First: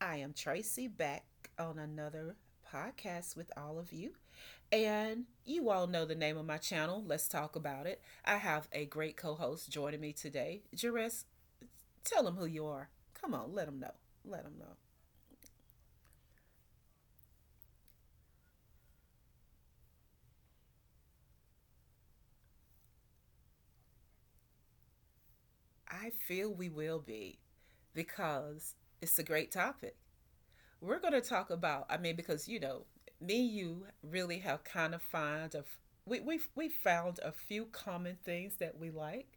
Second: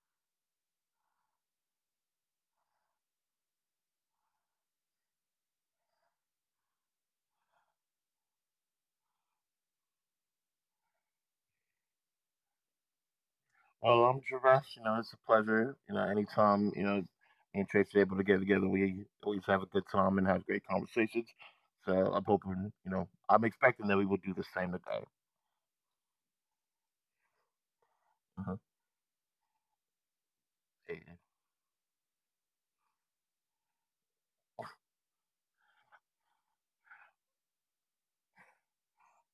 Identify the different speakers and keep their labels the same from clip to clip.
Speaker 1: I am Tracy back on another podcast with all of you. And you all know the name of my channel. Let's talk about it. I have a great co host joining me today. Jerez, tell them who you are. Come on, let them know.
Speaker 2: Oh, I'm
Speaker 1: Let them
Speaker 2: Travis.
Speaker 1: know.
Speaker 2: You know, it's a pleasure. You know, anytime, you know, me and Trace are able to get together, we always have a good time and have great conversations. So I'm hoping, you know, I'm expecting that we will do the same today.
Speaker 1: I feel we will be
Speaker 2: Uh-huh.
Speaker 1: because it's a great topic. We're going
Speaker 2: Yeah.
Speaker 1: to talk about, me and you really have kind of found a few common things that we like.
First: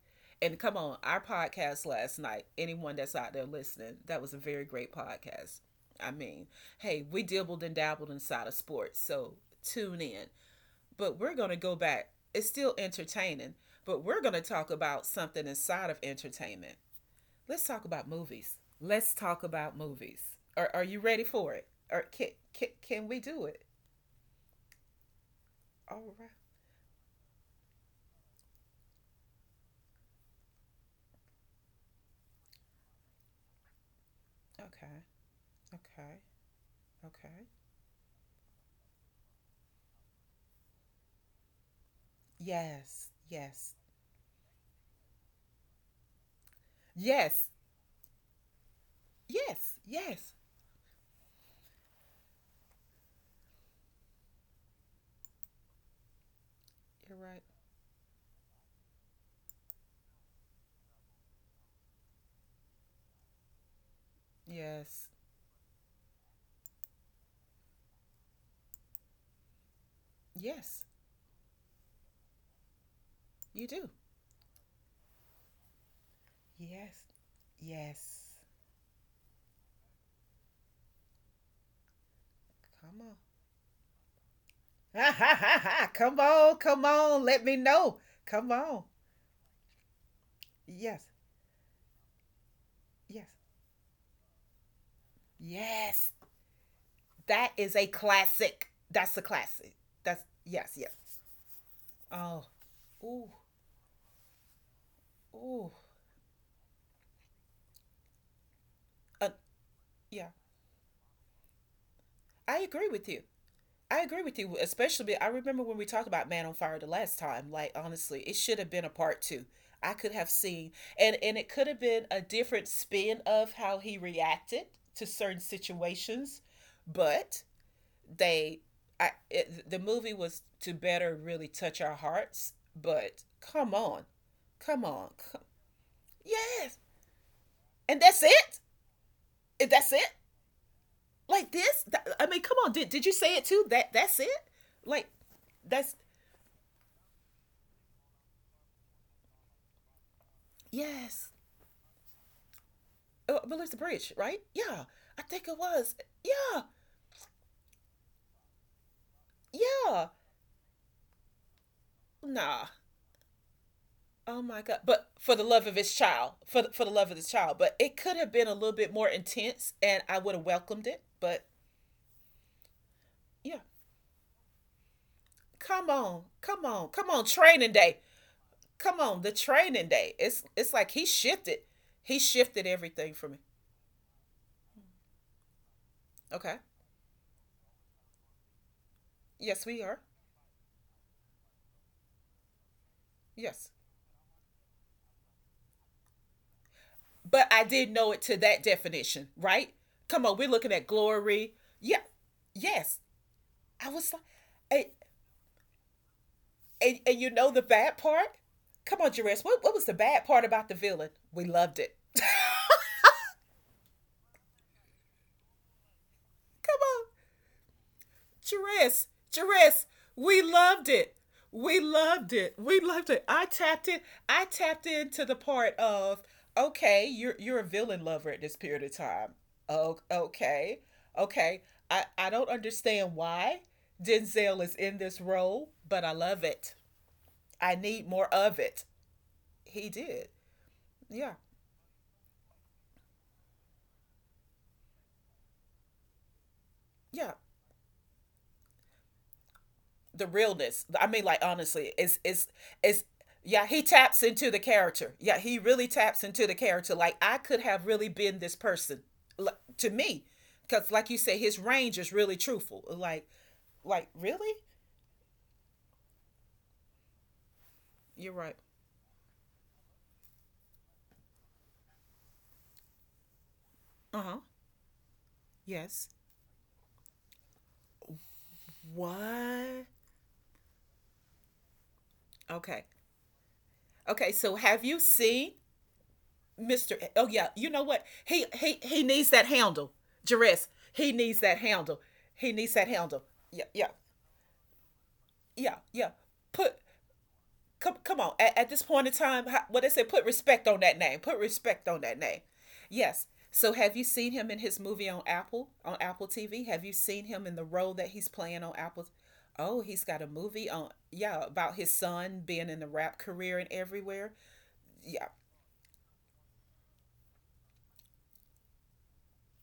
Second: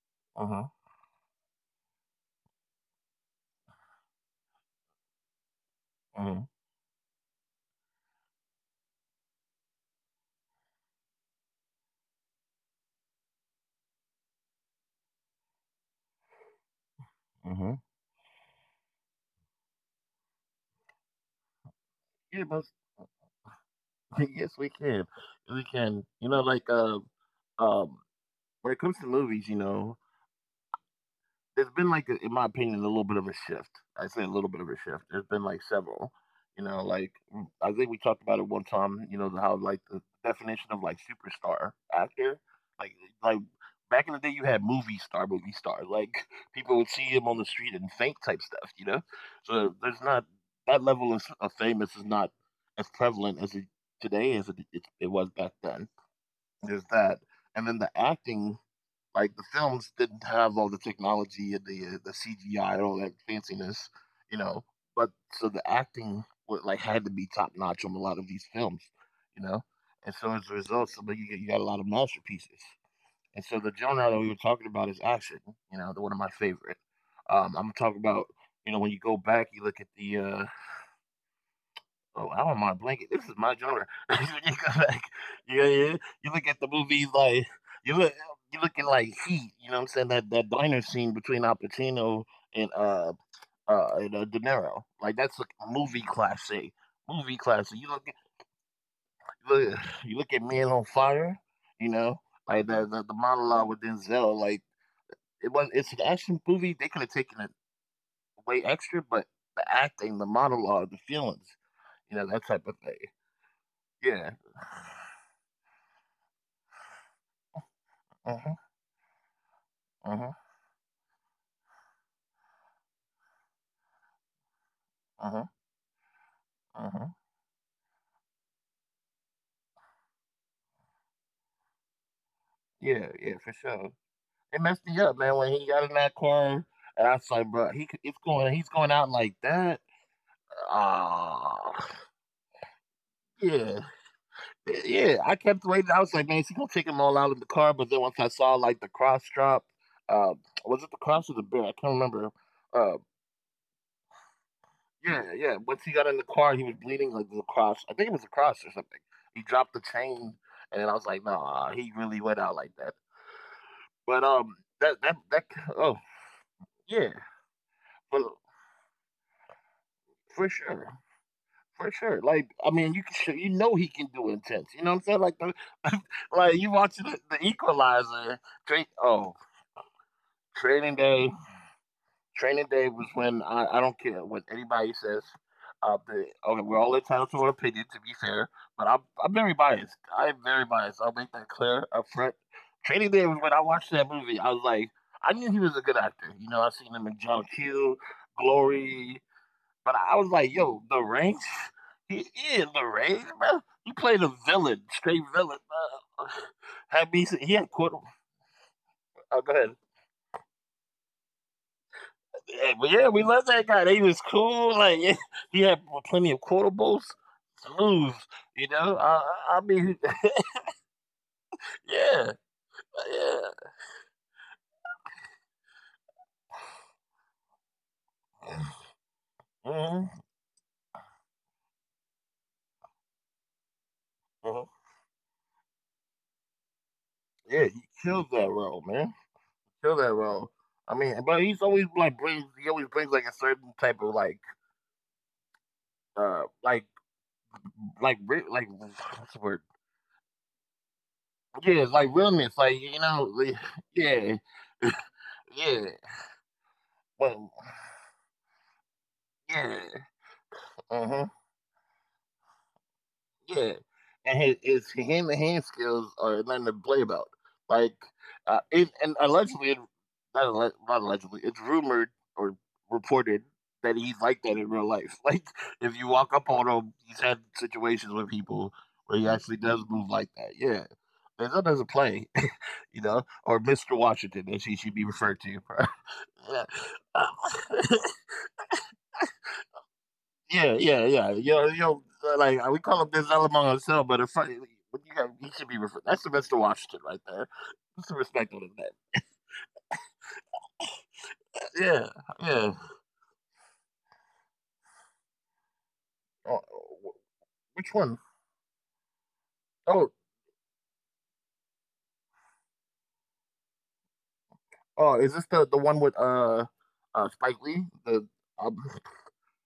Speaker 1: And
Speaker 2: Uh-huh.
Speaker 1: come on, our podcast last night, anyone that's out there listening, that was a very great podcast. I
Speaker 2: Uh-huh.
Speaker 1: mean, hey, we dibbled and dabbled inside of sports, so tune in. But we're going to go back. It's still entertaining, but we're going to talk about something inside of entertainment. Let's
Speaker 2: Uh-huh.
Speaker 1: talk about movies. Let's talk about movies. Are you ready for it? Or can,
Speaker 2: Yeah, but
Speaker 1: can, can we do it?
Speaker 2: yes, we can. We can.
Speaker 1: All right.
Speaker 2: You know, like, um, when it comes to movies, you know, there's been like in my opinion a little bit of a shift. I say a little bit of a
Speaker 1: Okay.
Speaker 2: shift. There's been like several,
Speaker 1: Okay.
Speaker 2: you know, like
Speaker 1: Okay.
Speaker 2: I think we talked about it one time. You know how like the definition of like superstar actor, like
Speaker 1: Yes.
Speaker 2: like
Speaker 1: Yes.
Speaker 2: back in the day you had movie star. Movie star, like people would see him on the
Speaker 1: Yes.
Speaker 2: street and faint type stuff, you know. So
Speaker 1: Yes.
Speaker 2: there's not
Speaker 1: Yes.
Speaker 2: that level of, famous is not as prevalent as it today as it was back then. There's
Speaker 1: You're
Speaker 2: that.
Speaker 1: right.
Speaker 2: And then the acting, like the films didn't have all the technology and the CGI and all that fanciness, you know.
Speaker 1: Yes.
Speaker 2: But so the acting was like had to be top notch on a lot of these films, you know. And so as a
Speaker 1: Yes.
Speaker 2: result, so but you you got a lot of masterpieces. And so
Speaker 1: You
Speaker 2: the
Speaker 1: do.
Speaker 2: genre that we were talking about is action, you know, the one of my favorite.
Speaker 1: Yes.
Speaker 2: I'm gonna talk about,
Speaker 1: Yes.
Speaker 2: you know, when you go back, you look at the oh, I don't mind
Speaker 1: Come
Speaker 2: blanket.
Speaker 1: on.
Speaker 2: This is my genre. You come back,
Speaker 1: Ha ha ha
Speaker 2: yeah,
Speaker 1: ha.
Speaker 2: yeah.
Speaker 1: Come
Speaker 2: You look
Speaker 1: on.
Speaker 2: at the
Speaker 1: Come
Speaker 2: movies
Speaker 1: on. Let
Speaker 2: like
Speaker 1: me know.
Speaker 2: you look,
Speaker 1: Come
Speaker 2: you
Speaker 1: on.
Speaker 2: looking like Heat. You know what I'm saying? That diner
Speaker 1: Yes.
Speaker 2: scene between Al Pacino and
Speaker 1: Yes.
Speaker 2: De Niro, like that's a movie
Speaker 1: Yes.
Speaker 2: classic. Movie
Speaker 1: That is
Speaker 2: classic.
Speaker 1: a classic. That's a
Speaker 2: You
Speaker 1: classic.
Speaker 2: look, you
Speaker 1: That's
Speaker 2: look at
Speaker 1: yes,
Speaker 2: Man on
Speaker 1: yes.
Speaker 2: Fire. You know,
Speaker 1: Oh,
Speaker 2: like the
Speaker 1: ooh,
Speaker 2: monologue with Denzel. Like it
Speaker 1: ooh.
Speaker 2: was, it's an action movie. They could have taken it way extra,
Speaker 1: Uh,
Speaker 2: but the
Speaker 1: yeah,
Speaker 2: acting, the monologue, the feelings, you know, that
Speaker 1: I
Speaker 2: type of
Speaker 1: agree with
Speaker 2: thing.
Speaker 1: you. I agree with
Speaker 2: Yeah.
Speaker 1: you, especially I remember when we talked about Man on Fire the last time. Like honestly, it
Speaker 2: Uh
Speaker 1: should
Speaker 2: huh.
Speaker 1: have been a part two. I could
Speaker 2: Uh
Speaker 1: have
Speaker 2: huh.
Speaker 1: seen, and it could have been a different spin of how he reacted to certain
Speaker 2: Uh-huh.
Speaker 1: situations,
Speaker 2: Uh-huh.
Speaker 1: but they, the movie was to better really touch our hearts.
Speaker 2: Yeah,
Speaker 1: But
Speaker 2: yeah, for
Speaker 1: come
Speaker 2: sure.
Speaker 1: on,
Speaker 2: It
Speaker 1: come
Speaker 2: messed me
Speaker 1: on,
Speaker 2: up, man,
Speaker 1: come,
Speaker 2: when he got in that car
Speaker 1: yes,
Speaker 2: and I was like, bro,
Speaker 1: and
Speaker 2: it's
Speaker 1: that's
Speaker 2: going,
Speaker 1: it.
Speaker 2: he's going out like that.
Speaker 1: That's it. Like
Speaker 2: Ah,
Speaker 1: this I mean, come on, did you say it too
Speaker 2: yeah.
Speaker 1: that that's it like
Speaker 2: Yeah. I kept
Speaker 1: that's
Speaker 2: waiting. I was like, man, is he gonna take them all out of the car? But then once I saw like the cross drop, uh was it the
Speaker 1: yes.
Speaker 2: cross or the bear? I can't remember. Uh
Speaker 1: Oh, I believe the bridge, right? Yeah, I think
Speaker 2: yeah,
Speaker 1: it
Speaker 2: yeah.
Speaker 1: was,
Speaker 2: Once he got in the
Speaker 1: yeah,
Speaker 2: car, he was bleeding like the cross. I think it was a cross or something. He dropped the
Speaker 1: yeah,
Speaker 2: chain and then I was like, nah, he really went
Speaker 1: nah.
Speaker 2: out like that.
Speaker 1: Oh
Speaker 2: But
Speaker 1: my god, but
Speaker 2: that
Speaker 1: for
Speaker 2: that
Speaker 1: the love
Speaker 2: that
Speaker 1: of his
Speaker 2: oh
Speaker 1: child, for the love of his
Speaker 2: yeah.
Speaker 1: child, but it could have been a
Speaker 2: Well,
Speaker 1: little bit more intense and I would have
Speaker 2: for
Speaker 1: welcomed it,
Speaker 2: sure.
Speaker 1: but
Speaker 2: For sure. Like, I mean, you can sure,
Speaker 1: yeah.
Speaker 2: you know he can do intense. You know what I'm saying? Like the
Speaker 1: come on come
Speaker 2: like
Speaker 1: on
Speaker 2: you
Speaker 1: come on
Speaker 2: watching
Speaker 1: training
Speaker 2: the
Speaker 1: day.
Speaker 2: equalizer.
Speaker 1: Come on, the
Speaker 2: Oh,
Speaker 1: training day. It's like he
Speaker 2: training
Speaker 1: shifted.
Speaker 2: day.
Speaker 1: He shifted
Speaker 2: Training
Speaker 1: everything
Speaker 2: day
Speaker 1: for
Speaker 2: was
Speaker 1: me.
Speaker 2: when I don't care what anybody says.
Speaker 1: Okay.
Speaker 2: Okay, we're all entitled to our opinion, to be fair, but
Speaker 1: Yes,
Speaker 2: I'm
Speaker 1: we
Speaker 2: very
Speaker 1: are.
Speaker 2: biased. I'm very biased. I'll make that clear up front. Training Day
Speaker 1: Yes,
Speaker 2: was when I watched that movie. I was like, I knew he was a good actor. You know, I seen
Speaker 1: but
Speaker 2: him in
Speaker 1: I
Speaker 2: John
Speaker 1: did know it to
Speaker 2: Q,
Speaker 1: that definition,
Speaker 2: Glory.
Speaker 1: right? Come on,
Speaker 2: But
Speaker 1: we're
Speaker 2: I
Speaker 1: looking
Speaker 2: was
Speaker 1: at
Speaker 2: like, yo, the
Speaker 1: glory.
Speaker 2: range,
Speaker 1: Yeah,
Speaker 2: he
Speaker 1: yes.
Speaker 2: in the range,
Speaker 1: I
Speaker 2: bro.
Speaker 1: was like,
Speaker 2: He played a
Speaker 1: and,
Speaker 2: villain, straight villain. Bro.
Speaker 1: and you know the
Speaker 2: Had me,
Speaker 1: bad
Speaker 2: he had
Speaker 1: part?
Speaker 2: quit. Oh,
Speaker 1: Come on, Jerez, what was the
Speaker 2: go
Speaker 1: bad
Speaker 2: ahead.
Speaker 1: part about the villain? We loved it.
Speaker 2: Yeah, but yeah, we love that guy. He was cool. Like yeah, he had
Speaker 1: Come
Speaker 2: plenty of
Speaker 1: on.
Speaker 2: quotables to lose.
Speaker 1: Jerez,
Speaker 2: You know,
Speaker 1: Jerez,
Speaker 2: I mean,
Speaker 1: we loved it. We loved it.
Speaker 2: yeah,
Speaker 1: We loved it. I
Speaker 2: yeah.
Speaker 1: tapped it. I tapped into the part of okay, you're a villain lover at this period of time. Oh,
Speaker 2: Mm-hmm,
Speaker 1: okay, okay. I don't understand why Denzel is
Speaker 2: hmm.
Speaker 1: in this role, but I love it.
Speaker 2: Yeah,
Speaker 1: I
Speaker 2: he
Speaker 1: need
Speaker 2: killed
Speaker 1: more
Speaker 2: that
Speaker 1: of
Speaker 2: role,
Speaker 1: it.
Speaker 2: man.
Speaker 1: He
Speaker 2: Killed that
Speaker 1: did.
Speaker 2: role. I mean,
Speaker 1: Yeah,
Speaker 2: but he's always like brings. He always brings like a certain type of like, uh, like,
Speaker 1: yeah.
Speaker 2: like, what's the word?
Speaker 1: The realness. I mean, like
Speaker 2: Yeah, it's
Speaker 1: honestly,
Speaker 2: like
Speaker 1: it's it's
Speaker 2: realness, like you
Speaker 1: it's
Speaker 2: know, like,
Speaker 1: yeah, he taps
Speaker 2: yeah,
Speaker 1: into the character. Yeah, he
Speaker 2: yeah,
Speaker 1: really taps into the character. Like
Speaker 2: but
Speaker 1: I could have really been this person, like
Speaker 2: yeah,
Speaker 1: to me, because like you
Speaker 2: uh-huh,
Speaker 1: say, his range is really truthful.
Speaker 2: yeah.
Speaker 1: Like
Speaker 2: And
Speaker 1: really,
Speaker 2: his hand to hand skills are nothing to play about. Like,
Speaker 1: you're right.
Speaker 2: and allegedly, not, not allegedly, it's rumored or reported that he's
Speaker 1: Uh
Speaker 2: like
Speaker 1: huh.
Speaker 2: that in real life. Like, if you
Speaker 1: Yes.
Speaker 2: walk up on him, he's had situations with people where he actually does
Speaker 1: What?
Speaker 2: move like that. Yeah, and that doesn't play,
Speaker 1: Okay.
Speaker 2: you know, or Mr.
Speaker 1: Okay.
Speaker 2: Washington,
Speaker 1: So
Speaker 2: as he
Speaker 1: have
Speaker 2: should be
Speaker 1: you
Speaker 2: referred to.
Speaker 1: seen
Speaker 2: Yeah.
Speaker 1: Mister? A-
Speaker 2: Uh,
Speaker 1: Oh yeah. You know what? He needs that handle, Jerez.
Speaker 2: yeah, yeah,
Speaker 1: He
Speaker 2: yeah.
Speaker 1: needs that
Speaker 2: Yo, yo,
Speaker 1: handle. He
Speaker 2: like we
Speaker 1: needs that
Speaker 2: call them
Speaker 1: handle.
Speaker 2: Denzel among
Speaker 1: Yeah, yeah,
Speaker 2: ourselves, but if I, but you got, he should be
Speaker 1: yeah,
Speaker 2: referred.
Speaker 1: yeah.
Speaker 2: That's the Mr.
Speaker 1: Put,
Speaker 2: Washington right there.
Speaker 1: come
Speaker 2: Put some
Speaker 1: on,
Speaker 2: respect on
Speaker 1: at this
Speaker 2: his
Speaker 1: point in time, what they say, put respect on that name, put
Speaker 2: name.
Speaker 1: respect on that name.
Speaker 2: Yeah, yeah.
Speaker 1: Yes, so have you seen him in his movie on Apple, on Apple
Speaker 2: Oh,
Speaker 1: TV? Have you seen him in the
Speaker 2: wh- which
Speaker 1: role that
Speaker 2: one?
Speaker 1: he's playing on Apple? Oh, he's
Speaker 2: Oh,
Speaker 1: got a movie on, yeah, about his son being in the rap career and everywhere.
Speaker 2: oh,
Speaker 1: Yeah,
Speaker 2: is this the one with Spike Lee? The um,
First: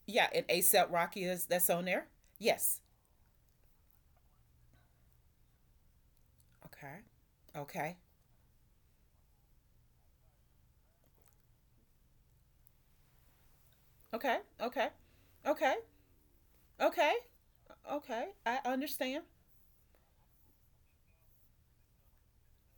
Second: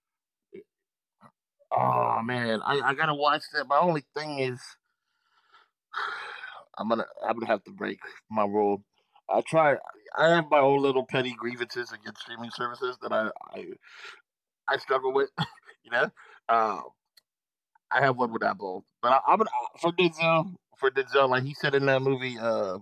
Speaker 1: yeah, and ASAP Rocky is, that's on there.
Speaker 2: oh man,
Speaker 1: Yes.
Speaker 2: I gotta watch that. My only thing is
Speaker 1: Okay.
Speaker 2: I'm gonna have to
Speaker 1: Okay,
Speaker 2: break my rule. I try. I have my own little petty grievances against streaming services that I
Speaker 1: okay,
Speaker 2: I
Speaker 1: okay,
Speaker 2: struggle with,
Speaker 1: okay,
Speaker 2: you know. Um,
Speaker 1: okay,
Speaker 2: I have
Speaker 1: okay.
Speaker 2: one with that
Speaker 1: I
Speaker 2: bone, but
Speaker 1: understand.
Speaker 2: I'm gonna for Denzel. For Denzel, like he said in that movie,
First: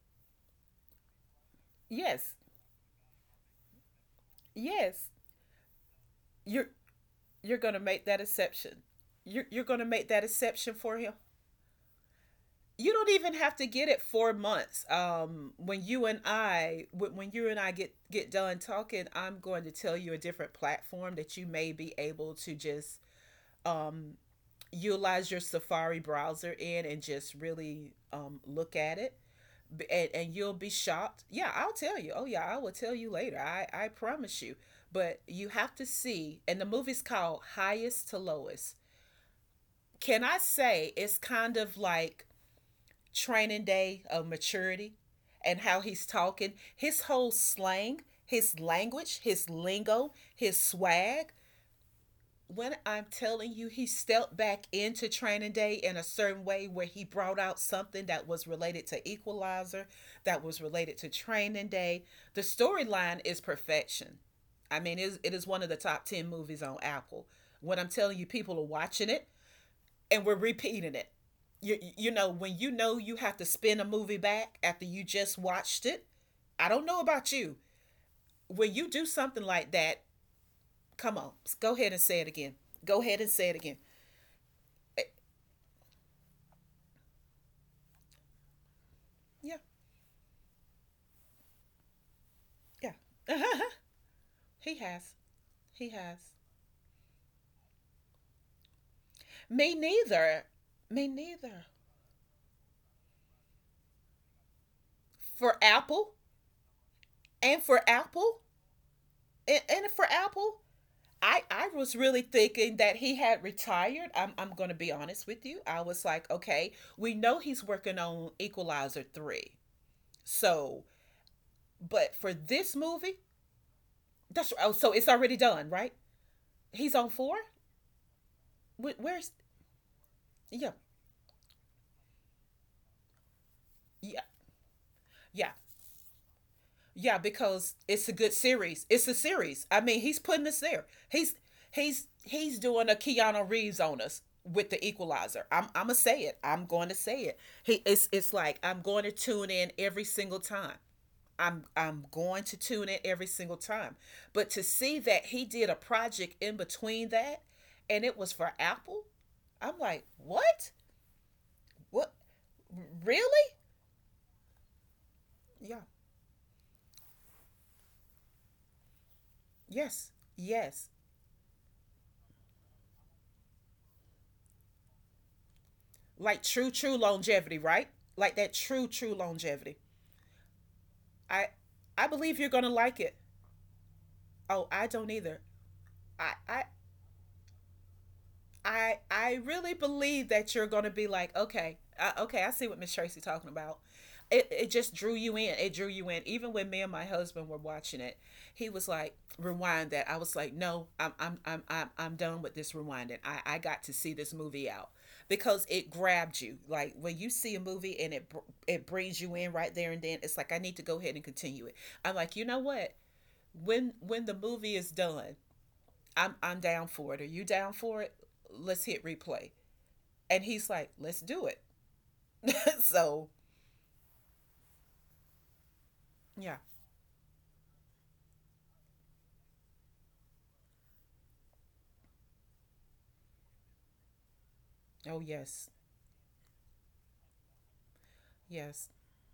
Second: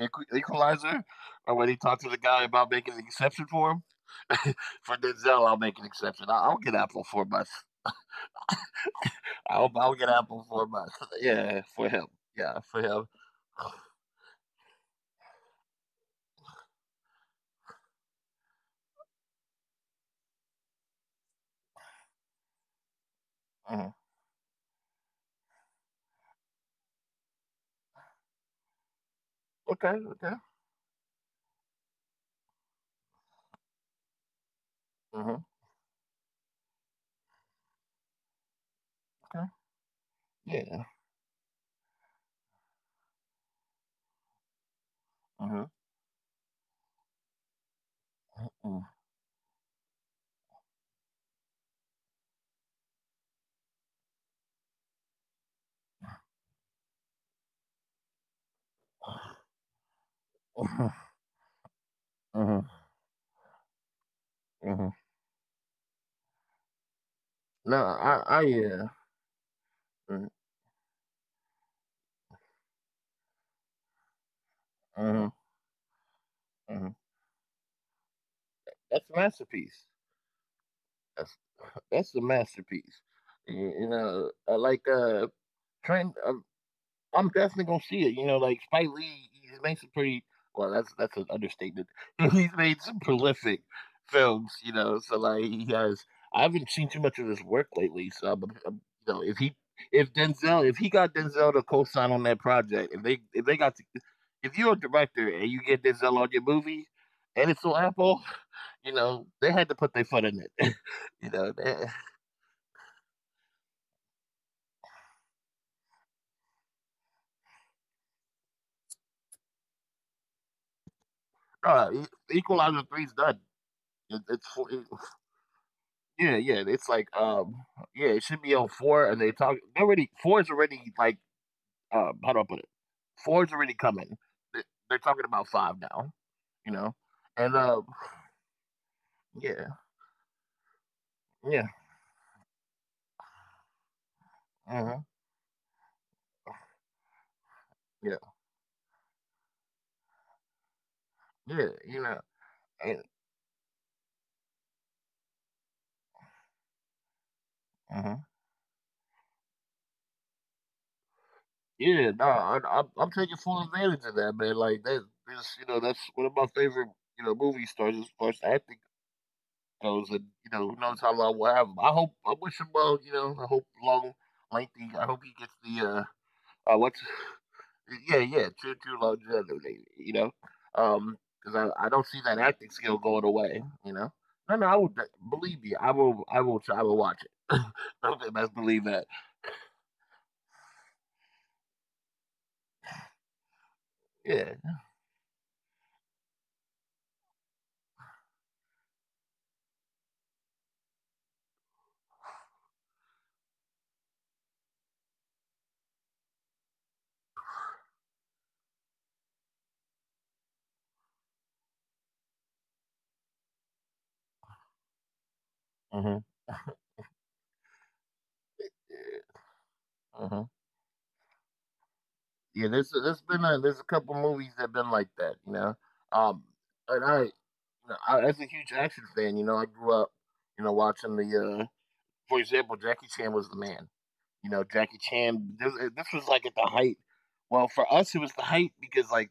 Speaker 2: Equ- Equalizer, or when he talked to the
Speaker 1: Yes.
Speaker 2: guy about making an exception for him. For
Speaker 1: Yes.
Speaker 2: Denzel, I'll make an exception. I'll
Speaker 1: you're
Speaker 2: get Apple for months.
Speaker 1: you're going to make that exception. You're going to
Speaker 2: I'll get
Speaker 1: make that
Speaker 2: Apple for
Speaker 1: exception
Speaker 2: months.
Speaker 1: for him.
Speaker 2: Yeah, for him. Yeah, for
Speaker 1: You
Speaker 2: him.
Speaker 1: don't even have to get it four months. When you and I, when you and I get done talking, I'm going to tell you a different platform that you may be able to just
Speaker 2: Mhm.
Speaker 1: um, utilize your Safari browser in and just really look at it.
Speaker 2: Okay. Okay.
Speaker 1: And you'll be shocked. Yeah, I'll tell you. Oh, yeah, I will tell you later. I promise you. But
Speaker 2: Hmm.
Speaker 1: you have to see, and the movie's called Highest to Lowest.
Speaker 2: Okay.
Speaker 1: Can I
Speaker 2: Yeah.
Speaker 1: say it's kind of like training day of maturity and
Speaker 2: Hmm.
Speaker 1: how he's talking? His whole slang, his
Speaker 2: Hmm.
Speaker 1: language, his lingo, his swag. When I'm telling you, he stepped back into training day in a certain way where he brought out something that was related to Equalizer, that was related to training day. The
Speaker 2: Hmm.
Speaker 1: storyline is perfection. I
Speaker 2: Hmm.
Speaker 1: mean, it is one of the top 10 movies on Apple.
Speaker 2: No,
Speaker 1: When I'm telling you,
Speaker 2: I
Speaker 1: people are
Speaker 2: yeah.
Speaker 1: watching it,
Speaker 2: Mm-hmm.
Speaker 1: and we're repeating it. You know when you know you have to spin a movie back after you just watched it. I don't
Speaker 2: Hmm.
Speaker 1: know about you. When you do
Speaker 2: That's a
Speaker 1: something like
Speaker 2: masterpiece.
Speaker 1: that, come on,
Speaker 2: That's
Speaker 1: go ahead and
Speaker 2: that's a
Speaker 1: say it again.
Speaker 2: masterpiece.
Speaker 1: Go ahead and say it
Speaker 2: You,
Speaker 1: again.
Speaker 2: you know, I like
Speaker 1: Eh,
Speaker 2: Trent. I'm definitely gonna see it. You know, like Spike Lee,
Speaker 1: yeah,
Speaker 2: he's made some pretty. Well, that's an understatement. He's made
Speaker 1: yeah.
Speaker 2: some prolific films. You
Speaker 1: he
Speaker 2: know,
Speaker 1: has.
Speaker 2: so like he
Speaker 1: He
Speaker 2: has.
Speaker 1: has.
Speaker 2: I haven't seen too much of his work lately. So, you know,
Speaker 1: Me
Speaker 2: if
Speaker 1: neither.
Speaker 2: Denzel, if he
Speaker 1: Me
Speaker 2: got Denzel to
Speaker 1: neither.
Speaker 2: co-sign on that project, if they got to, if you're a director and
Speaker 1: For
Speaker 2: you get
Speaker 1: Apple,
Speaker 2: Denzel on your movie, and
Speaker 1: and
Speaker 2: it's on
Speaker 1: for
Speaker 2: Apple,
Speaker 1: Apple,
Speaker 2: you know, they had to
Speaker 1: and
Speaker 2: put their
Speaker 1: for
Speaker 2: foot in
Speaker 1: Apple.
Speaker 2: it. You
Speaker 1: I
Speaker 2: know,
Speaker 1: I
Speaker 2: they,
Speaker 1: was really thinking that he had retired. I'm going to be honest with you. I was like, okay, we know he's working on Equalizer 3. So,
Speaker 2: Uh,
Speaker 1: but for
Speaker 2: E
Speaker 1: this
Speaker 2: Equalizer 3's
Speaker 1: movie,
Speaker 2: done. It it's
Speaker 1: that's
Speaker 2: fo
Speaker 1: oh,
Speaker 2: it
Speaker 1: so it's already done, right?
Speaker 2: yeah, yeah, it's
Speaker 1: He's on
Speaker 2: like,
Speaker 1: 4?
Speaker 2: yeah, it should be on 4 and
Speaker 1: Where's
Speaker 2: they talk they already 4 is
Speaker 1: yeah.
Speaker 2: already like, how do I put it? 4 is already
Speaker 1: Yeah.
Speaker 2: coming. They they're talking
Speaker 1: Yeah.
Speaker 2: about 5 now, you know?
Speaker 1: Yeah,
Speaker 2: And,
Speaker 1: because it's a good series. It's a series.
Speaker 2: yeah,
Speaker 1: I mean, he's putting us there. He's
Speaker 2: yeah,
Speaker 1: he's he's doing a Keanu Reeves on us with the
Speaker 2: mhm,
Speaker 1: equalizer. I'm gonna say it. I'm going to say it. He
Speaker 2: yeah,
Speaker 1: it's like I'm going to tune in every single time. I'm
Speaker 2: yeah,
Speaker 1: I'm
Speaker 2: you know,
Speaker 1: going to tune in
Speaker 2: and
Speaker 1: every single time. But to see that he did a project in between that, and it was
Speaker 2: mhm.
Speaker 1: for Apple, I'm like, "What? What?
Speaker 2: Yeah, no, I'm taking
Speaker 1: Really?"
Speaker 2: full advantage of that, man, like, that is, you
Speaker 1: Yeah.
Speaker 2: know, that's one of my favorite, you know, movie stars as far as acting
Speaker 1: Yes.
Speaker 2: goes, and you know, who
Speaker 1: Yes.
Speaker 2: knows how long we'll have him. I hope, I wish him well. You know, I hope long, lengthy. I hope he gets the
Speaker 1: Like true true
Speaker 2: what's
Speaker 1: longevity, right?
Speaker 2: yeah,
Speaker 1: Like
Speaker 2: yeah,
Speaker 1: that
Speaker 2: true,
Speaker 1: true
Speaker 2: true
Speaker 1: true longevity.
Speaker 2: longevity. You know, um,
Speaker 1: I
Speaker 2: because I
Speaker 1: I
Speaker 2: don't see
Speaker 1: believe
Speaker 2: that
Speaker 1: you're gonna
Speaker 2: acting
Speaker 1: like
Speaker 2: skill
Speaker 1: it.
Speaker 2: going away. You know, no,
Speaker 1: Oh,
Speaker 2: no, I
Speaker 1: I
Speaker 2: would
Speaker 1: don't either.
Speaker 2: believe you.
Speaker 1: I I
Speaker 2: I will watch it. I best believe
Speaker 1: I
Speaker 2: that.
Speaker 1: I really believe that you're gonna be like, okay, I see what Miss Tracy talking about. It,
Speaker 2: Yeah.
Speaker 1: it just drew you in. It drew you in. Even when me and my husband were watching it, he was like, rewind that. I was like, no, I'm done with this rewinding. I got to see this movie out because it grabbed you. Like when you see a movie and it brings you in right there and then, it's like I need to go ahead and continue it. I'm like, you know what? When the movie is done,
Speaker 2: Mm-hmm.
Speaker 1: I'm down for it. Are you down for it? Let's hit
Speaker 2: Yeah.
Speaker 1: replay. And
Speaker 2: Uh-huh.
Speaker 1: he's like, let's do it.
Speaker 2: Yeah,
Speaker 1: so
Speaker 2: there's a couple movies that have been like that, you know. Um,
Speaker 1: yeah.
Speaker 2: and I as a huge action fan, you know, I grew up, you know, watching the for example, Jackie Chan was the man. You know, Jackie
Speaker 1: Oh
Speaker 2: Chan.
Speaker 1: yes,
Speaker 2: This was like at the height. Well, for us, it was the height
Speaker 1: yes,
Speaker 2: because like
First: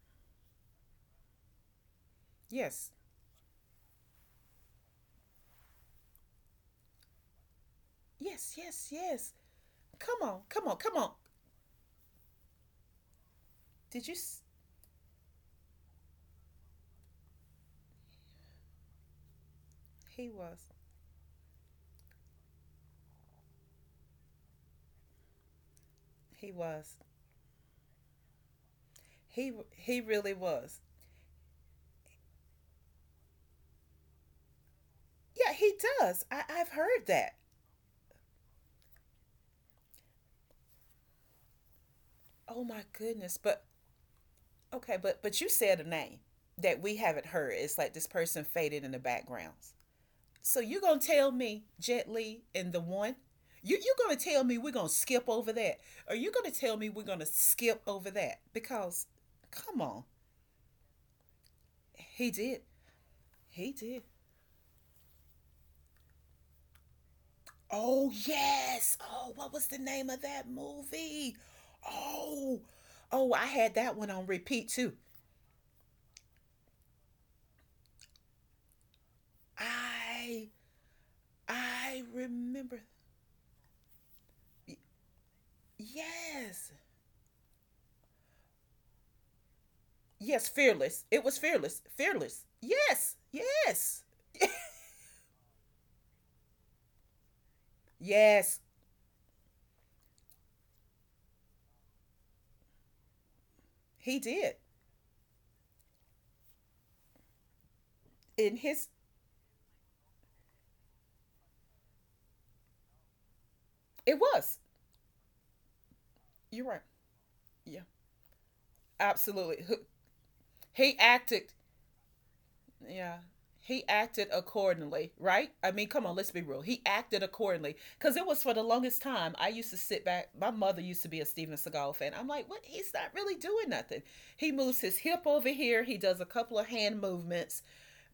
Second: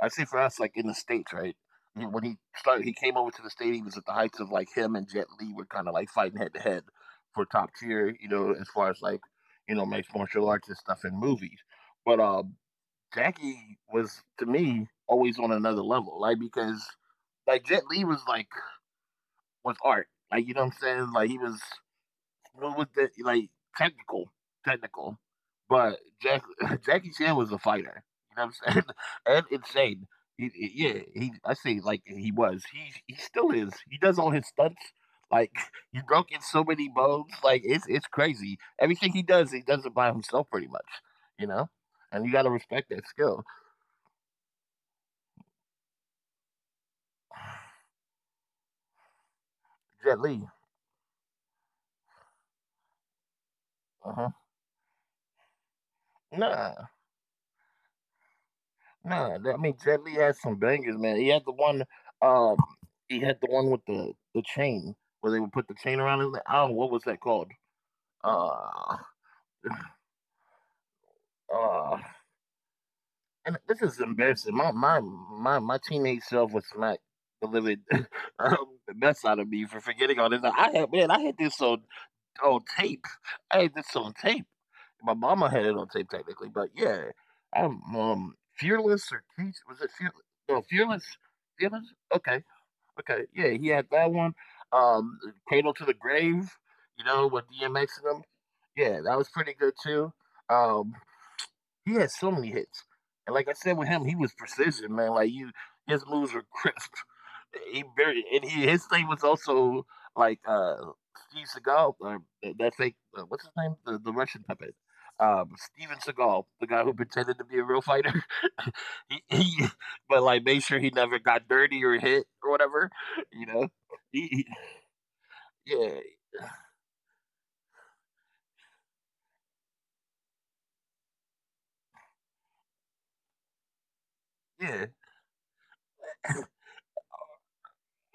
Speaker 2: I say for us, like in the states, right? When he started,
Speaker 1: yes,
Speaker 2: he came over to the state. He was at the heights of like him and Jet Li were kind of like fighting head to head for top tier. You know,
Speaker 1: yes,
Speaker 2: as
Speaker 1: yes,
Speaker 2: far as like,
Speaker 1: yes.
Speaker 2: you know, mixed
Speaker 1: Come on,
Speaker 2: martial
Speaker 1: come
Speaker 2: arts and
Speaker 1: on, come
Speaker 2: stuff
Speaker 1: on.
Speaker 2: in movies. But Jackie
Speaker 1: Did you?
Speaker 2: was
Speaker 1: S-
Speaker 2: to me always on another level, like because like Jet Li was like was art,
Speaker 1: he
Speaker 2: like you
Speaker 1: was.
Speaker 2: know what I'm saying, like he was what was the like technical, technical, but Jack
Speaker 1: He was.
Speaker 2: Jackie Chan was a fighter, you know what I'm saying, and
Speaker 1: He
Speaker 2: insane.
Speaker 1: really was.
Speaker 2: Yeah, he, I say like he was, he still is. He does all his stunts.
Speaker 1: Yeah,
Speaker 2: Like
Speaker 1: he
Speaker 2: he
Speaker 1: does.
Speaker 2: broke in
Speaker 1: I
Speaker 2: so
Speaker 1: I've
Speaker 2: many
Speaker 1: heard
Speaker 2: bones,
Speaker 1: that.
Speaker 2: like it's crazy. Everything he does it by himself, pretty much, you know. And you gotta
Speaker 1: Oh my
Speaker 2: respect that
Speaker 1: goodness.
Speaker 2: skill.
Speaker 1: But okay, but you said a name that we haven't heard. It's like this person faded in the background.
Speaker 2: Jet Li.
Speaker 1: So you gonna tell me Jet Li and the one? You
Speaker 2: Uh
Speaker 1: gonna
Speaker 2: huh.
Speaker 1: tell me we're gonna skip over that? Are you gonna tell
Speaker 2: Nah,
Speaker 1: me we're gonna skip over that? Because,
Speaker 2: nah. I mean,
Speaker 1: come
Speaker 2: Jet
Speaker 1: on,
Speaker 2: Li had some bangers, man. He had the one,
Speaker 1: he
Speaker 2: um,
Speaker 1: did,
Speaker 2: he had the one
Speaker 1: he
Speaker 2: with
Speaker 1: did.
Speaker 2: the chain where they would put the chain around his neck. Oh, what was that called?
Speaker 1: Oh
Speaker 2: Uh,
Speaker 1: yes. Oh, what was the name of that movie?
Speaker 2: uh.
Speaker 1: Oh, oh, I
Speaker 2: And
Speaker 1: had
Speaker 2: this
Speaker 1: that
Speaker 2: is
Speaker 1: one on
Speaker 2: embarrassing.
Speaker 1: repeat too.
Speaker 2: My teenage self was smacked the living the mess out of me for forgetting all this.
Speaker 1: I
Speaker 2: I had, man, I had this so.
Speaker 1: I
Speaker 2: Oh,
Speaker 1: remember.
Speaker 2: tape. I had this on tape. My mama had it on tape technically, but
Speaker 1: Yes,
Speaker 2: yeah. I'm Fearless or Teach, was it Fearless?
Speaker 1: yes,
Speaker 2: No, Fearless.
Speaker 1: fearless. It was fearless,
Speaker 2: Fearless? Okay.
Speaker 1: fearless. Yes,
Speaker 2: Okay. Yeah, he had
Speaker 1: yes,
Speaker 2: that one. Um Cradle to the Grave, you know, with DMX in them.
Speaker 1: yes.
Speaker 2: Yeah, that was pretty good too. Um he had so many hits, and like I said with him, he
Speaker 1: He
Speaker 2: was
Speaker 1: did.
Speaker 2: precision, man. Like you, his moves were crisp. He very and
Speaker 1: In
Speaker 2: he, his
Speaker 1: his,
Speaker 2: thing was also like Steve Seagal or that thing. What's his name? The
Speaker 1: it
Speaker 2: Russian
Speaker 1: was.
Speaker 2: puppet. Steven Seagal,
Speaker 1: You're
Speaker 2: the
Speaker 1: right.
Speaker 2: guy who pretended to be a
Speaker 1: Yeah,
Speaker 2: real fighter, he,
Speaker 1: absolutely.
Speaker 2: he, but like made sure he
Speaker 1: He
Speaker 2: never got
Speaker 1: acted.
Speaker 2: dirty or hit or whatever,
Speaker 1: Yeah,
Speaker 2: you know.
Speaker 1: he acted
Speaker 2: He, he-
Speaker 1: accordingly, right? I mean,
Speaker 2: yeah,
Speaker 1: come on, let's be real. He acted accordingly because it was for the longest time. I used to sit back. My mother used to be a Steven Seagal fan. I'm like, what? He's not really doing nothing. He moves
Speaker 2: yeah.
Speaker 1: his hip over here. He does a couple of hand movements.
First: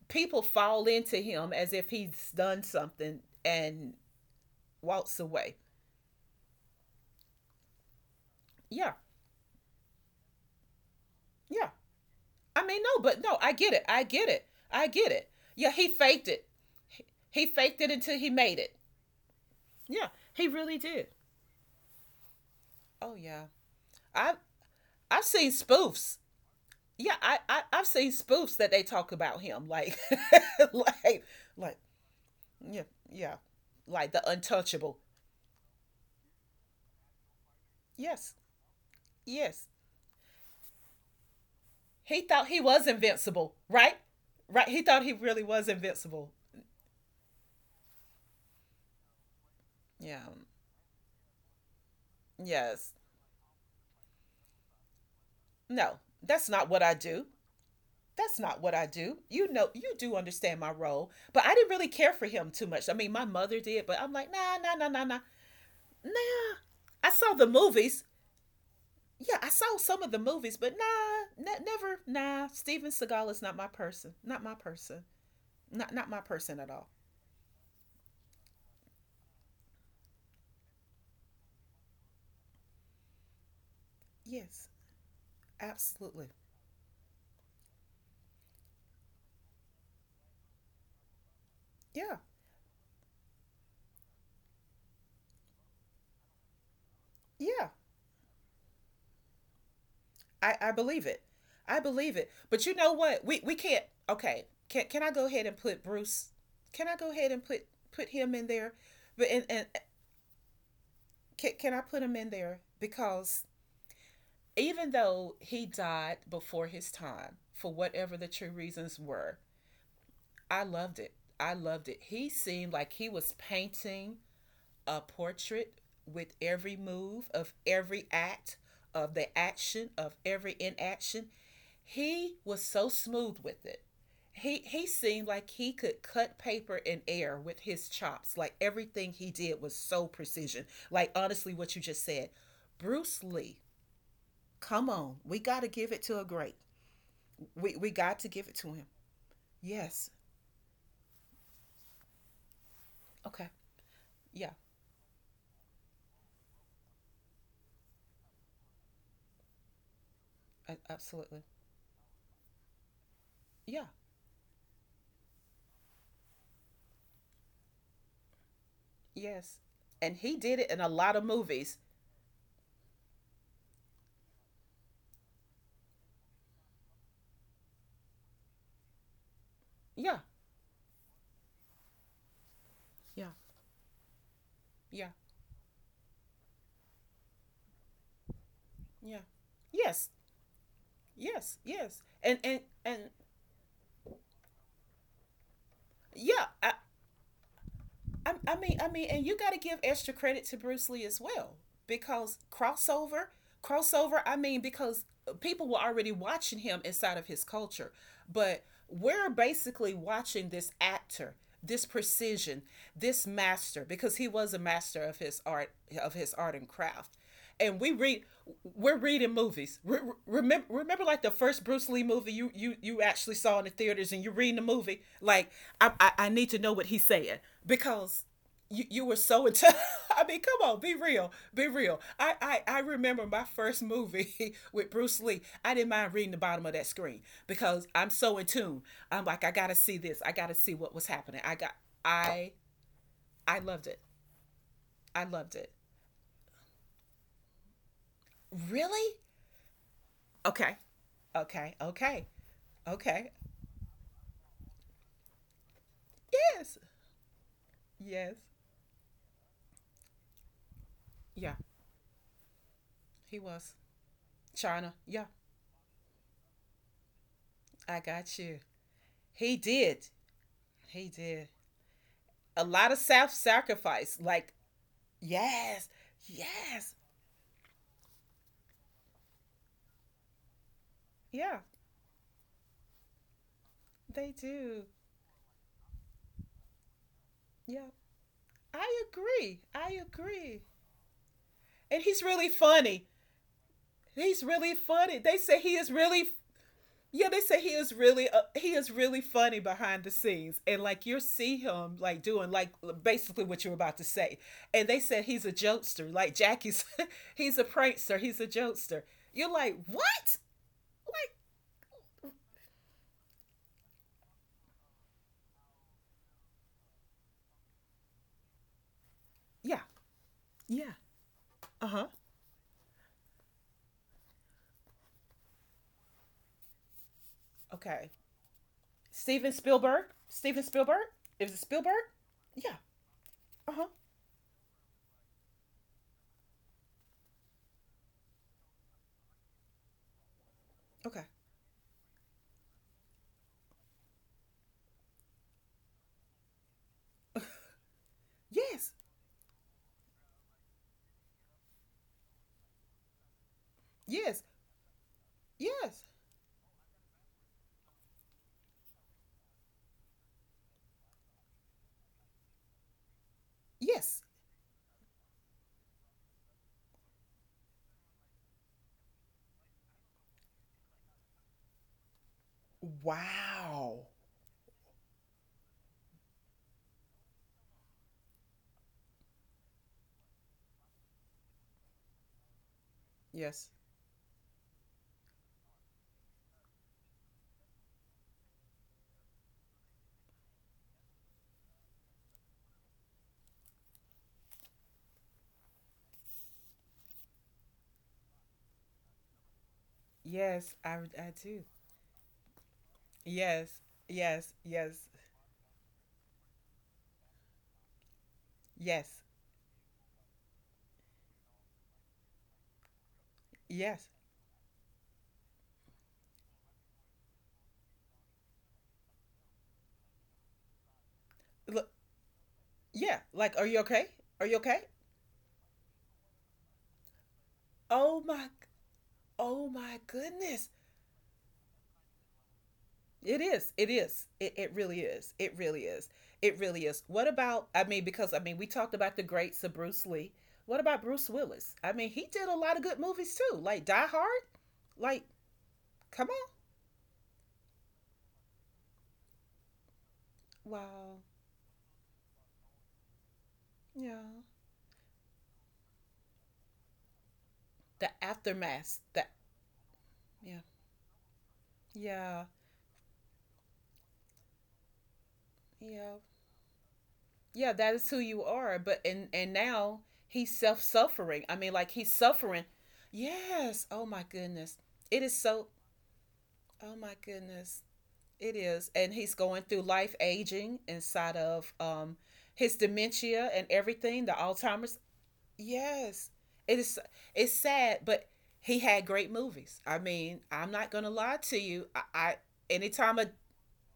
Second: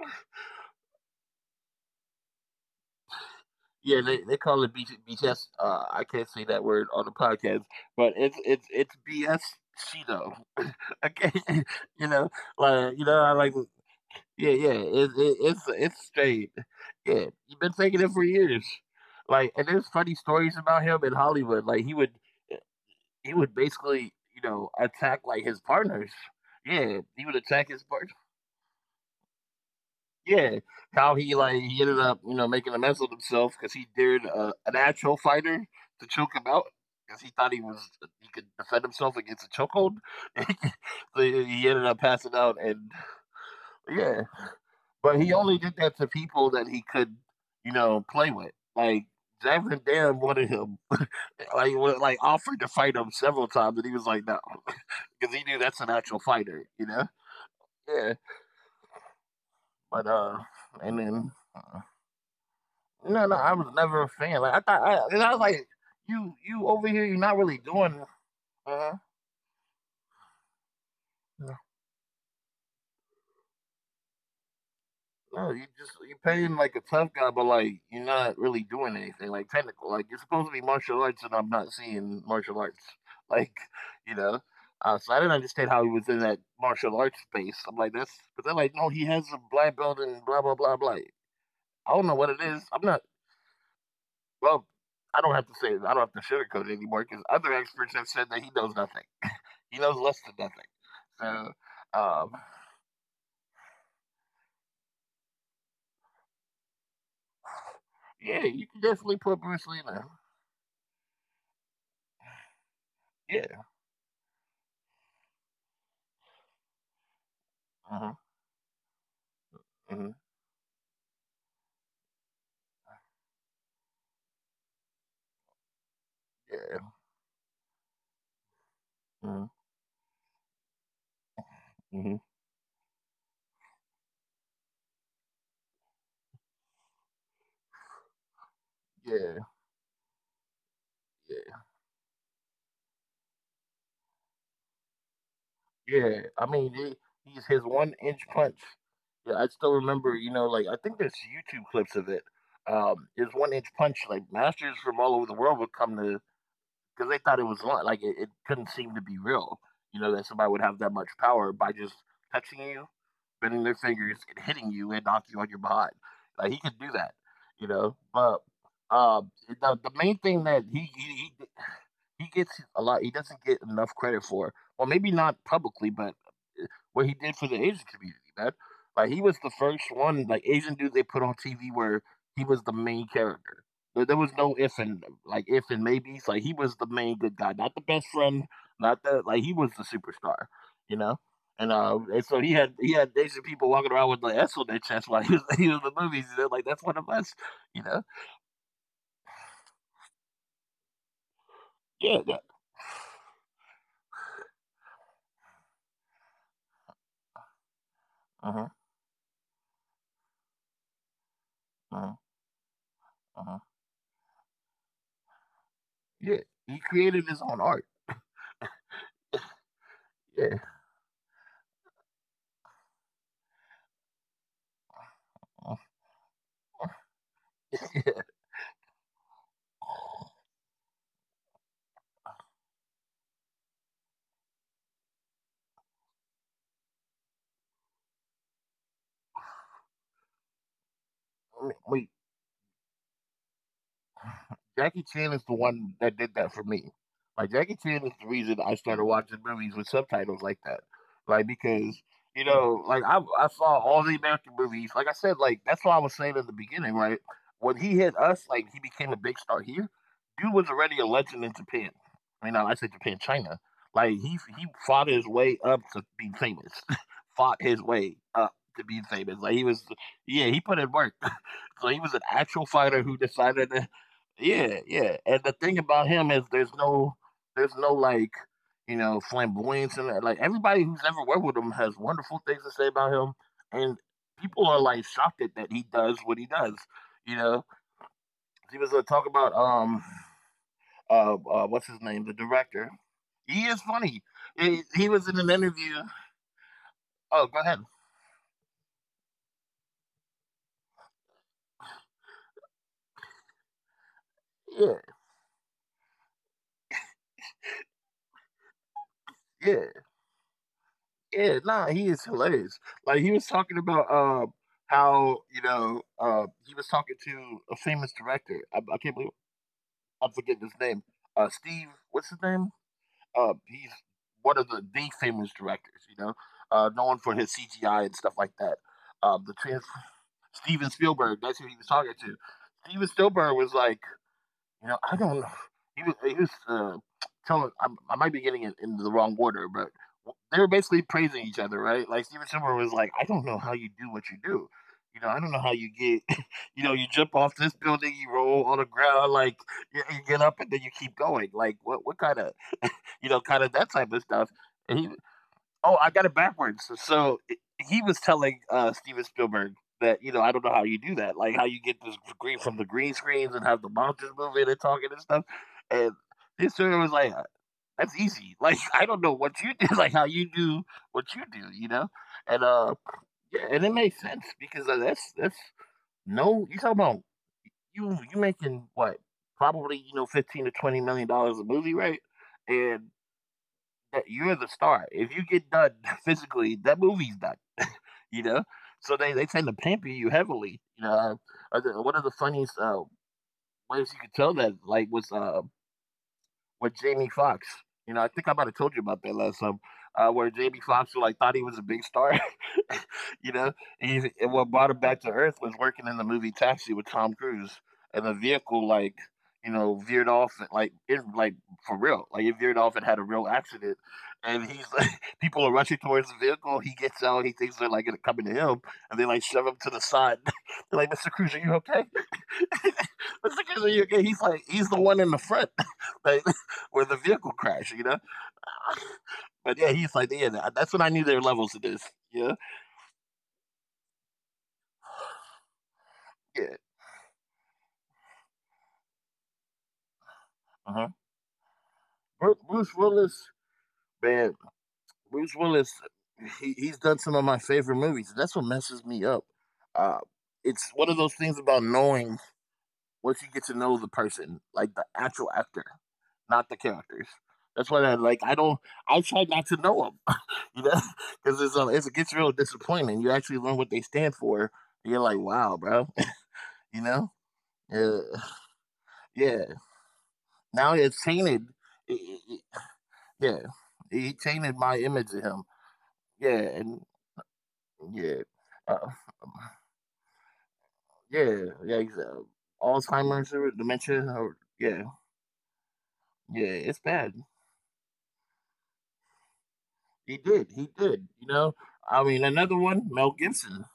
Speaker 1: People fall into him as if he's done something and
Speaker 2: Yeah, they call it BS,
Speaker 1: walks
Speaker 2: BS.
Speaker 1: away.
Speaker 2: I can't say that word on the podcast, but it's it's
Speaker 1: Yeah,
Speaker 2: it's BS. Cheeto. Okay,
Speaker 1: yeah.
Speaker 2: you know,
Speaker 1: I mean,
Speaker 2: like
Speaker 1: no,
Speaker 2: you know,
Speaker 1: but
Speaker 2: I
Speaker 1: no, I
Speaker 2: like,
Speaker 1: get it. I get it.
Speaker 2: yeah, yeah.
Speaker 1: I
Speaker 2: It,
Speaker 1: get it.
Speaker 2: it, it's
Speaker 1: Yeah, he
Speaker 2: it's
Speaker 1: faked it.
Speaker 2: straight. Yeah,
Speaker 1: He
Speaker 2: you've been
Speaker 1: faked it
Speaker 2: taking it
Speaker 1: until
Speaker 2: for
Speaker 1: he made
Speaker 2: years.
Speaker 1: it.
Speaker 2: Like, and there's
Speaker 1: Yeah,
Speaker 2: funny
Speaker 1: he
Speaker 2: stories
Speaker 1: really
Speaker 2: about him
Speaker 1: did.
Speaker 2: in Hollywood.
Speaker 1: Oh
Speaker 2: He
Speaker 1: yeah.
Speaker 2: would basically,
Speaker 1: I
Speaker 2: you know, attack
Speaker 1: I've
Speaker 2: like
Speaker 1: seen
Speaker 2: his partners.
Speaker 1: spoofs.
Speaker 2: Yeah,
Speaker 1: Yeah,
Speaker 2: he would
Speaker 1: I, I
Speaker 2: attack his
Speaker 1: I've
Speaker 2: partner.
Speaker 1: seen spoofs that they talk about him like
Speaker 2: Yeah, how
Speaker 1: like
Speaker 2: he, like,
Speaker 1: like
Speaker 2: he ended up, you know, making a
Speaker 1: yeah,
Speaker 2: mess of
Speaker 1: yeah.
Speaker 2: himself because he
Speaker 1: Like the
Speaker 2: dared an
Speaker 1: untouchable.
Speaker 2: actual fighter to choke him out because he thought he was
Speaker 1: Yes.
Speaker 2: he could defend himself
Speaker 1: Yes.
Speaker 2: against a chokehold. So he
Speaker 1: He
Speaker 2: ended up
Speaker 1: thought he
Speaker 2: passing
Speaker 1: was
Speaker 2: out, and
Speaker 1: invincible, right? Right.
Speaker 2: yeah,
Speaker 1: He thought he really was
Speaker 2: but he only did
Speaker 1: invincible.
Speaker 2: that to people that he could, you know, play with. Like
Speaker 1: Yeah.
Speaker 2: Jack Van Dam wanted him, like wa- like
Speaker 1: Yes.
Speaker 2: offered to fight him several times, and he was like no,
Speaker 1: No.
Speaker 2: because he knew that's
Speaker 1: That's
Speaker 2: an
Speaker 1: not what
Speaker 2: actual
Speaker 1: I do.
Speaker 2: fighter, you know.
Speaker 1: That's not what
Speaker 2: Yeah,
Speaker 1: I do. You know, you do understand my
Speaker 2: but
Speaker 1: role, but I
Speaker 2: and
Speaker 1: didn't really
Speaker 2: then.
Speaker 1: care for him too much. I mean, my mother did,
Speaker 2: No,
Speaker 1: but
Speaker 2: no,
Speaker 1: I'm
Speaker 2: I
Speaker 1: like,
Speaker 2: was
Speaker 1: nah,
Speaker 2: never a
Speaker 1: nah, nah, nah,
Speaker 2: fan.
Speaker 1: nah,
Speaker 2: Like I thought, I, and I was
Speaker 1: nah.
Speaker 2: like, you,
Speaker 1: I saw
Speaker 2: you
Speaker 1: the
Speaker 2: over here, you're not
Speaker 1: movies.
Speaker 2: really doing.
Speaker 1: Yeah, I
Speaker 2: Uh,
Speaker 1: saw some of the movies, but nah, never,
Speaker 2: no,
Speaker 1: nah. Steven Seagal is not my person. Not my person. Not
Speaker 2: no,
Speaker 1: my
Speaker 2: you
Speaker 1: person
Speaker 2: just,
Speaker 1: at
Speaker 2: you're
Speaker 1: all.
Speaker 2: paying like a tough guy, but like you're not really doing anything like technical. Like you're supposed to be martial arts, and I'm not seeing martial arts. Like,
Speaker 1: Yes,
Speaker 2: you know. So I didn't
Speaker 1: absolutely.
Speaker 2: understand how he was in that martial arts space. I'm like, that's, but they're like, no, he has a black belt and blah blah blah blah. Like,
Speaker 1: Yeah,
Speaker 2: I don't know what it is. I'm not. Well, I don't have to say it. I don't have to sugarcoat it
Speaker 1: yeah.
Speaker 2: anymore because other experts have said that he knows nothing. He
Speaker 1: I
Speaker 2: knows
Speaker 1: I
Speaker 2: less than
Speaker 1: believe it.
Speaker 2: nothing.
Speaker 1: I believe
Speaker 2: So,
Speaker 1: it. But you know what? We can't. Okay. Can I go ahead and put Bruce? Can I go ahead and put him in there?
Speaker 2: yeah,
Speaker 1: But
Speaker 2: you can
Speaker 1: and
Speaker 2: definitely put Bruce Lee in.
Speaker 1: can I put him in there? Because
Speaker 2: Yeah.
Speaker 1: even though he died before his time, for whatever
Speaker 2: Uh-huh.
Speaker 1: the true reasons were,
Speaker 2: Hmm.
Speaker 1: I loved it. I loved it. He seemed like he was painting a portrait with every
Speaker 2: Yeah.
Speaker 1: move of every act, of the
Speaker 2: Hmm.
Speaker 1: action, of every inaction.
Speaker 2: Hmm.
Speaker 1: He was so smooth with it. He seemed like he could cut paper in air with his chops. Like, everything he
Speaker 2: Yeah.
Speaker 1: did was so precision. Like, honestly,
Speaker 2: Yeah.
Speaker 1: what you just said. Bruce Lee, come on, we got to give it to
Speaker 2: Yeah.
Speaker 1: a
Speaker 2: I
Speaker 1: great.
Speaker 2: mean, he, he's his
Speaker 1: We
Speaker 2: one
Speaker 1: got
Speaker 2: inch
Speaker 1: to give it
Speaker 2: punch.
Speaker 1: to him.
Speaker 2: Yeah, I still
Speaker 1: Yes.
Speaker 2: remember. You know, like I think there's YouTube clips of it. His
Speaker 1: Okay.
Speaker 2: one inch punch. Like
Speaker 1: Yeah.
Speaker 2: masters from all over the world would come to because they thought it was li- like it couldn't seem to be real. You know that somebody would have that much
Speaker 1: Absolutely.
Speaker 2: power by just touching you, spinning their
Speaker 1: Yeah.
Speaker 2: fingers and hitting you and knock you on your behind. Like he could do that, you know. But
Speaker 1: Yes.
Speaker 2: the
Speaker 1: And
Speaker 2: main
Speaker 1: he
Speaker 2: thing
Speaker 1: did
Speaker 2: that
Speaker 1: it in a
Speaker 2: he he
Speaker 1: lot of
Speaker 2: he,
Speaker 1: movies.
Speaker 2: he gets a lot, he doesn't get enough credit for. Well, maybe not publicly, but what he did for the Asian community, man. Like he was the first
Speaker 1: Yeah,
Speaker 2: one, like Asian dude they put on TV where he was the main
Speaker 1: yeah,
Speaker 2: character. There was no if and
Speaker 1: yeah,
Speaker 2: like if and maybes. Like he was the main good guy, not the best friend, not
Speaker 1: yeah.
Speaker 2: the, like, he was the
Speaker 1: Yes,
Speaker 2: superstar, you know.
Speaker 1: yes, yes.
Speaker 2: And
Speaker 1: and
Speaker 2: so
Speaker 1: and
Speaker 2: he
Speaker 1: and
Speaker 2: had Asian people walking around with the S on their chest while he was he was in the movies. You
Speaker 1: yeah,
Speaker 2: know, like
Speaker 1: I,
Speaker 2: that's one of us, you know.
Speaker 1: I i mean i mean and you got to give extra credit to Bruce Lee as well.
Speaker 2: Yeah.
Speaker 1: Because
Speaker 2: Yeah.
Speaker 1: crossover. I mean, because people were already watching him inside of his culture.
Speaker 2: Uh
Speaker 1: But
Speaker 2: huh.
Speaker 1: we're basically watching this actor, this
Speaker 2: Uh huh.
Speaker 1: precision, this
Speaker 2: Uh huh.
Speaker 1: master, because he was a master of his art. Of his
Speaker 2: Yeah.
Speaker 1: art and
Speaker 2: He
Speaker 1: craft.
Speaker 2: created his own
Speaker 1: and
Speaker 2: art.
Speaker 1: we read we're reading movies. Re-
Speaker 2: Yeah.
Speaker 1: remember, remember, like the first Bruce Lee movie you actually saw in the theaters, and you're reading the movie. Like, I need to know what he's saying
Speaker 2: Yeah.
Speaker 1: because you were so into. I mean, come on, be real, be real. I remember my first movie with Bruce Lee. I didn't mind reading the bottom of that screen because I'm so in tune. I'm like, I gotta see this. I gotta see what was happening.
Speaker 2: Wait.
Speaker 1: I I loved it.
Speaker 2: Jackie
Speaker 1: I
Speaker 2: Chan is
Speaker 1: loved
Speaker 2: the
Speaker 1: it.
Speaker 2: one that did that for me. Like Jackie Chan is the reason I started
Speaker 1: Really?
Speaker 2: watching movies with subtitles like
Speaker 1: Okay.
Speaker 2: that. Like
Speaker 1: Okay.
Speaker 2: because,
Speaker 1: Okay.
Speaker 2: you know, like I
Speaker 1: Okay.
Speaker 2: I saw all the American movies. Like I said, like that's what I was saying in the
Speaker 1: Yes.
Speaker 2: beginning, right? When he hit
Speaker 1: Yes.
Speaker 2: us, like he became a big star here. Dude was already a legend
Speaker 1: Yeah.
Speaker 2: in Japan. I mean, no, I said Japan,
Speaker 1: He
Speaker 2: China.
Speaker 1: was.
Speaker 2: Like he
Speaker 1: China.
Speaker 2: fought
Speaker 1: Yeah.
Speaker 2: his way up to being famous. Fought his
Speaker 1: I
Speaker 2: way
Speaker 1: got
Speaker 2: up
Speaker 1: you.
Speaker 2: to being famous. Like
Speaker 1: He
Speaker 2: he was,
Speaker 1: did.
Speaker 2: yeah, he put in
Speaker 1: He
Speaker 2: work.
Speaker 1: did.
Speaker 2: So he was an
Speaker 1: A
Speaker 2: actual
Speaker 1: lot of
Speaker 2: fighter who
Speaker 1: self
Speaker 2: decided.
Speaker 1: sacrifice. Like,
Speaker 2: Yeah, yeah. And the thing
Speaker 1: yes.
Speaker 2: about him is there's
Speaker 1: Yes.
Speaker 2: no there's no, like, you know, flamboyance and that. Like everybody who's ever worked
Speaker 1: Yeah.
Speaker 2: with him has wonderful things to say about him. And
Speaker 1: They
Speaker 2: people are,
Speaker 1: do.
Speaker 2: like, shocked at that he does what he does. You know?
Speaker 1: Yeah.
Speaker 2: He was
Speaker 1: I
Speaker 2: gonna talk about
Speaker 1: agree. I agree.
Speaker 2: what's
Speaker 1: And
Speaker 2: his
Speaker 1: he's
Speaker 2: name? The
Speaker 1: really
Speaker 2: director.
Speaker 1: funny.
Speaker 2: He is funny.
Speaker 1: He's really
Speaker 2: He
Speaker 1: funny.
Speaker 2: was
Speaker 1: They
Speaker 2: in an
Speaker 1: say he is
Speaker 2: interview.
Speaker 1: really Yeah, they
Speaker 2: Oh,
Speaker 1: say
Speaker 2: go
Speaker 1: he
Speaker 2: ahead.
Speaker 1: is really, funny behind the scenes, and like you see him like doing like basically what you are about to say, and they
Speaker 2: Yeah,
Speaker 1: said he's a jokester, like Jackie's, he's a prankster, he's a jokester. You're like
Speaker 2: yeah.
Speaker 1: what? Like,
Speaker 2: Yeah, nah, he is hilarious. Like he was talking about how, you know, he was talking to a famous director. I can't believe
Speaker 1: yeah,
Speaker 2: I'm forgetting
Speaker 1: yeah,
Speaker 2: his name.
Speaker 1: uh huh,
Speaker 2: Steve, what's his name? He's one of the famous directors. You know, known for his
Speaker 1: okay.
Speaker 2: CGI and stuff like that.
Speaker 1: Steven Spielberg,
Speaker 2: The trans
Speaker 1: Steven Spielberg, is it
Speaker 2: Steven
Speaker 1: Spielberg?
Speaker 2: Spielberg. That's who he was
Speaker 1: Yeah,
Speaker 2: talking to.
Speaker 1: uh
Speaker 2: Steven
Speaker 1: huh,
Speaker 2: Spielberg was like, you know, I don't know. He was telling. I might be getting it into the wrong order, but
Speaker 1: okay.
Speaker 2: they were basically praising each other, right? Like Steven Spielberg was like, "I don't know how you do what you do. You know, I don't know how you get. You know, you jump off this building,
Speaker 1: Yes,
Speaker 2: you roll on the ground, like you get up, and then you keep going. Like what? What kind of, you know, kind of
Speaker 1: yes,
Speaker 2: that type of stuff." And he
Speaker 1: yes,
Speaker 2: Oh, I got it backwards. So I he was telling Steven Spielberg that, you know, I don't know how you do that, like how you get this green from the green screens and have
Speaker 1: yes.
Speaker 2: the monsters moving and talking and stuff. And this story was like, "That's easy." Like I don't know what you do, like how you do what you do, you know. And yeah, and
Speaker 1: Wow.
Speaker 2: it makes sense because that's no, you talking about you you making what probably, you know, $15 to $20 million a movie, right? And
Speaker 1: Yes,
Speaker 2: yeah, you're the star. If you get done physically, that movie's done, you know? So they tend to pamper you heavily. You know, I think one of the funniest ways you could tell that like was with Jamie Foxx. You know, I think I might have told you about that last time, where
Speaker 1: yes,
Speaker 2: Jamie
Speaker 1: I
Speaker 2: Foxx,
Speaker 1: I
Speaker 2: who like
Speaker 1: do.
Speaker 2: thought he was a big star, you
Speaker 1: Yes,
Speaker 2: know, he's,
Speaker 1: yes,
Speaker 2: and what brought
Speaker 1: yes,
Speaker 2: him back to earth was working in the movie Taxi with Tom Cruise, and the vehicle,
Speaker 1: yes,
Speaker 2: like, you know, veered off and, like it like for real, like it veered off and had a real
Speaker 1: yes.
Speaker 2: accident, and he's like, people are rushing towards the vehicle. He gets out, he thinks they're like gonna coming to him, and they like shove him to the side. They're like, "Mr. Cruise, are you
Speaker 1: Look,
Speaker 2: okay?"
Speaker 1: yeah. Like, are you
Speaker 2: Mr. Cruise, are
Speaker 1: okay?
Speaker 2: you okay?
Speaker 1: Are you
Speaker 2: He's like,
Speaker 1: okay?
Speaker 2: he's the one in the front. Like, where the vehicle crashed, you
Speaker 1: Oh
Speaker 2: know?
Speaker 1: my, oh
Speaker 2: But
Speaker 1: my
Speaker 2: yeah, he's like, yeah,
Speaker 1: goodness.
Speaker 2: nah, that's when I knew there were levels to this. Yeah.
Speaker 1: It is. It is. It really is. It really is. It really
Speaker 2: Yeah.
Speaker 1: is. What about? I mean, because, I mean, we talked about the greats of Bruce Lee. What about
Speaker 2: Uh-huh.
Speaker 1: Bruce Willis? I mean, he did a lot of good
Speaker 2: Bruce
Speaker 1: movies too,
Speaker 2: Willis,
Speaker 1: like Die Hard.
Speaker 2: man,
Speaker 1: Like,
Speaker 2: Bruce Willis,
Speaker 1: come on.
Speaker 2: he's done some of my favorite movies. That's what messes me up. Uh, it's
Speaker 1: Wow.
Speaker 2: one of those things about knowing once you get to know
Speaker 1: Yeah.
Speaker 2: the person, like the actual actor, not the characters. That's
Speaker 1: The
Speaker 2: why I like I don't
Speaker 1: aftermath. That.
Speaker 2: I try not to know them,
Speaker 1: Yeah.
Speaker 2: you know, because it
Speaker 1: Yeah.
Speaker 2: gets real disappointing. You actually learn what they stand for. And you're like, wow,
Speaker 1: Yeah.
Speaker 2: bro, you know,
Speaker 1: Yeah, that is who
Speaker 2: yeah.
Speaker 1: you are. But and
Speaker 2: Yeah.
Speaker 1: now he's self
Speaker 2: Now he has
Speaker 1: suffering. I mean,
Speaker 2: tainted.
Speaker 1: like he's suffering.
Speaker 2: Yeah,
Speaker 1: Yes. Oh my
Speaker 2: he
Speaker 1: goodness.
Speaker 2: tainted my
Speaker 1: It
Speaker 2: image
Speaker 1: is
Speaker 2: of
Speaker 1: so.
Speaker 2: him. Yeah,
Speaker 1: Oh
Speaker 2: and
Speaker 1: my goodness.
Speaker 2: yeah,
Speaker 1: It is.
Speaker 2: uh,
Speaker 1: And he's going through life aging inside
Speaker 2: yeah,
Speaker 1: of
Speaker 2: yeah.
Speaker 1: his dementia
Speaker 2: Alzheimer's
Speaker 1: and
Speaker 2: or dementia,
Speaker 1: everything, the
Speaker 2: or
Speaker 1: Alzheimer's.
Speaker 2: yeah,
Speaker 1: Yes.
Speaker 2: yeah.
Speaker 1: It is
Speaker 2: It's bad.
Speaker 1: it's sad, but he had great movies. I
Speaker 2: He
Speaker 1: mean, I'm
Speaker 2: did. He
Speaker 1: not gonna
Speaker 2: did.
Speaker 1: lie
Speaker 2: You
Speaker 1: to
Speaker 2: know.
Speaker 1: you.
Speaker 2: I
Speaker 1: I
Speaker 2: mean, another one,
Speaker 1: anytime a
Speaker 2: Mel Gibson.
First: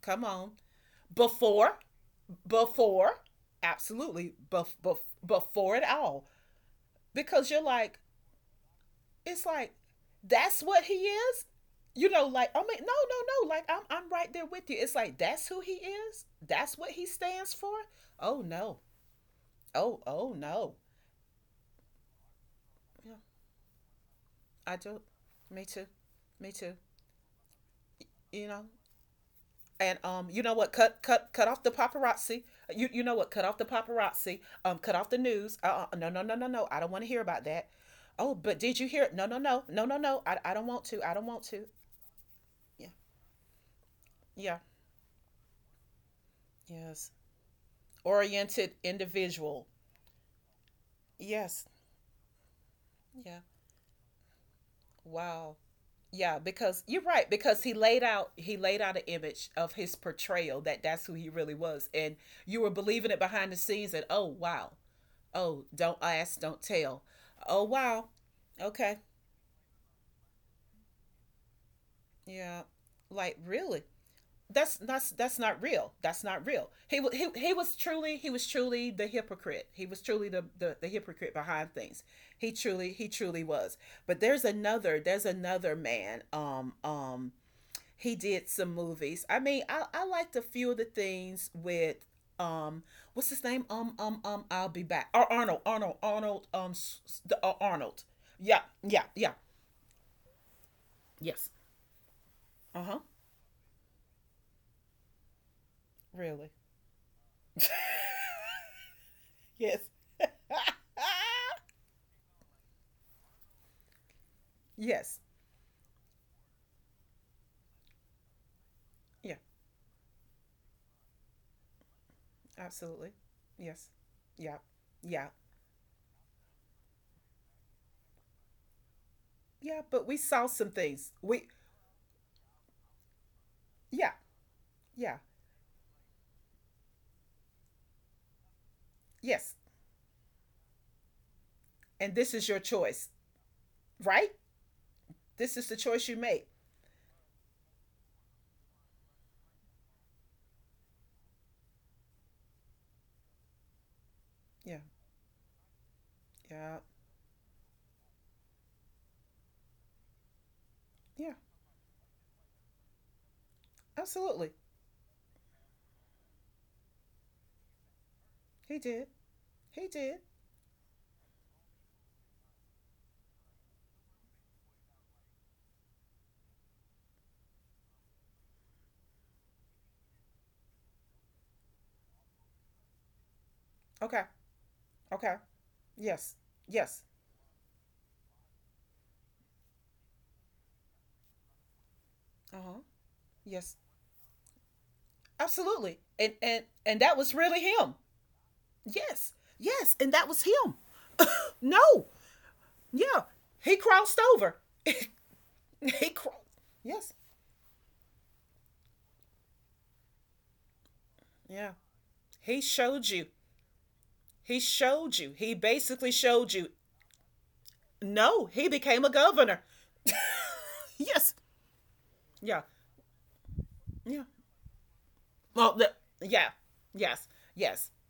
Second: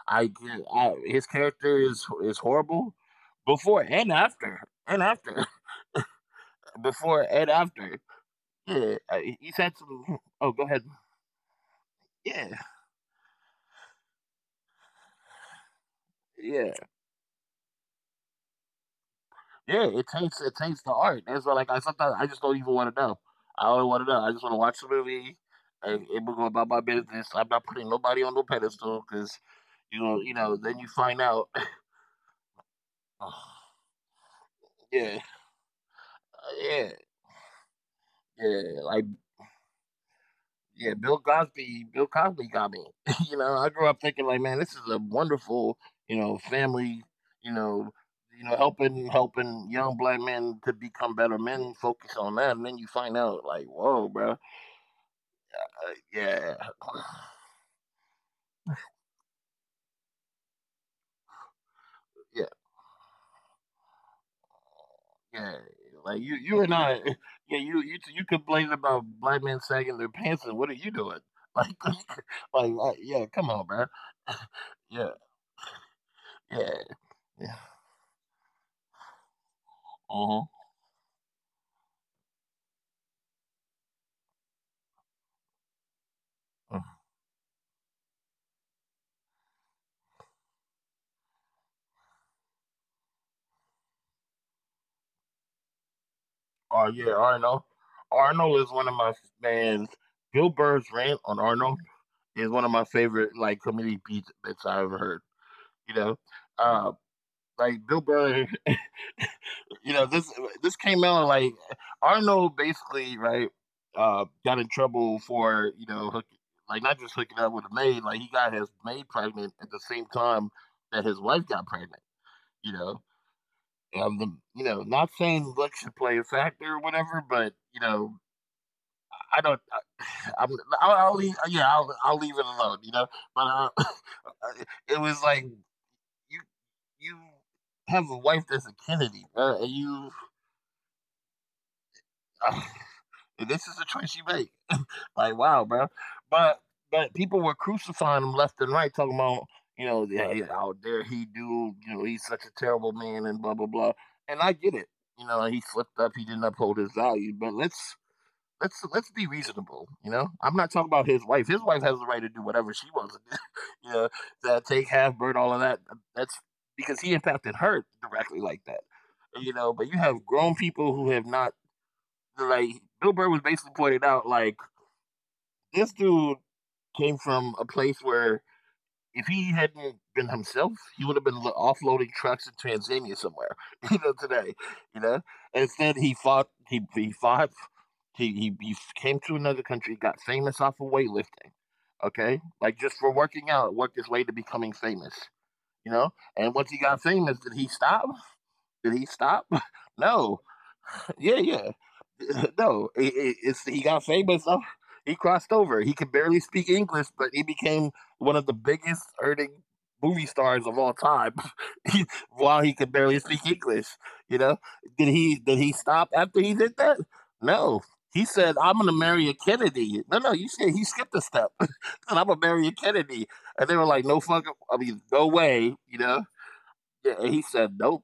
Speaker 1: Come
Speaker 2: I,
Speaker 1: on.
Speaker 2: get- I his character
Speaker 1: Before
Speaker 2: is horrible
Speaker 1: before,
Speaker 2: before and
Speaker 1: absolutely,
Speaker 2: after and after.
Speaker 1: before it all,
Speaker 2: Before and
Speaker 1: because you're like,
Speaker 2: after. Yeah, I,
Speaker 1: it's
Speaker 2: he's
Speaker 1: like,
Speaker 2: had some. Oh,
Speaker 1: that's
Speaker 2: go
Speaker 1: what
Speaker 2: ahead.
Speaker 1: he is. You know, like
Speaker 2: Yeah,
Speaker 1: I mean, no, no, no. Like, I'm right there with you. It's like that's who he is. That's
Speaker 2: yeah.
Speaker 1: what he stands for. Oh no.
Speaker 2: Yeah,
Speaker 1: Oh, oh
Speaker 2: it
Speaker 1: no.
Speaker 2: takes the art. That's why, like, I sometimes I just don't even want to
Speaker 1: Yeah,
Speaker 2: know. I only want to know. I just want to
Speaker 1: I
Speaker 2: watch the
Speaker 1: do.
Speaker 2: movie
Speaker 1: Me too.
Speaker 2: and we're going
Speaker 1: Me
Speaker 2: about
Speaker 1: too.
Speaker 2: my business. I'm not putting nobody on no
Speaker 1: You know,
Speaker 2: pedestal because,
Speaker 1: and
Speaker 2: you know, you
Speaker 1: you know
Speaker 2: know.
Speaker 1: what?
Speaker 2: Then you
Speaker 1: Cut,
Speaker 2: find
Speaker 1: cut, cut
Speaker 2: out.
Speaker 1: off the paparazzi. You know what? Cut off the paparazzi. Cut off the
Speaker 2: yeah,
Speaker 1: news. No, no, no, no, no. I don't
Speaker 2: yeah,
Speaker 1: want to hear about that. Oh, but did
Speaker 2: yeah.
Speaker 1: you hear
Speaker 2: Like,
Speaker 1: it? No, no, no, no, no, no. I don't want
Speaker 2: yeah,
Speaker 1: to. I
Speaker 2: Bill
Speaker 1: don't want to.
Speaker 2: Cosby. Bill Cosby got me.
Speaker 1: Yeah,
Speaker 2: I grew up thinking like,
Speaker 1: yeah,
Speaker 2: man, this is a wonderful, you know, family.
Speaker 1: yes.
Speaker 2: You know,
Speaker 1: Oriented
Speaker 2: helping
Speaker 1: individual.
Speaker 2: helping young black men to become better
Speaker 1: Yes,
Speaker 2: men. Focus on that, and then you find
Speaker 1: yeah.
Speaker 2: out like, whoa, bro.
Speaker 1: Wow. Yeah,
Speaker 2: yeah,
Speaker 1: because you're right. Because he laid out an image of his portrayal that that's who he really was, and
Speaker 2: yeah,
Speaker 1: you were believing it behind the scenes. And oh wow.
Speaker 2: yeah.
Speaker 1: Oh, don't
Speaker 2: You,
Speaker 1: ask, don't
Speaker 2: you are
Speaker 1: tell.
Speaker 2: not. Yeah,
Speaker 1: Oh wow.
Speaker 2: you complain
Speaker 1: Okay.
Speaker 2: about black men sagging their pants, and what are you doing? Like,
Speaker 1: Yeah.
Speaker 2: yeah.
Speaker 1: Like,
Speaker 2: Come on,
Speaker 1: really?
Speaker 2: bro.
Speaker 1: That's that's
Speaker 2: Yeah,
Speaker 1: that's not real. That's not real.
Speaker 2: yeah,
Speaker 1: He
Speaker 2: yeah.
Speaker 1: was truly the hypocrite. He was truly the,
Speaker 2: Uh
Speaker 1: the the hypocrite behind things. He truly was. But there's another man.
Speaker 2: huh.
Speaker 1: He did some movies. I mean, I liked a few of the things with um what's his name? I'll be back. Or Arnold, Arnold, Arnold,
Speaker 2: Oh yeah,
Speaker 1: the
Speaker 2: Arnold.
Speaker 1: Arnold.
Speaker 2: Arnold
Speaker 1: Yeah,
Speaker 2: is one of
Speaker 1: yeah,
Speaker 2: my
Speaker 1: yeah.
Speaker 2: fans. Bill Burr's rant on
Speaker 1: Yes.
Speaker 2: Arnold is one of my
Speaker 1: Uh-huh.
Speaker 2: favorite like comedy beats bits I ever heard. You know,
Speaker 1: Really.
Speaker 2: uh, like Bill Burr,
Speaker 1: yes.
Speaker 2: you know, this came out like Arnold basically, right? Got in trouble
Speaker 1: yes.
Speaker 2: for, you know, like not just hooking up with a maid. Like he got his maid
Speaker 1: Yeah,
Speaker 2: pregnant at the same time that his wife got pregnant, you know.
Speaker 1: absolutely. Yes.
Speaker 2: um the,
Speaker 1: Yeah.
Speaker 2: you know, not
Speaker 1: Yeah.
Speaker 2: saying luck should play a factor or whatever, but you know, I don't I,
Speaker 1: Yeah, but we saw some things.
Speaker 2: I'll leave,
Speaker 1: We
Speaker 2: yeah, I'll leave it alone, you know. But uh,
Speaker 1: yeah,
Speaker 2: it
Speaker 1: yeah.
Speaker 2: was like you you have a wife that's a Kennedy,
Speaker 1: Yes.
Speaker 2: and you
Speaker 1: And this is your choice,
Speaker 2: and this is the choice you
Speaker 1: right?
Speaker 2: make. Like,
Speaker 1: This
Speaker 2: wow,
Speaker 1: is the
Speaker 2: bro.
Speaker 1: choice you made.
Speaker 2: But but people were crucifying him left and right, talking about, you know, "Yeah, yeah, how dare he do, you know, he's such a terrible man and blah blah blah." And I get
Speaker 1: Yeah.
Speaker 2: it. You know, he slipped up, he didn't uphold
Speaker 1: Yeah.
Speaker 2: his value. But let's be reasonable, you know. I'm not talking about his
Speaker 1: Yeah.
Speaker 2: wife. His wife has the right to do whatever she wants to do, you know,
Speaker 1: Absolutely.
Speaker 2: to take half bird, all of that. That's because he impacted her directly like that.
Speaker 1: He did.
Speaker 2: You know, but
Speaker 1: He
Speaker 2: you
Speaker 1: did.
Speaker 2: have grown people who have not, like Bill Burr was basically pointing out, like this dude came from a place where if he hadn't been himself, he would have been offloading trucks in Tanzania somewhere, you know,
Speaker 1: Okay.
Speaker 2: today, you know.
Speaker 1: Okay.
Speaker 2: Instead, he
Speaker 1: Yes.
Speaker 2: fought. He
Speaker 1: Yes.
Speaker 2: he fought. He came to another country, got famous off of weightlifting. Okay, like
Speaker 1: Uh-huh.
Speaker 2: just for working out,
Speaker 1: Yes.
Speaker 2: worked his way to becoming famous, you
Speaker 1: Absolutely.
Speaker 2: know.
Speaker 1: And
Speaker 2: And
Speaker 1: and
Speaker 2: once he got
Speaker 1: and that was
Speaker 2: famous, did
Speaker 1: really
Speaker 2: he
Speaker 1: him.
Speaker 2: stop? Did he
Speaker 1: Yes.
Speaker 2: stop?
Speaker 1: Yes, and that
Speaker 2: No,
Speaker 1: was him.
Speaker 2: yeah, yeah.
Speaker 1: No.
Speaker 2: No,
Speaker 1: Yeah.
Speaker 2: I it's
Speaker 1: He
Speaker 2: he got
Speaker 1: crossed
Speaker 2: famous.
Speaker 1: over.
Speaker 2: Oh, he crossed over. He could
Speaker 1: He crossed.
Speaker 2: barely speak English,
Speaker 1: Yes.
Speaker 2: but he became one of the biggest earning movie stars of all time.
Speaker 1: Yeah.
Speaker 2: He,
Speaker 1: He
Speaker 2: while he could
Speaker 1: showed
Speaker 2: barely
Speaker 1: you.
Speaker 2: speak English, you
Speaker 1: He
Speaker 2: know, did
Speaker 1: showed you. He
Speaker 2: he
Speaker 1: basically
Speaker 2: stop after
Speaker 1: showed
Speaker 2: he
Speaker 1: you.
Speaker 2: did that? No. He
Speaker 1: No,
Speaker 2: said,
Speaker 1: he
Speaker 2: "I'm gonna
Speaker 1: became a
Speaker 2: marry a
Speaker 1: governor.
Speaker 2: Kennedy." No, no, you said he skipped a
Speaker 1: Yes.
Speaker 2: step, and I'm gonna
Speaker 1: Yeah.
Speaker 2: marry a Kennedy. And they were like,
Speaker 1: Yeah.
Speaker 2: "No fucking, I mean, no
Speaker 1: Well,
Speaker 2: way," you know.
Speaker 1: yeah.
Speaker 2: Yeah,
Speaker 1: Yes.
Speaker 2: and he said,
Speaker 1: Yes.
Speaker 2: "Nope."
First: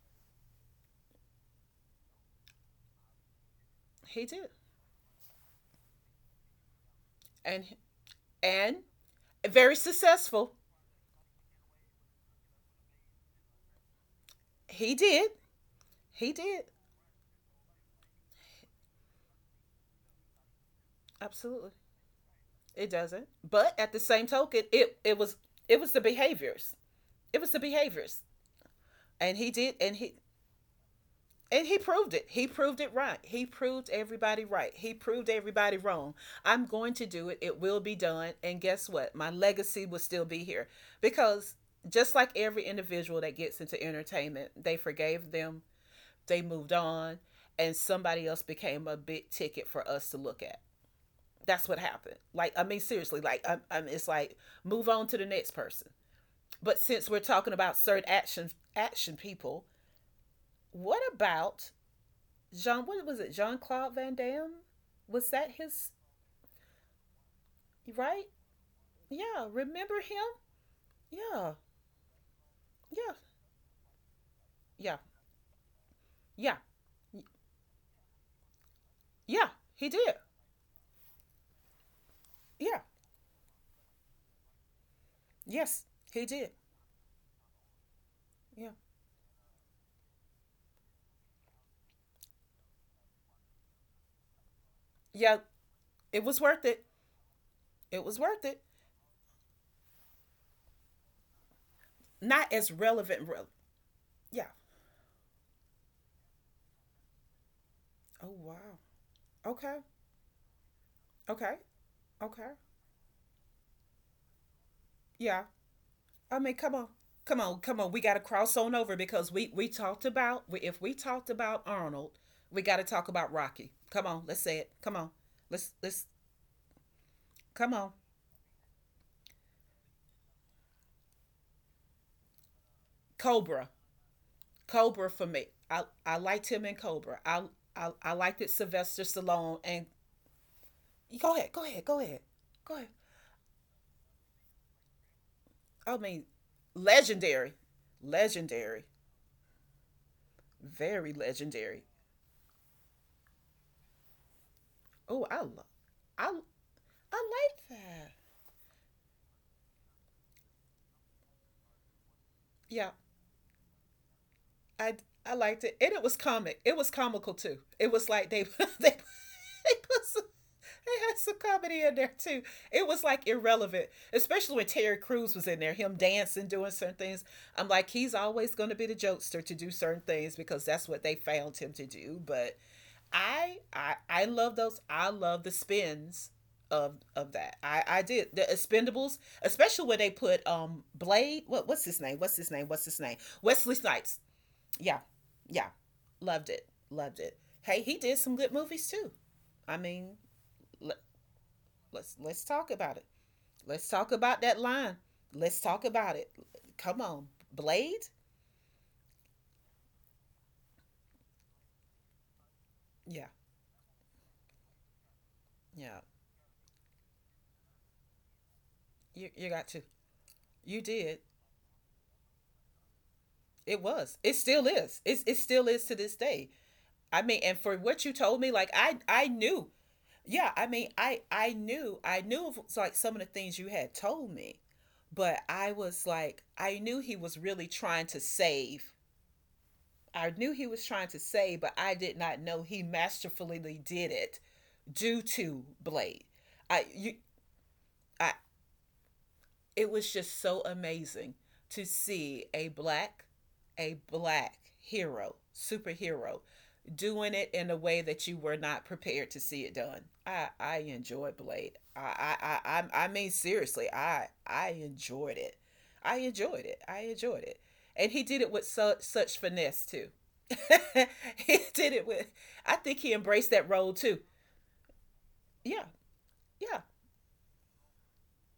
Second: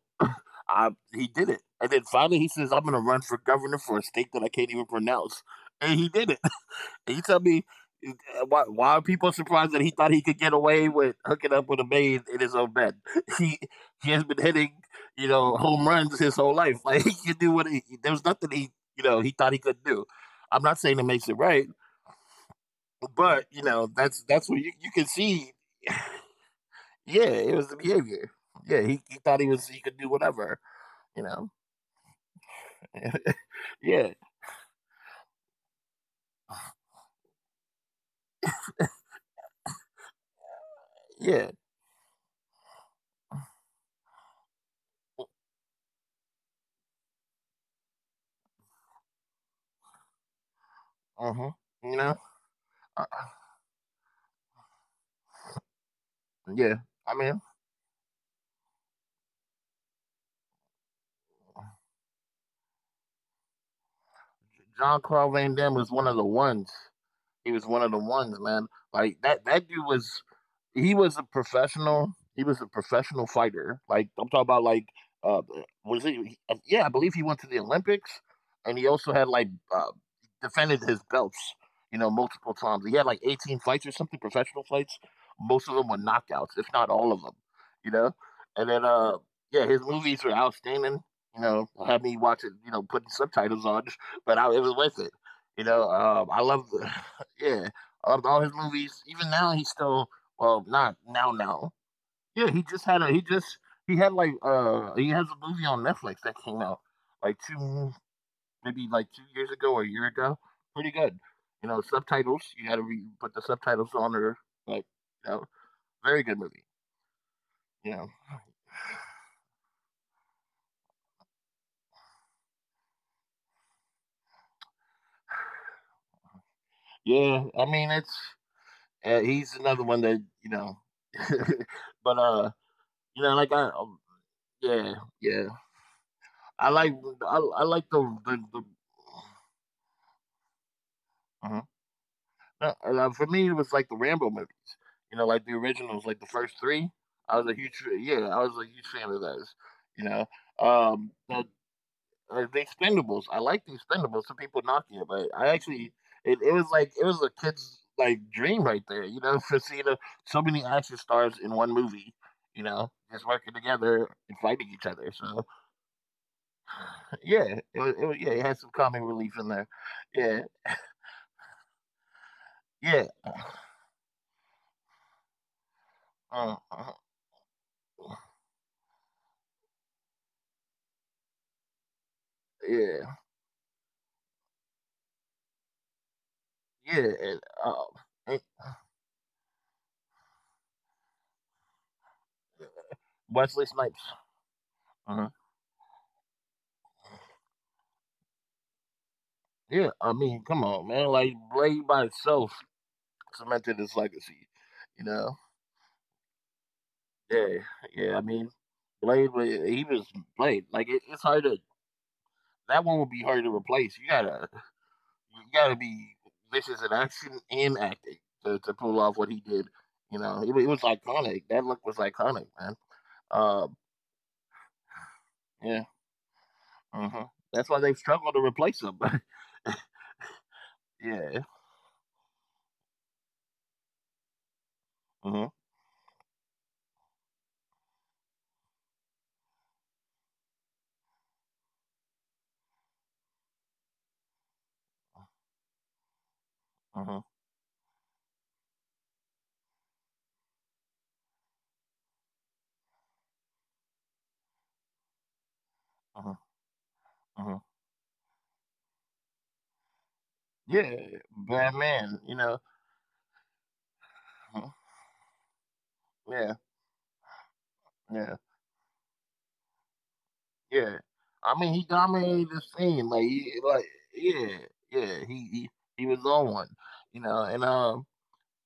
Speaker 2: I, he did it. And then finally he says, I'm gonna run for governor for a
Speaker 1: He
Speaker 2: state that I
Speaker 1: did.
Speaker 2: can't even pronounce. And he did it. And you tell me,
Speaker 1: And
Speaker 2: uh,
Speaker 1: and
Speaker 2: why are people surprised
Speaker 1: very
Speaker 2: that he thought he could get
Speaker 1: successful.
Speaker 2: away with hooking up with a maid in his own bed? He he has been hitting,
Speaker 1: He
Speaker 2: you
Speaker 1: did.
Speaker 2: know, home runs his
Speaker 1: He
Speaker 2: whole
Speaker 1: did.
Speaker 2: life. Like he could do what, he, there was nothing he, you know, he thought he could do. I'm not saying it makes it right,
Speaker 1: Absolutely. It doesn't.
Speaker 2: but you know,
Speaker 1: But at the
Speaker 2: that's
Speaker 1: same
Speaker 2: where you,
Speaker 1: token,
Speaker 2: you can
Speaker 1: it it was
Speaker 2: see,
Speaker 1: it was the behaviors.
Speaker 2: yeah,
Speaker 1: It
Speaker 2: it
Speaker 1: was
Speaker 2: was
Speaker 1: the
Speaker 2: the
Speaker 1: behaviors.
Speaker 2: behavior. Yeah, he thought
Speaker 1: And
Speaker 2: he
Speaker 1: he
Speaker 2: was, he
Speaker 1: did,
Speaker 2: could do whatever, you know.
Speaker 1: and he proved it. He proved it right. He proved
Speaker 2: Yeah,
Speaker 1: everybody right. He proved everybody wrong. I'm going to do it. It will be done. And guess what? My legacy will still be here.
Speaker 2: yeah.
Speaker 1: Because just like every individual that gets into entertainment, they forgave them, they moved on, and somebody else became a big ticket for us to look at.
Speaker 2: Hmm.
Speaker 1: That's what
Speaker 2: You know,
Speaker 1: happened. Like, I mean,
Speaker 2: uh,
Speaker 1: seriously, like, it's like move on to the next person.
Speaker 2: yeah.
Speaker 1: But since
Speaker 2: I
Speaker 1: we're
Speaker 2: mean,
Speaker 1: talking about certain action people, what about Jean? What was it? Jean Claude Van Damme?
Speaker 2: John
Speaker 1: Was
Speaker 2: Claude
Speaker 1: that
Speaker 2: Van Damme
Speaker 1: his,
Speaker 2: was one of the ones. He was one of the
Speaker 1: right?
Speaker 2: ones, man. Like that,
Speaker 1: Yeah,
Speaker 2: that dude
Speaker 1: remember
Speaker 2: was,
Speaker 1: him?
Speaker 2: he was a
Speaker 1: Yeah,
Speaker 2: professional. He was a
Speaker 1: yeah,
Speaker 2: professional fighter. Like I'm talking about like,
Speaker 1: yeah,
Speaker 2: uh was he
Speaker 1: yeah,
Speaker 2: yeah, I believe he went to the Olympics, and he also had like
Speaker 1: yeah.
Speaker 2: uh
Speaker 1: He did.
Speaker 2: defended his belts, you know, multiple times.
Speaker 1: Yeah,
Speaker 2: He had like 18 fights or something, professional fights. Most of them
Speaker 1: yes,
Speaker 2: were
Speaker 1: he
Speaker 2: knockouts,
Speaker 1: did.
Speaker 2: if not all of them, you know. And
Speaker 1: Yeah,
Speaker 2: then yeah, his movies were outstanding. You know, had me watching, you know, putting subtitles on, but I, it was worth it.
Speaker 1: yeah.
Speaker 2: You know,
Speaker 1: It
Speaker 2: I
Speaker 1: was
Speaker 2: love.
Speaker 1: worth it.
Speaker 2: Yeah,
Speaker 1: It was
Speaker 2: all
Speaker 1: worth
Speaker 2: his
Speaker 1: it.
Speaker 2: movies. Even now, he's still, well, not now, now. Yeah,
Speaker 1: Not
Speaker 2: he
Speaker 1: as
Speaker 2: just had a, he
Speaker 1: relevant, really.
Speaker 2: just, he had like
Speaker 1: Yeah.
Speaker 2: he has a movie on Netflix that came out like two,
Speaker 1: Oh
Speaker 2: maybe
Speaker 1: wow.
Speaker 2: like 2 years ago or
Speaker 1: Okay.
Speaker 2: a year ago. Pretty good.
Speaker 1: Okay.
Speaker 2: You know, subtitles.
Speaker 1: Okay.
Speaker 2: You had to put the subtitles on, or like, you know,
Speaker 1: Yeah.
Speaker 2: very good
Speaker 1: I
Speaker 2: movie.
Speaker 1: mean, come on, come on, come
Speaker 2: You
Speaker 1: on.
Speaker 2: know,
Speaker 1: We got to cross on over because we talked about, if we talked about Arnold, we got to talk about Rocky. Come on, let's say it. Come on, let's
Speaker 2: yeah. I
Speaker 1: come
Speaker 2: mean,
Speaker 1: on.
Speaker 2: it's, he's another one that, you know, but you know, like I
Speaker 1: Cobra,
Speaker 2: yeah,
Speaker 1: Cobra for
Speaker 2: yeah.
Speaker 1: me. I liked him
Speaker 2: I
Speaker 1: in
Speaker 2: like,
Speaker 1: Cobra. I
Speaker 2: I like
Speaker 1: I I liked it,
Speaker 2: the,
Speaker 1: Sylvester Stallone, and go ahead, go ahead,
Speaker 2: mm-hmm.
Speaker 1: go ahead, go ahead.
Speaker 2: No, for me, it was like the Rambo movies. You know, like the
Speaker 1: I mean,
Speaker 2: originals, like the first three.
Speaker 1: legendary,
Speaker 2: I was a huge, yeah,
Speaker 1: legendary,
Speaker 2: I was a huge fan of those. You know,
Speaker 1: very
Speaker 2: um,
Speaker 1: legendary.
Speaker 2: the, the Expendables. I like the Expendables. Some people
Speaker 1: Oh,
Speaker 2: knock it, but I
Speaker 1: I
Speaker 2: actually, it was like
Speaker 1: I
Speaker 2: it was a
Speaker 1: like that.
Speaker 2: kid's like dream right there. You know, for seeing so many action stars in one movie. You
Speaker 1: Yeah,
Speaker 2: know, just working together and fighting each
Speaker 1: I
Speaker 2: other.
Speaker 1: I
Speaker 2: So
Speaker 1: liked it, and it was comic. It was comical
Speaker 2: yeah,
Speaker 1: too. It
Speaker 2: it
Speaker 1: was
Speaker 2: was, yeah,
Speaker 1: like
Speaker 2: it
Speaker 1: they
Speaker 2: had
Speaker 1: they
Speaker 2: some comic relief in there.
Speaker 1: they put some,
Speaker 2: Yeah,
Speaker 1: they had some comedy in there too. It
Speaker 2: yeah,
Speaker 1: was like irrelevant, especially when Terry Crews was in there, him dancing,
Speaker 2: uh,
Speaker 1: doing
Speaker 2: uh,
Speaker 1: certain things. I'm like, he's always going to be the jokester to do certain things because that's what they found him to do. But
Speaker 2: yeah,
Speaker 1: I love those. I love the spins of
Speaker 2: yeah. And,
Speaker 1: of that. I did the Expendables, especially when they put Blade. What's his name? What's his name? What's his name?
Speaker 2: Wesley
Speaker 1: Wesley
Speaker 2: Snipes.
Speaker 1: Snipes, yeah,
Speaker 2: Uh-huh.
Speaker 1: yeah, loved it, loved it. Hey, he did some good movies too. I
Speaker 2: Yeah, I
Speaker 1: mean,
Speaker 2: mean, come on,
Speaker 1: let,
Speaker 2: man. Like Blade by
Speaker 1: let's
Speaker 2: itself
Speaker 1: talk about it.
Speaker 2: cemented
Speaker 1: Let's
Speaker 2: his
Speaker 1: talk
Speaker 2: legacy.
Speaker 1: about that line.
Speaker 2: You know?
Speaker 1: Let's talk about it. Come on,
Speaker 2: Yeah,
Speaker 1: Blade.
Speaker 2: yeah. I mean, Blade, he was Blade. Like it's hard to, that one would be
Speaker 1: Yeah,
Speaker 2: hard to replace. You gotta
Speaker 1: yeah.
Speaker 2: be vicious in action and acting to pull off what
Speaker 1: You
Speaker 2: he
Speaker 1: you
Speaker 2: did.
Speaker 1: got to.
Speaker 2: You know, it was
Speaker 1: You did.
Speaker 2: iconic. That look was iconic, man. Uh,
Speaker 1: It was. It still is. It still
Speaker 2: yeah.
Speaker 1: is to this day.
Speaker 2: Uh-huh.
Speaker 1: I mean, and
Speaker 2: That's why
Speaker 1: for
Speaker 2: they've
Speaker 1: what you
Speaker 2: struggled to
Speaker 1: told me, like,
Speaker 2: replace him.
Speaker 1: I knew. Yeah, I mean, I
Speaker 2: Yeah.
Speaker 1: I knew I knew of, so, like, some of the things you had told me, but
Speaker 2: Uh-huh.
Speaker 1: I was like, I knew he was really trying to save. I knew he was trying to save, but I did not know he masterfully did it due to Blade. I
Speaker 2: Uh-huh.
Speaker 1: you I It was just so amazing to see a black hero
Speaker 2: Uh-huh.
Speaker 1: superhero doing it
Speaker 2: Uh-huh.
Speaker 1: in a way that you were not prepared to see it done. I
Speaker 2: Yeah,
Speaker 1: enjoyed Blade.
Speaker 2: Batman. You know.
Speaker 1: I mean, seriously, i
Speaker 2: Mhm.
Speaker 1: i enjoyed it. I
Speaker 2: Yeah,
Speaker 1: enjoyed it. I enjoyed it. And he
Speaker 2: yeah,
Speaker 1: did it with such finesse too.
Speaker 2: yeah. I
Speaker 1: he
Speaker 2: mean, he
Speaker 1: did it with
Speaker 2: dominated the
Speaker 1: I think
Speaker 2: scene. Like,
Speaker 1: he embraced that role too.
Speaker 2: yeah, yeah.
Speaker 1: Yeah,
Speaker 2: He was on one,
Speaker 1: yeah,
Speaker 2: you know. And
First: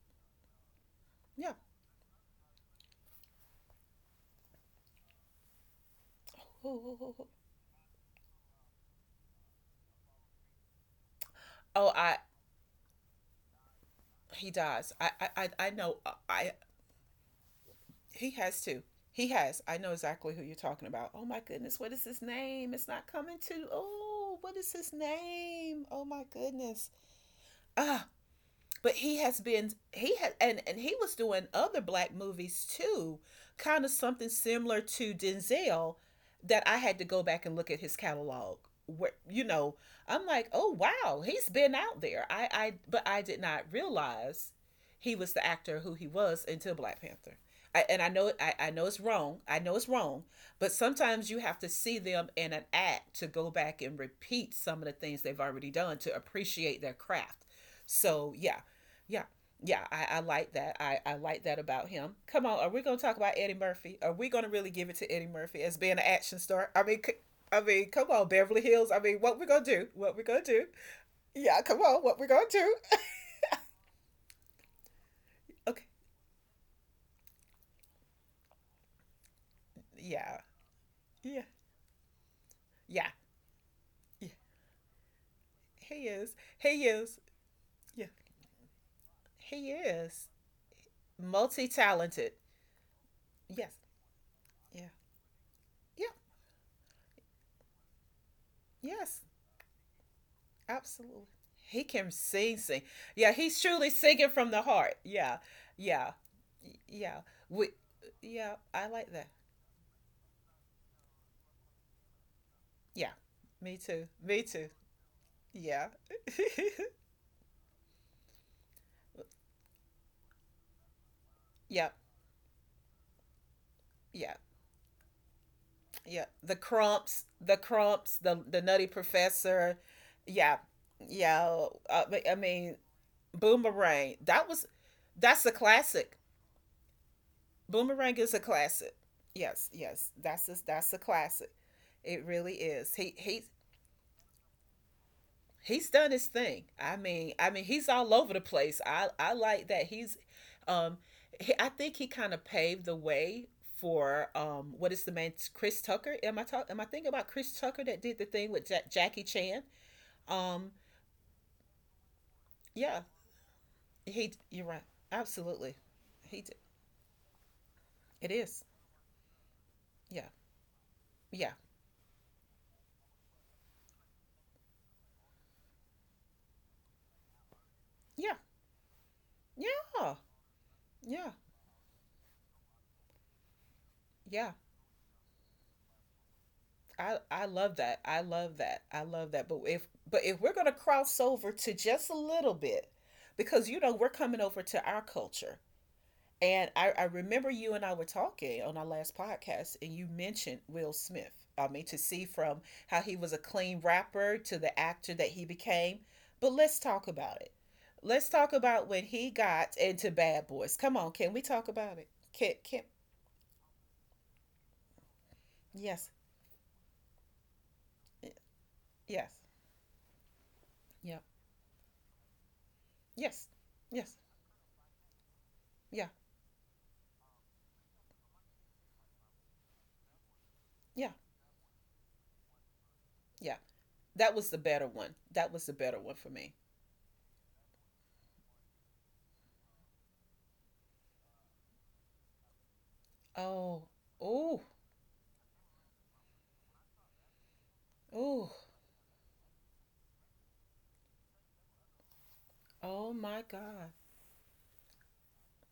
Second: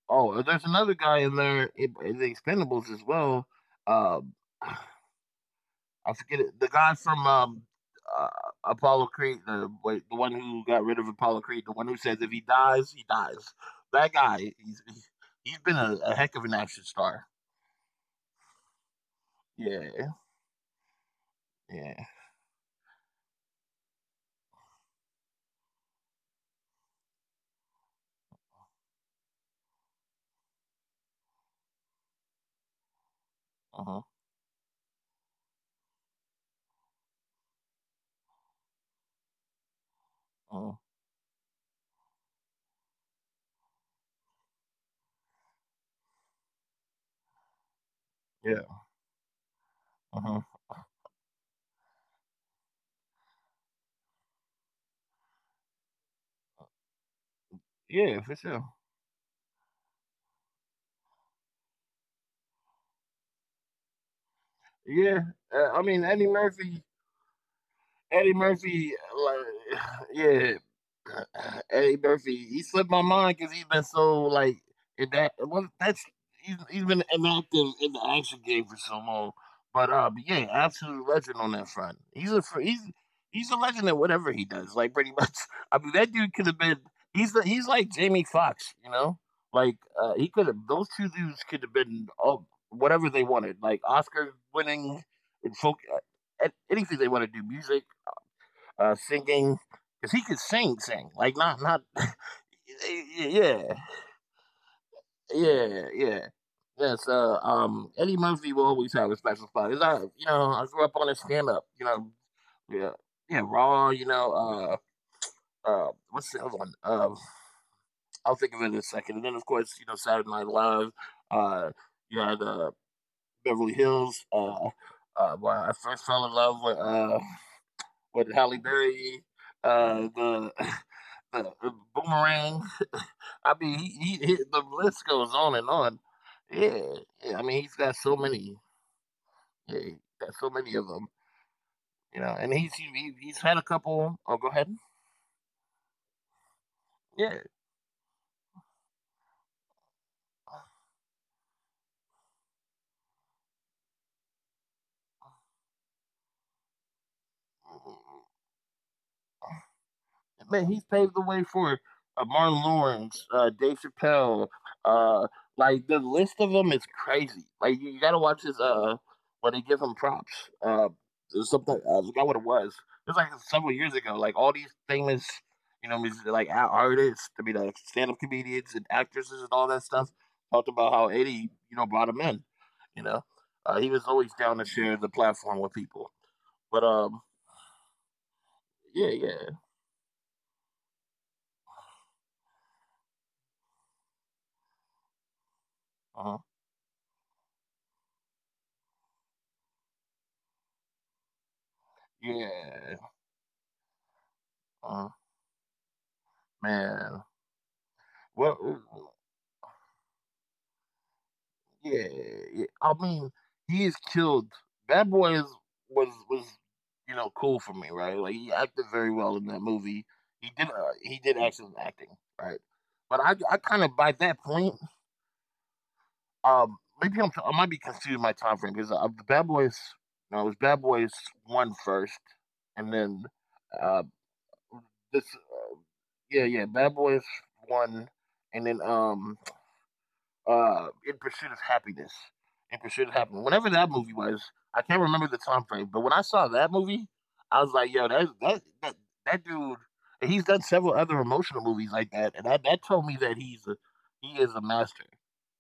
Speaker 2: oh, there's another guy in
Speaker 1: yeah.
Speaker 2: there in the Expendables as well. Um, I forget it. The guy
Speaker 1: oh
Speaker 2: from uh, Apollo Creed, the, wait, the one who got rid of Apollo Creed, the one who
Speaker 1: I
Speaker 2: says if he dies, he dies. That guy,
Speaker 1: He does. I I I-
Speaker 2: he's
Speaker 1: I
Speaker 2: been
Speaker 1: know.
Speaker 2: a heck of
Speaker 1: I
Speaker 2: an action star.
Speaker 1: He has to. He has. I know
Speaker 2: Yeah,
Speaker 1: exactly who you're talking about. Oh my goodness, what is
Speaker 2: yeah.
Speaker 1: his name? It's not coming to. Oh, what is his name? Oh my goodness. Ah, uh, but he has been he had and he was doing other black movies too, kind
Speaker 2: Uh
Speaker 1: of
Speaker 2: huh.
Speaker 1: something similar to Denzel, that I had to go back and look at his catalog where, you know, I'm like,
Speaker 2: Uh-huh. Uh-huh.
Speaker 1: oh wow, he's been out there. I But I did not realize he was the actor who he was until Black Panther. I, and i know
Speaker 2: Yeah.
Speaker 1: I, I know it's wrong. I know it's
Speaker 2: Uh
Speaker 1: wrong,
Speaker 2: huh.
Speaker 1: but sometimes you have to see them in an act to go back and repeat some of the things they've already done to appreciate their craft,
Speaker 2: Yeah,
Speaker 1: so
Speaker 2: for
Speaker 1: yeah,
Speaker 2: sure.
Speaker 1: yeah. Yeah, I like that. I like that about him. Come on, are we gonna talk about Eddie Murphy? Are we gonna really give it to
Speaker 2: Yeah,
Speaker 1: Eddie Murphy as
Speaker 2: I
Speaker 1: being an
Speaker 2: mean Eddie
Speaker 1: action star? I
Speaker 2: Murphy.
Speaker 1: mean, I mean, come on,
Speaker 2: Eddie
Speaker 1: Beverly Hills.
Speaker 2: Murphy,
Speaker 1: I mean, what we gonna
Speaker 2: like,
Speaker 1: do? What we gonna
Speaker 2: yeah,
Speaker 1: do? Yeah, come
Speaker 2: Eddie
Speaker 1: on, what we gonna
Speaker 2: Murphy, he
Speaker 1: do?
Speaker 2: slipped my mind because he's been so like in that. Well,
Speaker 1: Okay,
Speaker 2: that's, he's been inactive in the action game for so long. But
Speaker 1: yeah,
Speaker 2: yeah, absolute legend
Speaker 1: yeah,
Speaker 2: on that front. He's a he's
Speaker 1: yeah,
Speaker 2: he's a legend at
Speaker 1: yeah.
Speaker 2: whatever he does. Like pretty much, I
Speaker 1: He
Speaker 2: mean that
Speaker 1: is.
Speaker 2: dude could have
Speaker 1: He
Speaker 2: been.
Speaker 1: is.
Speaker 2: He's the, he's
Speaker 1: Yeah,
Speaker 2: like Jamie Foxx, you know.
Speaker 1: he
Speaker 2: Like
Speaker 1: is
Speaker 2: he could have, those two dudes could have been
Speaker 1: multi-talented.
Speaker 2: up whatever they wanted,
Speaker 1: Yes.
Speaker 2: like Oscar
Speaker 1: Yeah.
Speaker 2: winning and folk, uh,
Speaker 1: Yeah.
Speaker 2: and anything they want to do, music,
Speaker 1: Yes.
Speaker 2: singing, because he could sing,
Speaker 1: Absolutely.
Speaker 2: sing, like not
Speaker 1: He
Speaker 2: not.
Speaker 1: can sing, sing. Yeah, he's truly
Speaker 2: Yeah,
Speaker 1: singing from the heart. Yeah,
Speaker 2: yeah,
Speaker 1: yeah,
Speaker 2: yeah.
Speaker 1: yeah.
Speaker 2: Yes,
Speaker 1: We,
Speaker 2: Eddie
Speaker 1: yeah,
Speaker 2: Murphy will
Speaker 1: I
Speaker 2: always
Speaker 1: like that.
Speaker 2: have a special spot. It's not, you know, I grew up on his stand up, you know, yeah,
Speaker 1: Yeah,
Speaker 2: yeah,
Speaker 1: me
Speaker 2: raw,
Speaker 1: too.
Speaker 2: you
Speaker 1: Me
Speaker 2: know,
Speaker 1: too. Yeah.
Speaker 2: what's the other one? I'll think of it in a second. And then, of course, you know, Saturday Night Live, uh,
Speaker 1: Yeah,
Speaker 2: you had Beverly
Speaker 1: yeah,
Speaker 2: Hills, where I first
Speaker 1: yeah.
Speaker 2: fell in
Speaker 1: The
Speaker 2: love with.
Speaker 1: Crumps, the Crumps, the
Speaker 2: With
Speaker 1: the
Speaker 2: Halle
Speaker 1: Nutty
Speaker 2: Berry,
Speaker 1: Professor. Yeah,
Speaker 2: the the
Speaker 1: yeah.
Speaker 2: Boomerang. I mean,
Speaker 1: Boomerang.
Speaker 2: he, the list
Speaker 1: That's a
Speaker 2: goes on and
Speaker 1: classic.
Speaker 2: on. Yeah, yeah. I mean, he's got
Speaker 1: Boomerang is
Speaker 2: so
Speaker 1: a
Speaker 2: many.
Speaker 1: classic. Yes,
Speaker 2: Yeah,
Speaker 1: yes,
Speaker 2: he's got so
Speaker 1: that's
Speaker 2: many
Speaker 1: a
Speaker 2: of them.
Speaker 1: classic. It
Speaker 2: You know,
Speaker 1: really
Speaker 2: and
Speaker 1: is. He he
Speaker 2: he's had a couple. Oh, go ahead.
Speaker 1: he's done his thing. I mean, I
Speaker 2: Yeah.
Speaker 1: mean, he's all over the place. I like that he's, um, I think he kind of paved the way for, what is the man Chris Tucker? Am I talk? Am I thinking about Chris Tucker that did the thing with Jackie Chan? Um,
Speaker 2: Man, he's paved the way for Martin
Speaker 1: yeah,
Speaker 2: Lawrence, Dave
Speaker 1: he. You're
Speaker 2: Chappelle.
Speaker 1: right.
Speaker 2: Uh,
Speaker 1: Absolutely,
Speaker 2: like the
Speaker 1: he
Speaker 2: list
Speaker 1: did.
Speaker 2: of them is crazy. Like you
Speaker 1: It
Speaker 2: gotta watch
Speaker 1: is.
Speaker 2: his when they give him
Speaker 1: Yeah,
Speaker 2: props. Uh,
Speaker 1: yeah,
Speaker 2: there's something, I forgot what it was. It was like several years ago. Like all these famous, you know, music, like artists. I mean, like
Speaker 1: yeah,
Speaker 2: stand-up comedians and actresses and all that
Speaker 1: yeah,
Speaker 2: stuff. Talked about how
Speaker 1: yeah,
Speaker 2: Eddie, you know, brought him in. You know, he was always
Speaker 1: yeah.
Speaker 2: down to share the platform with people. But
Speaker 1: I I love that. I love that. I love
Speaker 2: yeah,
Speaker 1: that. But
Speaker 2: yeah,
Speaker 1: if but if we're going to cross over to just a little bit because, you know, we're coming over to our culture.
Speaker 2: uh-huh.
Speaker 1: And I remember you and I were talking on our last podcast, and you mentioned Will Smith. I mean, to see from how he
Speaker 2: Yeah.
Speaker 1: was a clean rapper to the actor that
Speaker 2: Uh-huh.
Speaker 1: he became. But let's talk about
Speaker 2: Man.
Speaker 1: it. Let's talk about
Speaker 2: Well,
Speaker 1: when he got into Bad Boys. Come on, can we talk about it?
Speaker 2: yeah,
Speaker 1: Can
Speaker 2: yeah. I mean, he is killed. Bad Boys
Speaker 1: Yes,
Speaker 2: was, you know, cool for me, right? Like he acted
Speaker 1: yes,
Speaker 2: very well in that movie. He did,
Speaker 1: yeah,
Speaker 2: he did excellent acting, right?
Speaker 1: yes,
Speaker 2: But I kind
Speaker 1: yes,
Speaker 2: of by that point,
Speaker 1: yeah,
Speaker 2: um, maybe I might be confusing my time frame because the Bad Boys, no, it was Bad
Speaker 1: yeah.
Speaker 2: Boys one first, and then
Speaker 1: Yeah,
Speaker 2: uh
Speaker 1: that was the better one.
Speaker 2: this
Speaker 1: That was the better one for me.
Speaker 2: yeah, yeah, Bad Boys one, and then In Pursuit of Happiness. In Pursuit of Happiness.
Speaker 1: Oh,
Speaker 2: Whenever that movie was,
Speaker 1: oh,
Speaker 2: I can't remember the time frame, but when I saw that movie, I was like, yo,
Speaker 1: oh,
Speaker 2: that dude. And he's done several other emotional movies like that, and that
Speaker 1: oh
Speaker 2: told me
Speaker 1: my
Speaker 2: that he's
Speaker 1: God.
Speaker 2: a he is a master.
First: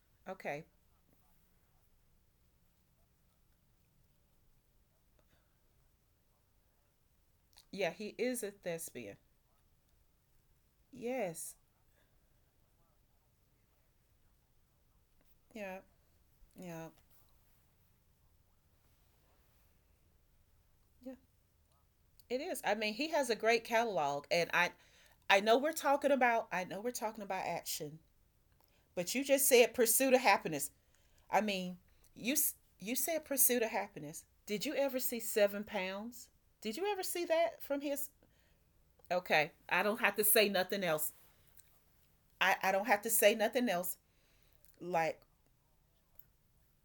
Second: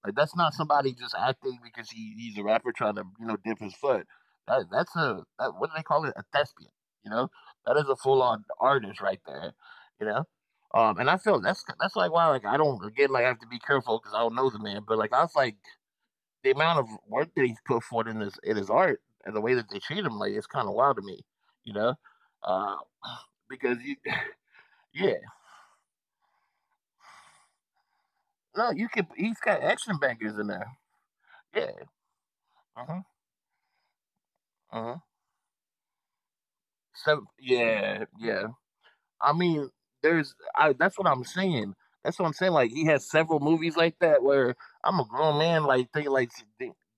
Speaker 2: Like that's not
Speaker 1: Okay.
Speaker 2: somebody just acting because he's a rapper trying to, you know, dip his foot. That that's a that, What do they call it? A thespian. You know, that is a
Speaker 1: Yeah,
Speaker 2: full
Speaker 1: he
Speaker 2: on
Speaker 1: is a
Speaker 2: artist right
Speaker 1: thespian.
Speaker 2: there. You know, and I feel
Speaker 1: Yes.
Speaker 2: that's like why, like I don't, again, like I have to be careful because I don't know the man, but like I was like
Speaker 1: Yeah.
Speaker 2: the amount of
Speaker 1: Yeah.
Speaker 2: work that he's put forth in his art and the way that they treat him, like it's kind of wild to me,
Speaker 1: Yeah.
Speaker 2: you know,
Speaker 1: It is.
Speaker 2: uh,
Speaker 1: I mean, he has a great
Speaker 2: because you
Speaker 1: catalog. And
Speaker 2: yeah,
Speaker 1: I know we're talking about action,
Speaker 2: no, you can,
Speaker 1: but you
Speaker 2: he's
Speaker 1: just
Speaker 2: got
Speaker 1: said
Speaker 2: action
Speaker 1: Pursuit of
Speaker 2: bankers in
Speaker 1: Happiness.
Speaker 2: there,
Speaker 1: I
Speaker 2: yeah.
Speaker 1: mean, you you
Speaker 2: Uh-huh,
Speaker 1: said Pursuit of Happiness. Did you
Speaker 2: uh-huh.
Speaker 1: ever see Seven Pounds? Did you ever
Speaker 2: So
Speaker 1: see that from
Speaker 2: yeah,
Speaker 1: his?
Speaker 2: yeah, I
Speaker 1: Okay,
Speaker 2: mean,
Speaker 1: I don't have to
Speaker 2: there's
Speaker 1: say
Speaker 2: I
Speaker 1: nothing
Speaker 2: that's what
Speaker 1: else.
Speaker 2: I'm saying, that's what I'm saying, like
Speaker 1: I
Speaker 2: he
Speaker 1: don't
Speaker 2: has
Speaker 1: have to
Speaker 2: several
Speaker 1: say
Speaker 2: movies
Speaker 1: nothing
Speaker 2: like
Speaker 1: else.
Speaker 2: that where I'm a
Speaker 1: Like,
Speaker 2: grown man, like think, like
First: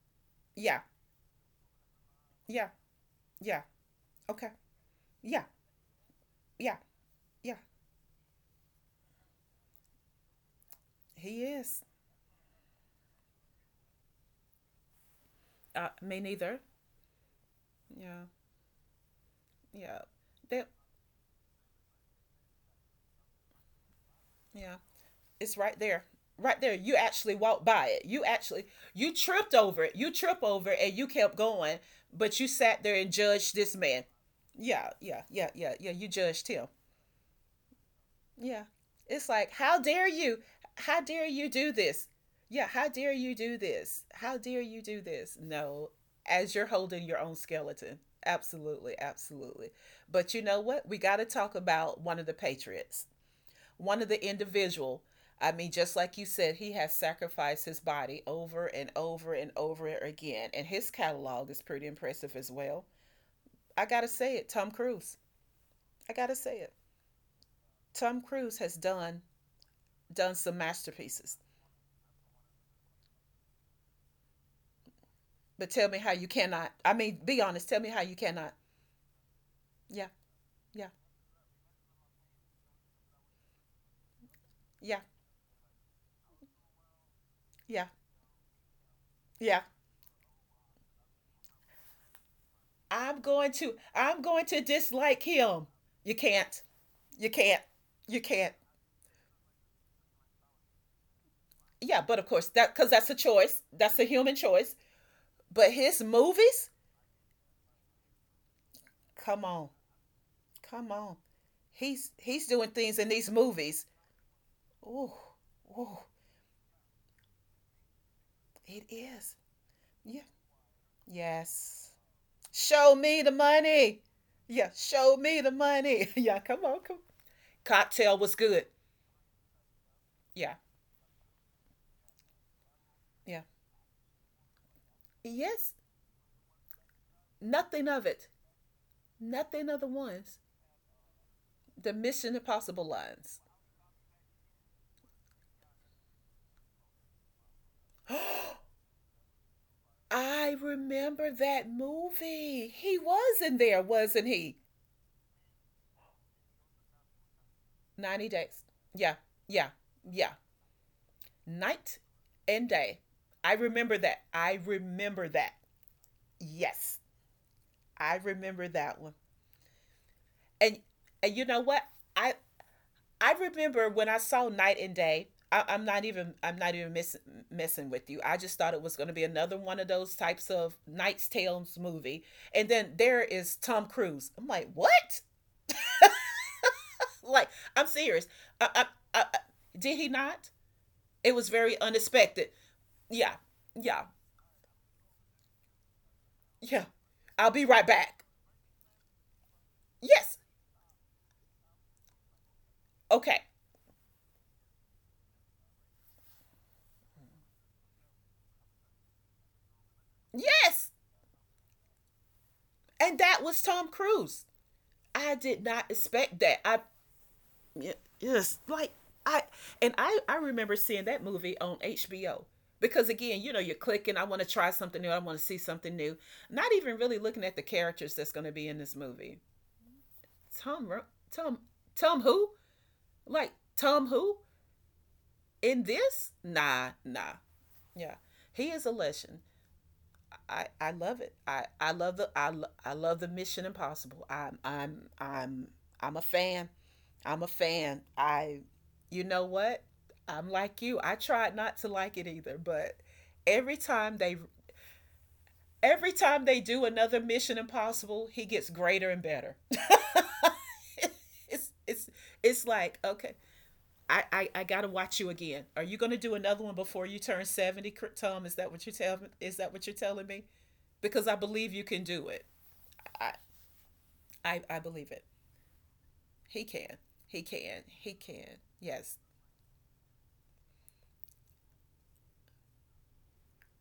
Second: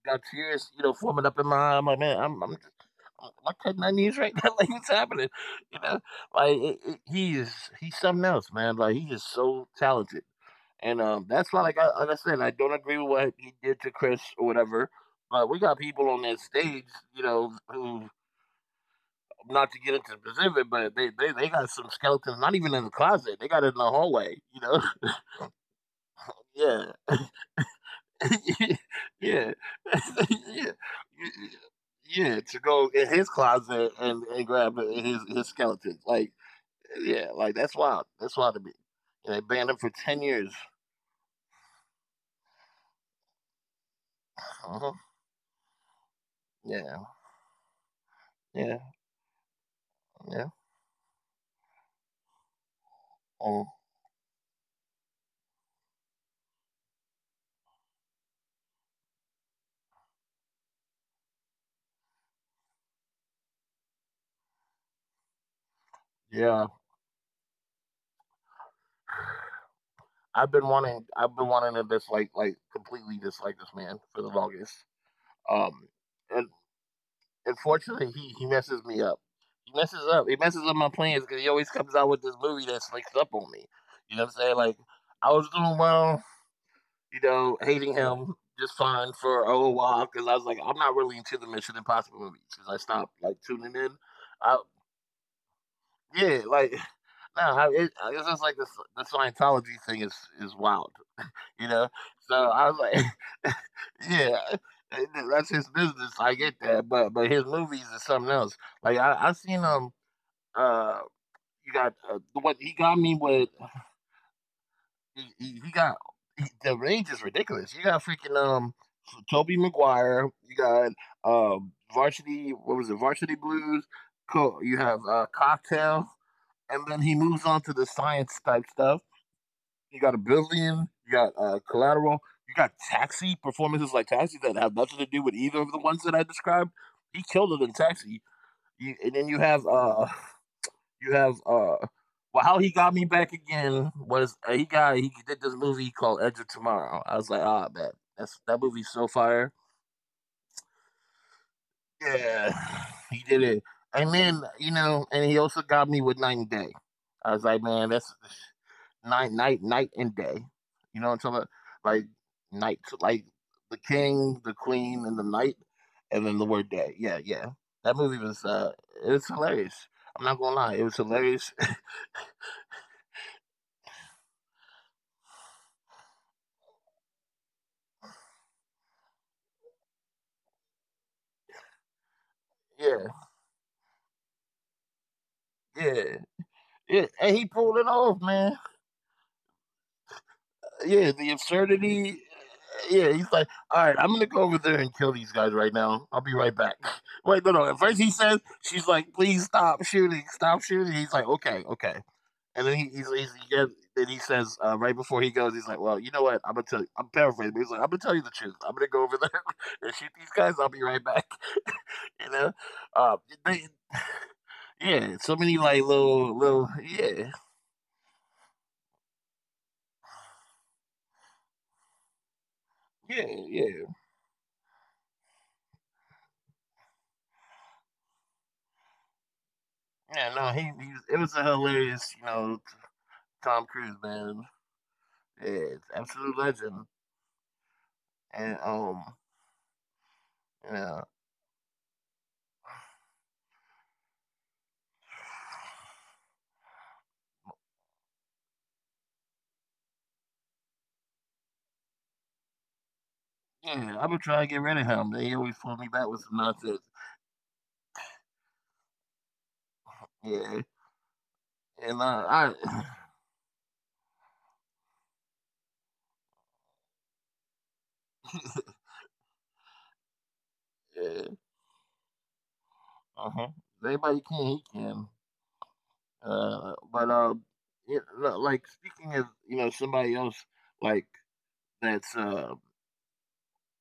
Speaker 2: got tears,
Speaker 1: yeah,
Speaker 2: you know, forming up in my eye. I'm like, man,
Speaker 1: yeah,
Speaker 2: I'm
Speaker 1: yeah,
Speaker 2: cutting right now.
Speaker 1: okay,
Speaker 2: Like it's happening,
Speaker 1: yeah,
Speaker 2: you know. Like
Speaker 1: yeah,
Speaker 2: he is,
Speaker 1: yeah.
Speaker 2: he's something else, man. Like he is so talented, and
Speaker 1: He
Speaker 2: that's why,
Speaker 1: is.
Speaker 2: like I said, I don't agree with what he did to Chris or whatever. But we got people
Speaker 1: Me
Speaker 2: on that
Speaker 1: neither.
Speaker 2: stage, you know, who,
Speaker 1: Yeah,
Speaker 2: not to get
Speaker 1: yeah.
Speaker 2: into
Speaker 1: That,
Speaker 2: specific, but they got some skeletons, not even in the closet. They got it in the hallway,
Speaker 1: yeah. It's right there. Right there. You
Speaker 2: Yeah,
Speaker 1: actually walked by it. You tripped
Speaker 2: yeah,
Speaker 1: over it. You trip over
Speaker 2: yeah.
Speaker 1: it and you kept going, but
Speaker 2: Yeah,
Speaker 1: you
Speaker 2: to
Speaker 1: sat there
Speaker 2: go
Speaker 1: and
Speaker 2: in his
Speaker 1: judged this
Speaker 2: closet
Speaker 1: man.
Speaker 2: and grab
Speaker 1: Yeah, yeah, yeah,
Speaker 2: his
Speaker 1: yeah, yeah.
Speaker 2: skeleton.
Speaker 1: You
Speaker 2: Like,
Speaker 1: judged him.
Speaker 2: yeah, like that's wild. That's wild
Speaker 1: Yeah.
Speaker 2: to me.
Speaker 1: It's
Speaker 2: They
Speaker 1: like,
Speaker 2: banned
Speaker 1: how
Speaker 2: him for
Speaker 1: dare
Speaker 2: ten
Speaker 1: you?
Speaker 2: years.
Speaker 1: How dare you do this? Yeah, how dare you do this? How dare you
Speaker 2: Uh-huh.
Speaker 1: do this? No, as you're holding
Speaker 2: Yeah,
Speaker 1: your own skeleton.
Speaker 2: yeah,
Speaker 1: Absolutely, absolutely. But you
Speaker 2: yeah.
Speaker 1: know what? We got to talk about one of the patriots,
Speaker 2: Oh,
Speaker 1: one of the individual. I mean, just like you said, he has sacrificed his body over and over and over again, and his catalog is pretty impressive as well. I got to say it, Tom Cruise. I got to say
Speaker 2: yeah.
Speaker 1: it. Tom Cruise has done done some masterpieces.
Speaker 2: I've been wanting to dislike, like completely dislike this man for the longest.
Speaker 1: But tell
Speaker 2: Um,
Speaker 1: me how you
Speaker 2: and
Speaker 1: cannot. I mean, be honest. Tell me how
Speaker 2: unfortunately,
Speaker 1: you
Speaker 2: he
Speaker 1: cannot.
Speaker 2: messes me up.
Speaker 1: Yeah,
Speaker 2: He messes up
Speaker 1: yeah,
Speaker 2: my plans because he always comes out with this movie that slicks up on me. You know what I'm saying? Like
Speaker 1: yeah,
Speaker 2: I was doing well, you know,
Speaker 1: yeah,
Speaker 2: hating him just fine for a
Speaker 1: yeah.
Speaker 2: little while because I was like, I'm not really into the Mission Impossible movies because I stopped
Speaker 1: I'm
Speaker 2: like
Speaker 1: going to.
Speaker 2: tuning in.
Speaker 1: I'm going to
Speaker 2: I,
Speaker 1: dislike him. You
Speaker 2: yeah,
Speaker 1: can't.
Speaker 2: like
Speaker 1: You
Speaker 2: no,
Speaker 1: can't.
Speaker 2: I-
Speaker 1: You
Speaker 2: guess it's just
Speaker 1: can't.
Speaker 2: like the Scientology thing is wild, you know.
Speaker 1: Yeah, but of
Speaker 2: So
Speaker 1: course that,
Speaker 2: I was
Speaker 1: because that's a
Speaker 2: like,
Speaker 1: choice. That's a human
Speaker 2: yeah.
Speaker 1: choice.
Speaker 2: And that's
Speaker 1: But
Speaker 2: his
Speaker 1: his
Speaker 2: business. I get
Speaker 1: movies.
Speaker 2: that, but his movies is something else. Like I
Speaker 1: Come
Speaker 2: seen
Speaker 1: on. Come
Speaker 2: uh
Speaker 1: on.
Speaker 2: you got
Speaker 1: He's
Speaker 2: the
Speaker 1: he's
Speaker 2: one
Speaker 1: doing
Speaker 2: he
Speaker 1: things
Speaker 2: got
Speaker 1: in
Speaker 2: me
Speaker 1: these
Speaker 2: with.
Speaker 1: movies. Ooh,
Speaker 2: He
Speaker 1: ooh.
Speaker 2: got the range is ridiculous. You got freaking
Speaker 1: It is.
Speaker 2: Toby
Speaker 1: Yeah.
Speaker 2: Maguire. You got
Speaker 1: Yes.
Speaker 2: varsity. What was
Speaker 1: Show
Speaker 2: it?
Speaker 1: me the
Speaker 2: Varsity Blues.
Speaker 1: money.
Speaker 2: Cool.
Speaker 1: Yeah,
Speaker 2: You have
Speaker 1: show me the money.
Speaker 2: cocktail,
Speaker 1: Yeah, come on,
Speaker 2: and
Speaker 1: come.
Speaker 2: then he moves on to the
Speaker 1: Cocktail was
Speaker 2: science
Speaker 1: good.
Speaker 2: type stuff. You got a
Speaker 1: Yeah.
Speaker 2: billion. You got collateral. You got taxi
Speaker 1: yeah,
Speaker 2: performances like taxi that have nothing to do with either
Speaker 1: yes,
Speaker 2: of the ones that I described. He killed it in
Speaker 1: nothing of
Speaker 2: taxi.
Speaker 1: it.
Speaker 2: And then you
Speaker 1: Nothing
Speaker 2: have
Speaker 1: of the ones.
Speaker 2: you have uh,
Speaker 1: The Mission
Speaker 2: well, how he
Speaker 1: Impossible
Speaker 2: got me back
Speaker 1: lines.
Speaker 2: again was he did this movie called Edge of Tomorrow. I was like, ah, man, that's that movie's so fire.
Speaker 1: I remember that
Speaker 2: Yeah,
Speaker 1: movie. He
Speaker 2: he
Speaker 1: was
Speaker 2: did
Speaker 1: in
Speaker 2: it,
Speaker 1: there,
Speaker 2: and
Speaker 1: wasn't
Speaker 2: then
Speaker 1: he?
Speaker 2: you know, and he also got me with Night and Day. I was like, man, that's
Speaker 1: 90 days. Yeah, yeah,
Speaker 2: night and
Speaker 1: yeah.
Speaker 2: day. You know what I'm talking about?
Speaker 1: Night
Speaker 2: Like
Speaker 1: and
Speaker 2: night,
Speaker 1: Day.
Speaker 2: like
Speaker 1: I
Speaker 2: the
Speaker 1: remember that.
Speaker 2: king,
Speaker 1: I
Speaker 2: the queen, and the
Speaker 1: remember that.
Speaker 2: knight, and then the word day.
Speaker 1: Yes,
Speaker 2: Yeah, yeah. That
Speaker 1: I
Speaker 2: movie was
Speaker 1: remember that one.
Speaker 2: it was hilarious. I'm not gonna lie,
Speaker 1: And
Speaker 2: it was
Speaker 1: and you
Speaker 2: hilarious.
Speaker 1: know what? I I remember when I saw Night and Day. I'm not even messing with you. I just thought it was going to be another one of those types of Knight's Tales movie, and then
Speaker 2: Yeah,
Speaker 1: there is Tom Cruise. I'm like, what?
Speaker 2: yeah. Yeah, and
Speaker 1: Like,
Speaker 2: he pulled
Speaker 1: I'm
Speaker 2: it off,
Speaker 1: serious.
Speaker 2: man.
Speaker 1: I, I, I, I- did he not?
Speaker 2: Yeah,
Speaker 1: It
Speaker 2: the
Speaker 1: was very
Speaker 2: absurdity.
Speaker 1: unexpected.
Speaker 2: Yeah,
Speaker 1: Yeah,
Speaker 2: he's like, all right,
Speaker 1: yeah,
Speaker 2: I'm gonna go over there and kill these guys right now. I'll be right back.
Speaker 1: yeah.
Speaker 2: Wait,
Speaker 1: I'll
Speaker 2: no,
Speaker 1: be
Speaker 2: no. At
Speaker 1: right
Speaker 2: first he
Speaker 1: back.
Speaker 2: says, she's like, please stop shooting,
Speaker 1: Yes.
Speaker 2: stop shooting. He's like, okay, okay. And then
Speaker 1: Okay.
Speaker 2: he gets, then he says, right before he goes, he's like, well, you know what? I'm gonna tell. You, I'm paraphrasing. But he's like, I'm gonna tell you the truth. I'm gonna go over there and shoot these guys. I'll be
Speaker 1: Yes.
Speaker 2: right back. You know,
Speaker 1: And
Speaker 2: uh,
Speaker 1: that was
Speaker 2: they,
Speaker 1: Tom Cruise.
Speaker 2: yeah,
Speaker 1: I
Speaker 2: so many
Speaker 1: did
Speaker 2: like
Speaker 1: not expect that.
Speaker 2: little yeah,
Speaker 1: Y- yes, like I and I I remember seeing that movie on HBO because
Speaker 2: yeah,
Speaker 1: again, you know, you're
Speaker 2: yeah.
Speaker 1: clicking. I want to try something new. I want to see something new. Not even really looking at the characters that's going to be in this movie.
Speaker 2: Yeah, no,
Speaker 1: Tom,
Speaker 2: he, it was a
Speaker 1: Tom,
Speaker 2: hilarious,
Speaker 1: Tom,
Speaker 2: you
Speaker 1: who?
Speaker 2: know,
Speaker 1: Like
Speaker 2: Tom Cruise,
Speaker 1: Tom, who
Speaker 2: man. Yeah,
Speaker 1: in this?
Speaker 2: absolute legend.
Speaker 1: Nah, nah, yeah.
Speaker 2: And
Speaker 1: He is a legend. I
Speaker 2: yeah,
Speaker 1: love it. I love the Mission Impossible. I'm a fan. I'm a fan. You know what? I'm like you. I tried not to like it either, but every
Speaker 2: yeah, I've
Speaker 1: time
Speaker 2: been
Speaker 1: they
Speaker 2: trying to get rid of him. They always pull me back
Speaker 1: every
Speaker 2: with some
Speaker 1: time they
Speaker 2: nonsense.
Speaker 1: do another Mission Impossible, he gets greater and better.
Speaker 2: Yeah,
Speaker 1: it's
Speaker 2: and
Speaker 1: it's it's like okay, I gotta watch you again. Are you gonna do another one before you turn 70, Tom? Is that what you're telling? Is that what you're telling me? Because
Speaker 2: yeah,
Speaker 1: I believe you can do it.
Speaker 2: uh
Speaker 1: I
Speaker 2: huh. Anybody can,
Speaker 1: I,
Speaker 2: he
Speaker 1: I
Speaker 2: can.
Speaker 1: believe it. He can.
Speaker 2: But
Speaker 1: He can.
Speaker 2: Yeah,
Speaker 1: He
Speaker 2: no,
Speaker 1: can.
Speaker 2: like speaking
Speaker 1: Yes.
Speaker 2: of, you know, somebody else like that's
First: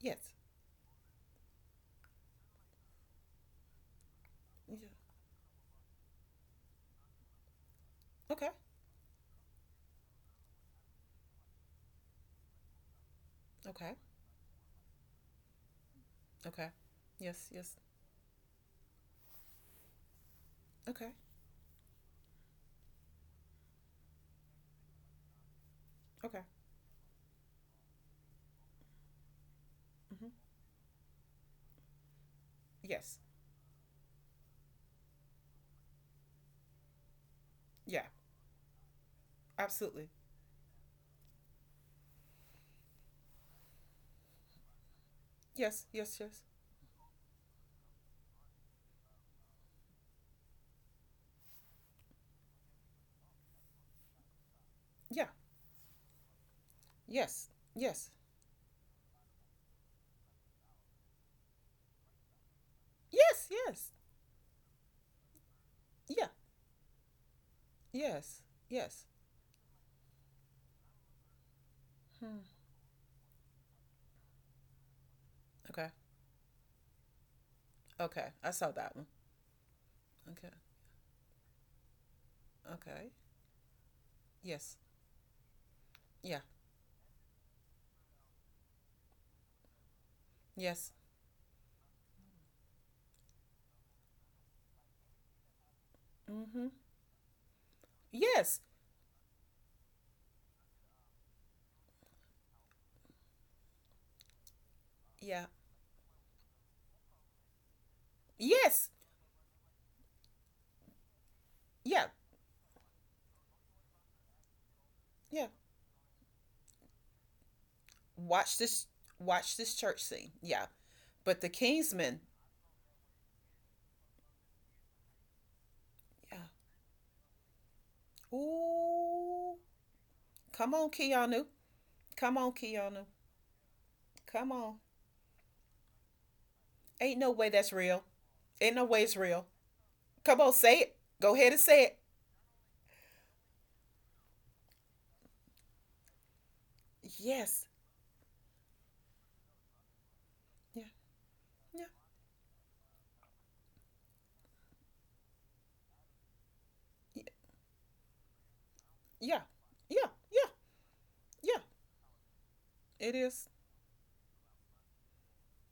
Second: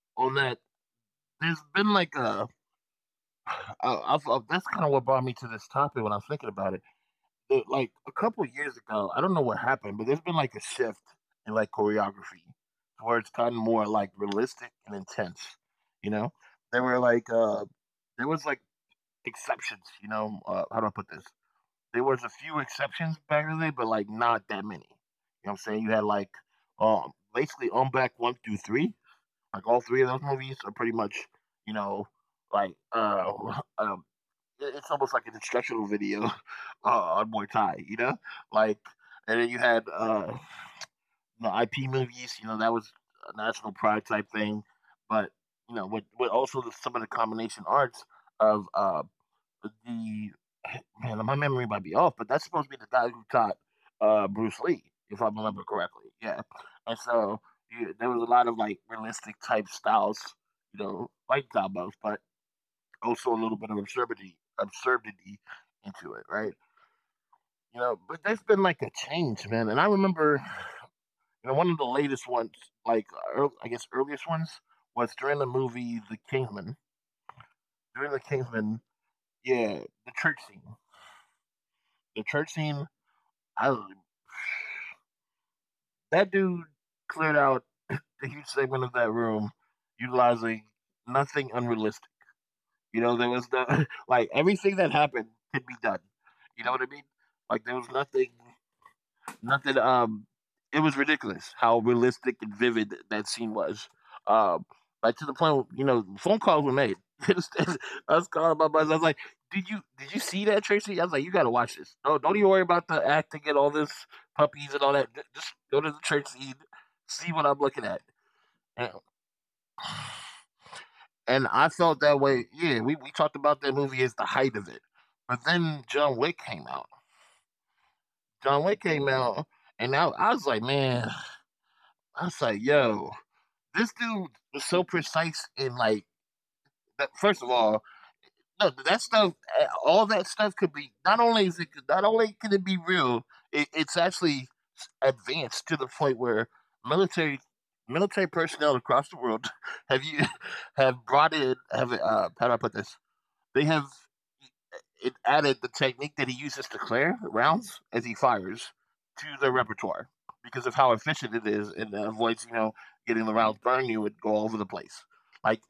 Speaker 1: Yes.
Speaker 2: on that. There's been like I, I, that's
Speaker 1: Yeah.
Speaker 2: kind of what brought me to this topic when I was thinking about it the, like a couple
Speaker 1: Okay.
Speaker 2: of years ago, I don't know what happened, but there's been like a shift in like choreography to where it's gotten more
Speaker 1: Okay.
Speaker 2: like realistic and intense. You know,
Speaker 1: Okay.
Speaker 2: there were like
Speaker 1: Yes, yes.
Speaker 2: there was like exceptions. You know, how do I put
Speaker 1: Okay.
Speaker 2: this? There was a few exceptions back in the day, but like not that many. You know what I'm saying? You had like
Speaker 1: Okay.
Speaker 2: basically on back one through three. Like all three of those
Speaker 1: Mm-hmm.
Speaker 2: movies are pretty much, you know, like
Speaker 1: Yes.
Speaker 2: uh it- it's almost like an instructional video on Muay Thai, you
Speaker 1: Yeah.
Speaker 2: know? Like, and then you had
Speaker 1: Absolutely.
Speaker 2: the IP movies, you know, that was a national pride type thing. But, you
Speaker 1: Yes,
Speaker 2: know,
Speaker 1: yes,
Speaker 2: with
Speaker 1: yes.
Speaker 2: also the, some of the combination arts of man, my memory might be off, but that's supposed to be the guy who taught Bruce Lee, if I
Speaker 1: Yeah.
Speaker 2: remember correctly. Yeah. And so
Speaker 1: Yes.
Speaker 2: you, there
Speaker 1: Yes.
Speaker 2: was a lot of like realistic type styles, you know, fight combos, but also a
Speaker 1: Yes,
Speaker 2: little bit of
Speaker 1: yes.
Speaker 2: absurdity into it,
Speaker 1: Yeah.
Speaker 2: right? You know, but
Speaker 1: Yes.
Speaker 2: there's been like a
Speaker 1: Yes.
Speaker 2: change, man. And I remember, you know, one of the latest
Speaker 1: Hmm.
Speaker 2: ones, like ear I guess earliest ones, was during the
Speaker 1: Okay.
Speaker 2: movie The Kingsman. During The
Speaker 1: Okay. I saw
Speaker 2: Kingsman,
Speaker 1: that one.
Speaker 2: yeah, the church
Speaker 1: Okay.
Speaker 2: scene. The church scene,
Speaker 1: Okay.
Speaker 2: I,
Speaker 1: Yes.
Speaker 2: that
Speaker 1: Yeah.
Speaker 2: dude cleared out a huge segment of that room utilizing
Speaker 1: Yes.
Speaker 2: nothing unrealistic. You know, there was the like everything that happened could be done. You
Speaker 1: Mm-hmm.
Speaker 2: know what I mean? Like there was nothing
Speaker 1: Yes.
Speaker 2: Nothing. It was ridiculous how realistic and vivid that scene was. Um, like to the
Speaker 1: Yeah.
Speaker 2: point where, you know, phone calls were made. It was- I was calling my
Speaker 1: Yes.
Speaker 2: buddies. I was like, Did you see that, Tracy?" I was like, "You got to watch this.
Speaker 1: Yeah.
Speaker 2: No, don't even worry about the acting and all this puppies and all that.
Speaker 1: Yeah.
Speaker 2: Just go to the church scene, see what I'm looking at."
Speaker 1: Watch this
Speaker 2: And,
Speaker 1: Watch this church scene. Yeah. But
Speaker 2: and
Speaker 1: the
Speaker 2: I felt
Speaker 1: Kingsmen.
Speaker 2: that way. Yeah, we talked about that movie as the height of it, but then John
Speaker 1: Yeah.
Speaker 2: Wick came out. John Wick came out,
Speaker 1: Ooh.
Speaker 2: and now I was like,
Speaker 1: Come on,
Speaker 2: man,
Speaker 1: Keanu.
Speaker 2: I
Speaker 1: Come
Speaker 2: was
Speaker 1: on,
Speaker 2: like,
Speaker 1: Keanu.
Speaker 2: yo. This dude
Speaker 1: Come
Speaker 2: was
Speaker 1: on.
Speaker 2: so precise in like,
Speaker 1: Ain't no
Speaker 2: first
Speaker 1: way
Speaker 2: of
Speaker 1: that's
Speaker 2: all,
Speaker 1: real.
Speaker 2: no,
Speaker 1: Ain't no
Speaker 2: that
Speaker 1: way it's
Speaker 2: stuff,
Speaker 1: real.
Speaker 2: eh, all that
Speaker 1: Come on,
Speaker 2: stuff could
Speaker 1: say
Speaker 2: be,
Speaker 1: it.
Speaker 2: not
Speaker 1: Go
Speaker 2: only
Speaker 1: ahead
Speaker 2: is
Speaker 1: and
Speaker 2: it,
Speaker 1: say it.
Speaker 2: not only can it be real, it's actually advanced to the point where military
Speaker 1: Yes.
Speaker 2: military personnel across the world have you
Speaker 1: Yeah.
Speaker 2: have brought in,
Speaker 1: Yeah.
Speaker 2: have how do I put this, they have it, added the technique that he uses to clear
Speaker 1: Yeah.
Speaker 2: rounds as he fires to
Speaker 1: Yeah.
Speaker 2: their
Speaker 1: Yeah.
Speaker 2: repertoire
Speaker 1: Yeah.
Speaker 2: because of how efficient it
Speaker 1: Yeah.
Speaker 2: is and avoids, you know,
Speaker 1: It
Speaker 2: getting the
Speaker 1: is.
Speaker 2: rounds burn you and go all over the place. Like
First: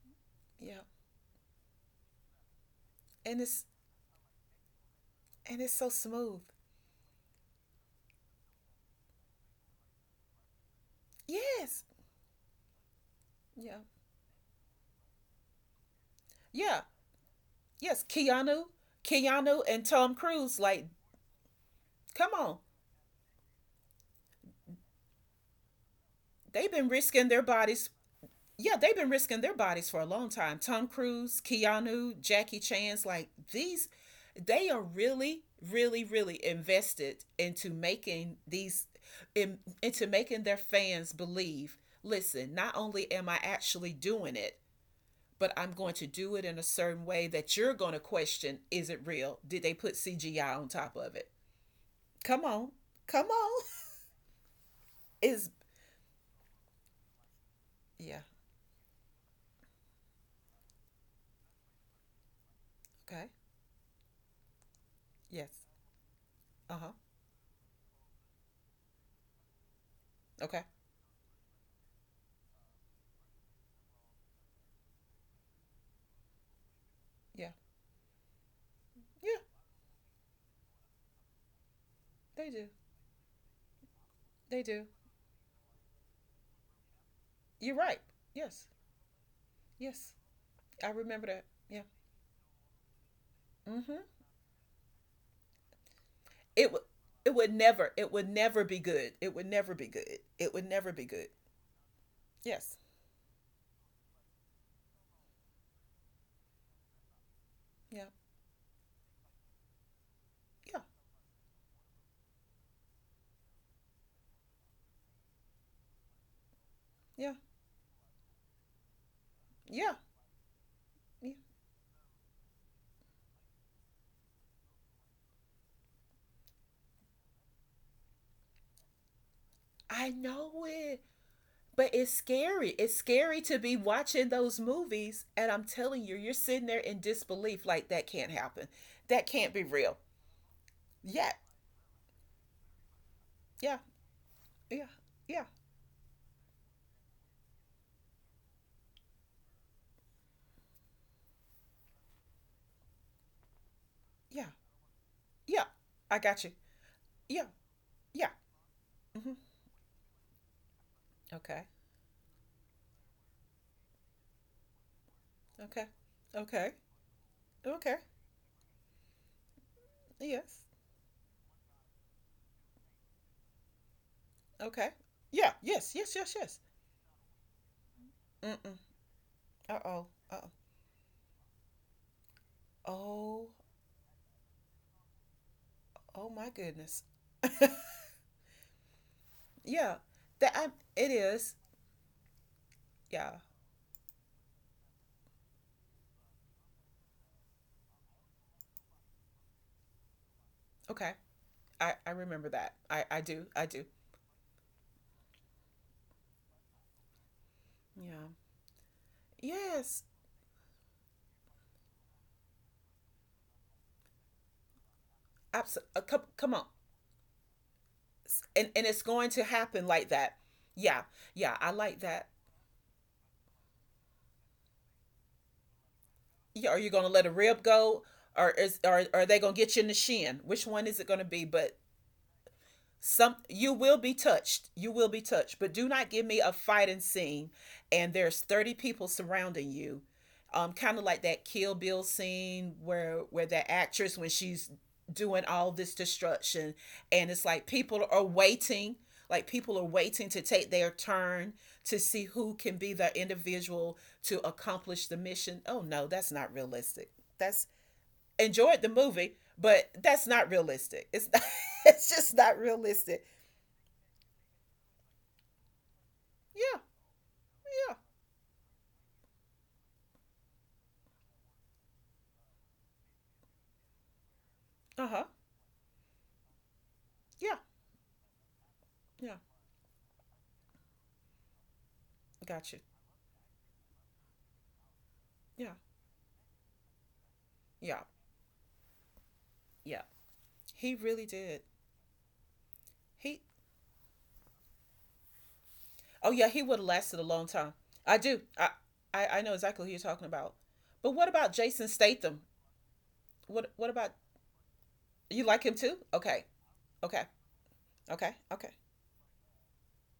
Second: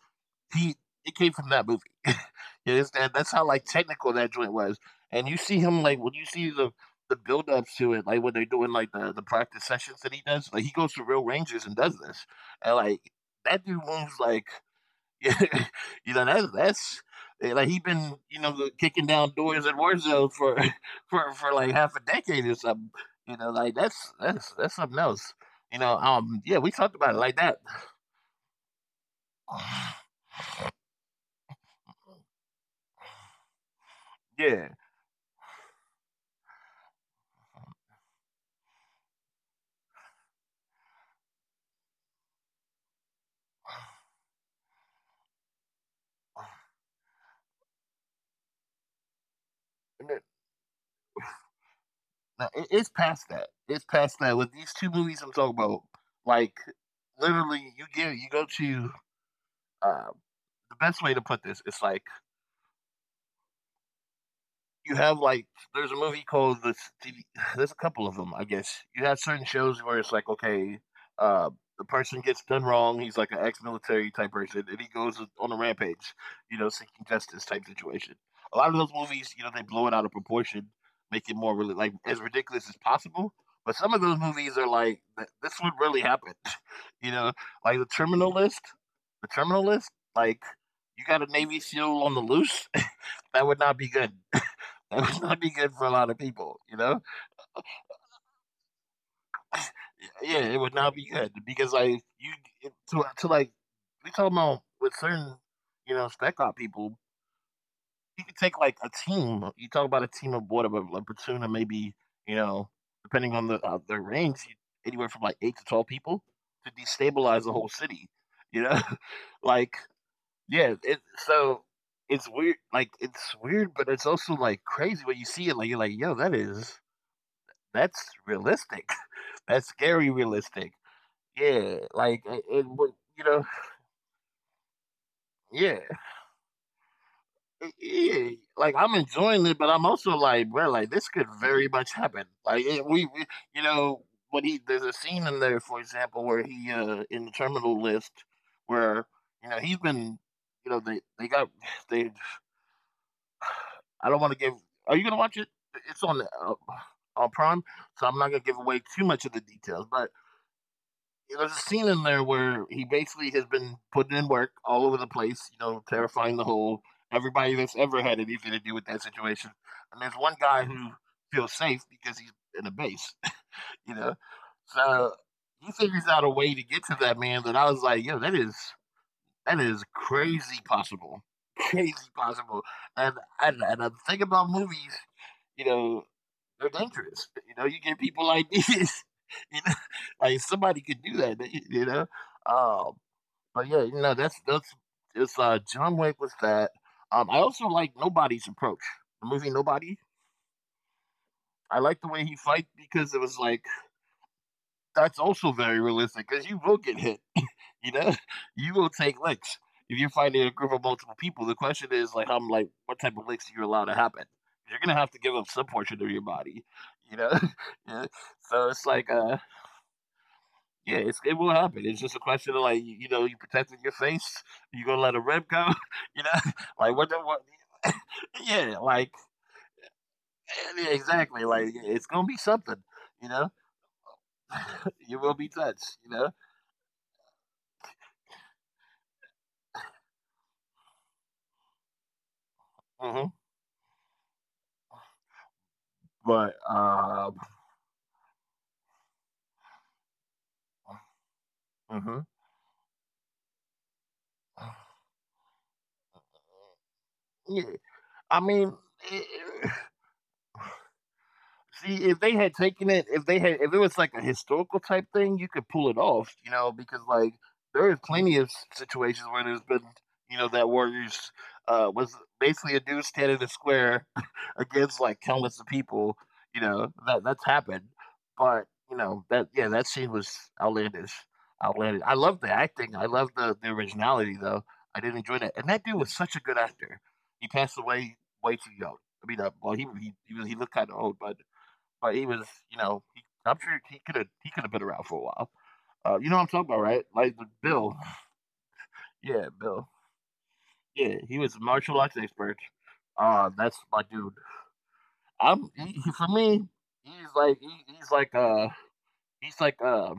Speaker 2: he,
Speaker 1: Yeah.
Speaker 2: it came from that movie. It is, that's
Speaker 1: And
Speaker 2: how
Speaker 1: it's
Speaker 2: like technical that joint was. And you see
Speaker 1: and it's
Speaker 2: him
Speaker 1: so
Speaker 2: like when you
Speaker 1: smooth.
Speaker 2: see the build ups to it, like when they're doing like the practice sessions that he does, like he goes to real ranges and
Speaker 1: Yes.
Speaker 2: does this. And like that
Speaker 1: Yeah.
Speaker 2: dude moves like you know,
Speaker 1: Yeah.
Speaker 2: that's eh, like he
Speaker 1: Yes.
Speaker 2: been, you know,
Speaker 1: Keanu,
Speaker 2: kicking down
Speaker 1: Keanu,
Speaker 2: doors at
Speaker 1: and Tom
Speaker 2: Warzone for
Speaker 1: Cruise. Like,
Speaker 2: for like half a
Speaker 1: come
Speaker 2: decade or
Speaker 1: on.
Speaker 2: something. You know, like that's something else. You know, yeah,
Speaker 1: They've
Speaker 2: we
Speaker 1: been
Speaker 2: talked about it
Speaker 1: risking
Speaker 2: like
Speaker 1: their
Speaker 2: that.
Speaker 1: bodies, yeah, they've been risking their bodies for a long time. Tom Cruise, Keanu, Jackie Chan's, like these, they
Speaker 2: Yeah,
Speaker 1: are really, really, really invested into making these, in, into making their fans believe. Listen, not only am I actually doing it, but I'm going to do it in a certain way that you're going to question: Is it real? Did they put
Speaker 2: and it-
Speaker 1: CGI on top of it? Come
Speaker 2: no, it-
Speaker 1: on,
Speaker 2: it's
Speaker 1: come
Speaker 2: past that.
Speaker 1: on.
Speaker 2: It's past that with these two movies I'm
Speaker 1: Is
Speaker 2: talking about. Like literally,
Speaker 1: yeah,
Speaker 2: you go to uh, the best way to put this. It's like
Speaker 1: okay,
Speaker 2: you have like
Speaker 1: yes,
Speaker 2: there's a movie called
Speaker 1: uh
Speaker 2: the
Speaker 1: huh,
Speaker 2: TV, there's a couple of them. I guess you have certain shows where it's like,
Speaker 1: okay,
Speaker 2: okay, uh the person gets done wrong, he's like an ex-military type person and he goes on a rampage, you know, seeking justice
Speaker 1: yeah,
Speaker 2: type situation. A lot of those movies,
Speaker 1: yeah.
Speaker 2: you know, they blow it out of proportion, make it more really like as
Speaker 1: They do,
Speaker 2: ridiculous as possible. But some of those movies
Speaker 1: they
Speaker 2: are
Speaker 1: do.
Speaker 2: like, "Th- this would really happen." You know,
Speaker 1: You're
Speaker 2: like the
Speaker 1: right.
Speaker 2: terminal list,
Speaker 1: Yes.
Speaker 2: the terminal list.
Speaker 1: Yes.
Speaker 2: Like
Speaker 1: I
Speaker 2: you
Speaker 1: remember
Speaker 2: got a
Speaker 1: that.
Speaker 2: navy
Speaker 1: Yeah.
Speaker 2: seal on the loose. That would not be
Speaker 1: Mm-hmm.
Speaker 2: good. It would not be good for a lot of people,
Speaker 1: It
Speaker 2: you
Speaker 1: would.
Speaker 2: know?
Speaker 1: It would never. It would never be good. It would never be good.
Speaker 2: Yeah,
Speaker 1: It
Speaker 2: it
Speaker 1: would
Speaker 2: would
Speaker 1: never
Speaker 2: not
Speaker 1: be
Speaker 2: be
Speaker 1: good.
Speaker 2: good because, like, you it
Speaker 1: Yes.
Speaker 2: to, like, we talk about with certain, spec op people,
Speaker 1: Yeah.
Speaker 2: you could take, like, a team. You talk about a team of what, of a
Speaker 1: Yeah.
Speaker 2: a platoon of maybe, you know, depending on the range, you- anywhere from, like, 8 to 12 people to
Speaker 1: Yeah.
Speaker 2: destabilize the whole city, you know? Like,
Speaker 1: Yeah.
Speaker 2: yeah, it
Speaker 1: Yeah.
Speaker 2: so it's weird, like, it's weird, but it's also, like, crazy when you see it. Like, you're like, "Yo, that is that's realistic." That's scary
Speaker 1: I know
Speaker 2: realistic.
Speaker 1: it.
Speaker 2: Yeah,
Speaker 1: But it's
Speaker 2: like it
Speaker 1: scary.
Speaker 2: would,
Speaker 1: It's
Speaker 2: you
Speaker 1: scary
Speaker 2: know,
Speaker 1: to be watching those movies, and I'm
Speaker 2: yeah,
Speaker 1: telling you, you're sitting there in disbelief, like that
Speaker 2: yeah.
Speaker 1: can't happen,
Speaker 2: Like I'm
Speaker 1: that
Speaker 2: enjoying
Speaker 1: can't
Speaker 2: it,
Speaker 1: be
Speaker 2: but I'm
Speaker 1: real.
Speaker 2: also like, bro, like this could
Speaker 1: Yeah,
Speaker 2: very much happen. Like it, you
Speaker 1: yeah,
Speaker 2: know, when he there's
Speaker 1: yeah,
Speaker 2: a scene in
Speaker 1: yeah,
Speaker 2: there, for example, where he in the terminal list, where, you know, he's been, you know, they got they. I don't want to
Speaker 1: yeah,
Speaker 2: give. Are you gonna watch it?
Speaker 1: yeah.
Speaker 2: It's
Speaker 1: I got you.
Speaker 2: on
Speaker 1: Yeah,
Speaker 2: Prime, so I'm not
Speaker 1: yeah.
Speaker 2: gonna give away too much of
Speaker 1: Hmm.
Speaker 2: the details, but there's a
Speaker 1: Okay,
Speaker 2: scene in there where he basically has been putting in work all over the place, you know,
Speaker 1: okay,
Speaker 2: terrifying the
Speaker 1: okay,
Speaker 2: whole everybody that's
Speaker 1: okay.
Speaker 2: ever had anything to do with that situation. And there's one
Speaker 1: Yes.
Speaker 2: guy who feels safe because he's in a base. You know.
Speaker 1: Okay.
Speaker 2: So
Speaker 1: Yeah.
Speaker 2: he
Speaker 1: Yes.
Speaker 2: figures
Speaker 1: Yes.
Speaker 2: out a
Speaker 1: Yes.
Speaker 2: way
Speaker 1: Yes.
Speaker 2: to get to that man that I was like, yo,
Speaker 1: Mm-mm.
Speaker 2: that
Speaker 1: Uh
Speaker 2: is
Speaker 1: oh. Uh oh.
Speaker 2: crazy possible. Crazy possible. And
Speaker 1: Oh.
Speaker 2: the thing about movies, you know,
Speaker 1: Oh my
Speaker 2: they're
Speaker 1: goodness.
Speaker 2: dangerous. You know, you get people like this. You know,
Speaker 1: Yeah.
Speaker 2: like
Speaker 1: That I,
Speaker 2: somebody could
Speaker 1: it
Speaker 2: do that.
Speaker 1: is.
Speaker 2: You know, um,
Speaker 1: Yeah.
Speaker 2: but yeah, you know, that's it's John Wick was that. I also like Nobody's approach. The movie Nobody.
Speaker 1: Okay.
Speaker 2: I
Speaker 1: I
Speaker 2: like
Speaker 1: I
Speaker 2: the way he
Speaker 1: remember
Speaker 2: fight,
Speaker 1: that. I
Speaker 2: because it was
Speaker 1: do. I
Speaker 2: like
Speaker 1: do.
Speaker 2: that's also very realistic because you will get hit. You know,
Speaker 1: Yeah.
Speaker 2: you will take licks
Speaker 1: Yes.
Speaker 2: if you're fighting a group of multiple people. The question is, like, I'm like, what type of licks do you allow to happen. You're gonna have to give up some
Speaker 1: Absolutely.
Speaker 2: portion of
Speaker 1: Come
Speaker 2: your
Speaker 1: come on.
Speaker 2: body. You know, yeah. So
Speaker 1: And
Speaker 2: it's
Speaker 1: it's
Speaker 2: like
Speaker 1: going to happen like that.
Speaker 2: yeah,
Speaker 1: Yeah.
Speaker 2: it
Speaker 1: Yeah.
Speaker 2: will
Speaker 1: I
Speaker 2: happen.
Speaker 1: like
Speaker 2: It's just a
Speaker 1: that.
Speaker 2: question of, like, you know, you protecting your face. You gonna let a rep go? You know,
Speaker 1: Yeah. Are you
Speaker 2: like
Speaker 1: gonna
Speaker 2: what the
Speaker 1: let a
Speaker 2: what?
Speaker 1: rib go, or is
Speaker 2: Yeah,
Speaker 1: or
Speaker 2: like
Speaker 1: are they gonna get you in the shin? Which one
Speaker 2: yeah,
Speaker 1: is it gonna be?
Speaker 2: exactly.
Speaker 1: But
Speaker 2: Like it's gonna be something. You
Speaker 1: some
Speaker 2: know,
Speaker 1: you will be touched, you will be
Speaker 2: you will be
Speaker 1: touched, but do
Speaker 2: touched.
Speaker 1: not
Speaker 2: You
Speaker 1: give
Speaker 2: know,
Speaker 1: me a fighting scene and there's 30 people surrounding you. Kind of like that Kill Bill scene where
Speaker 2: hmm
Speaker 1: that actress when she's doing all this
Speaker 2: but
Speaker 1: destruction, and it's like people are waiting, like people are waiting to take their turn, to
Speaker 2: hmm
Speaker 1: see who can be the individual to accomplish the mission. Oh no, that's not realistic.
Speaker 2: yeah.
Speaker 1: That's
Speaker 2: I mean,
Speaker 1: enjoyed the
Speaker 2: eh,
Speaker 1: movie, but that's not realistic. It's not,
Speaker 2: see,
Speaker 1: it's
Speaker 2: if they
Speaker 1: just
Speaker 2: had
Speaker 1: not
Speaker 2: taken it,
Speaker 1: realistic.
Speaker 2: if they had, if it was like a historical type thing, you could pull it off, you know,
Speaker 1: Yeah,
Speaker 2: because like there
Speaker 1: yeah,
Speaker 2: is plenty of situations where there's been, you know, that Warriors was basically a dude standing in a square against
Speaker 1: uh
Speaker 2: like
Speaker 1: huh,
Speaker 2: countless of people, you know, that that's
Speaker 1: yeah,
Speaker 2: happened. But you know
Speaker 1: yeah,
Speaker 2: that, yeah, that scene was outlandish, outlandish. I love the
Speaker 1: got you.
Speaker 2: acting. I love the originality though. I did enjoy that, and
Speaker 1: Yeah,
Speaker 2: that dude was such a good actor. He passed
Speaker 1: yeah,
Speaker 2: away way too young. I mean, well,
Speaker 1: yeah.
Speaker 2: he looked kind
Speaker 1: He
Speaker 2: of old,
Speaker 1: really did.
Speaker 2: but he was, you know, he,
Speaker 1: He,
Speaker 2: I'm sure he could have been around for a while. You
Speaker 1: oh
Speaker 2: know what I'm
Speaker 1: yeah, he
Speaker 2: talking
Speaker 1: would
Speaker 2: about,
Speaker 1: have
Speaker 2: right?
Speaker 1: lasted a
Speaker 2: Like
Speaker 1: long
Speaker 2: the
Speaker 1: time.
Speaker 2: Bill.
Speaker 1: I do. I
Speaker 2: Yeah,
Speaker 1: know exactly
Speaker 2: Bill.
Speaker 1: who you're talking about. But
Speaker 2: Yeah,
Speaker 1: what
Speaker 2: he
Speaker 1: about
Speaker 2: was a
Speaker 1: Jason
Speaker 2: martial arts
Speaker 1: Statham?
Speaker 2: expert.
Speaker 1: What,
Speaker 2: That's
Speaker 1: what
Speaker 2: my
Speaker 1: about
Speaker 2: dude.
Speaker 1: you? Like him too?
Speaker 2: For
Speaker 1: Okay,
Speaker 2: me.
Speaker 1: okay,
Speaker 2: He's like he's like
Speaker 1: okay.
Speaker 2: he's like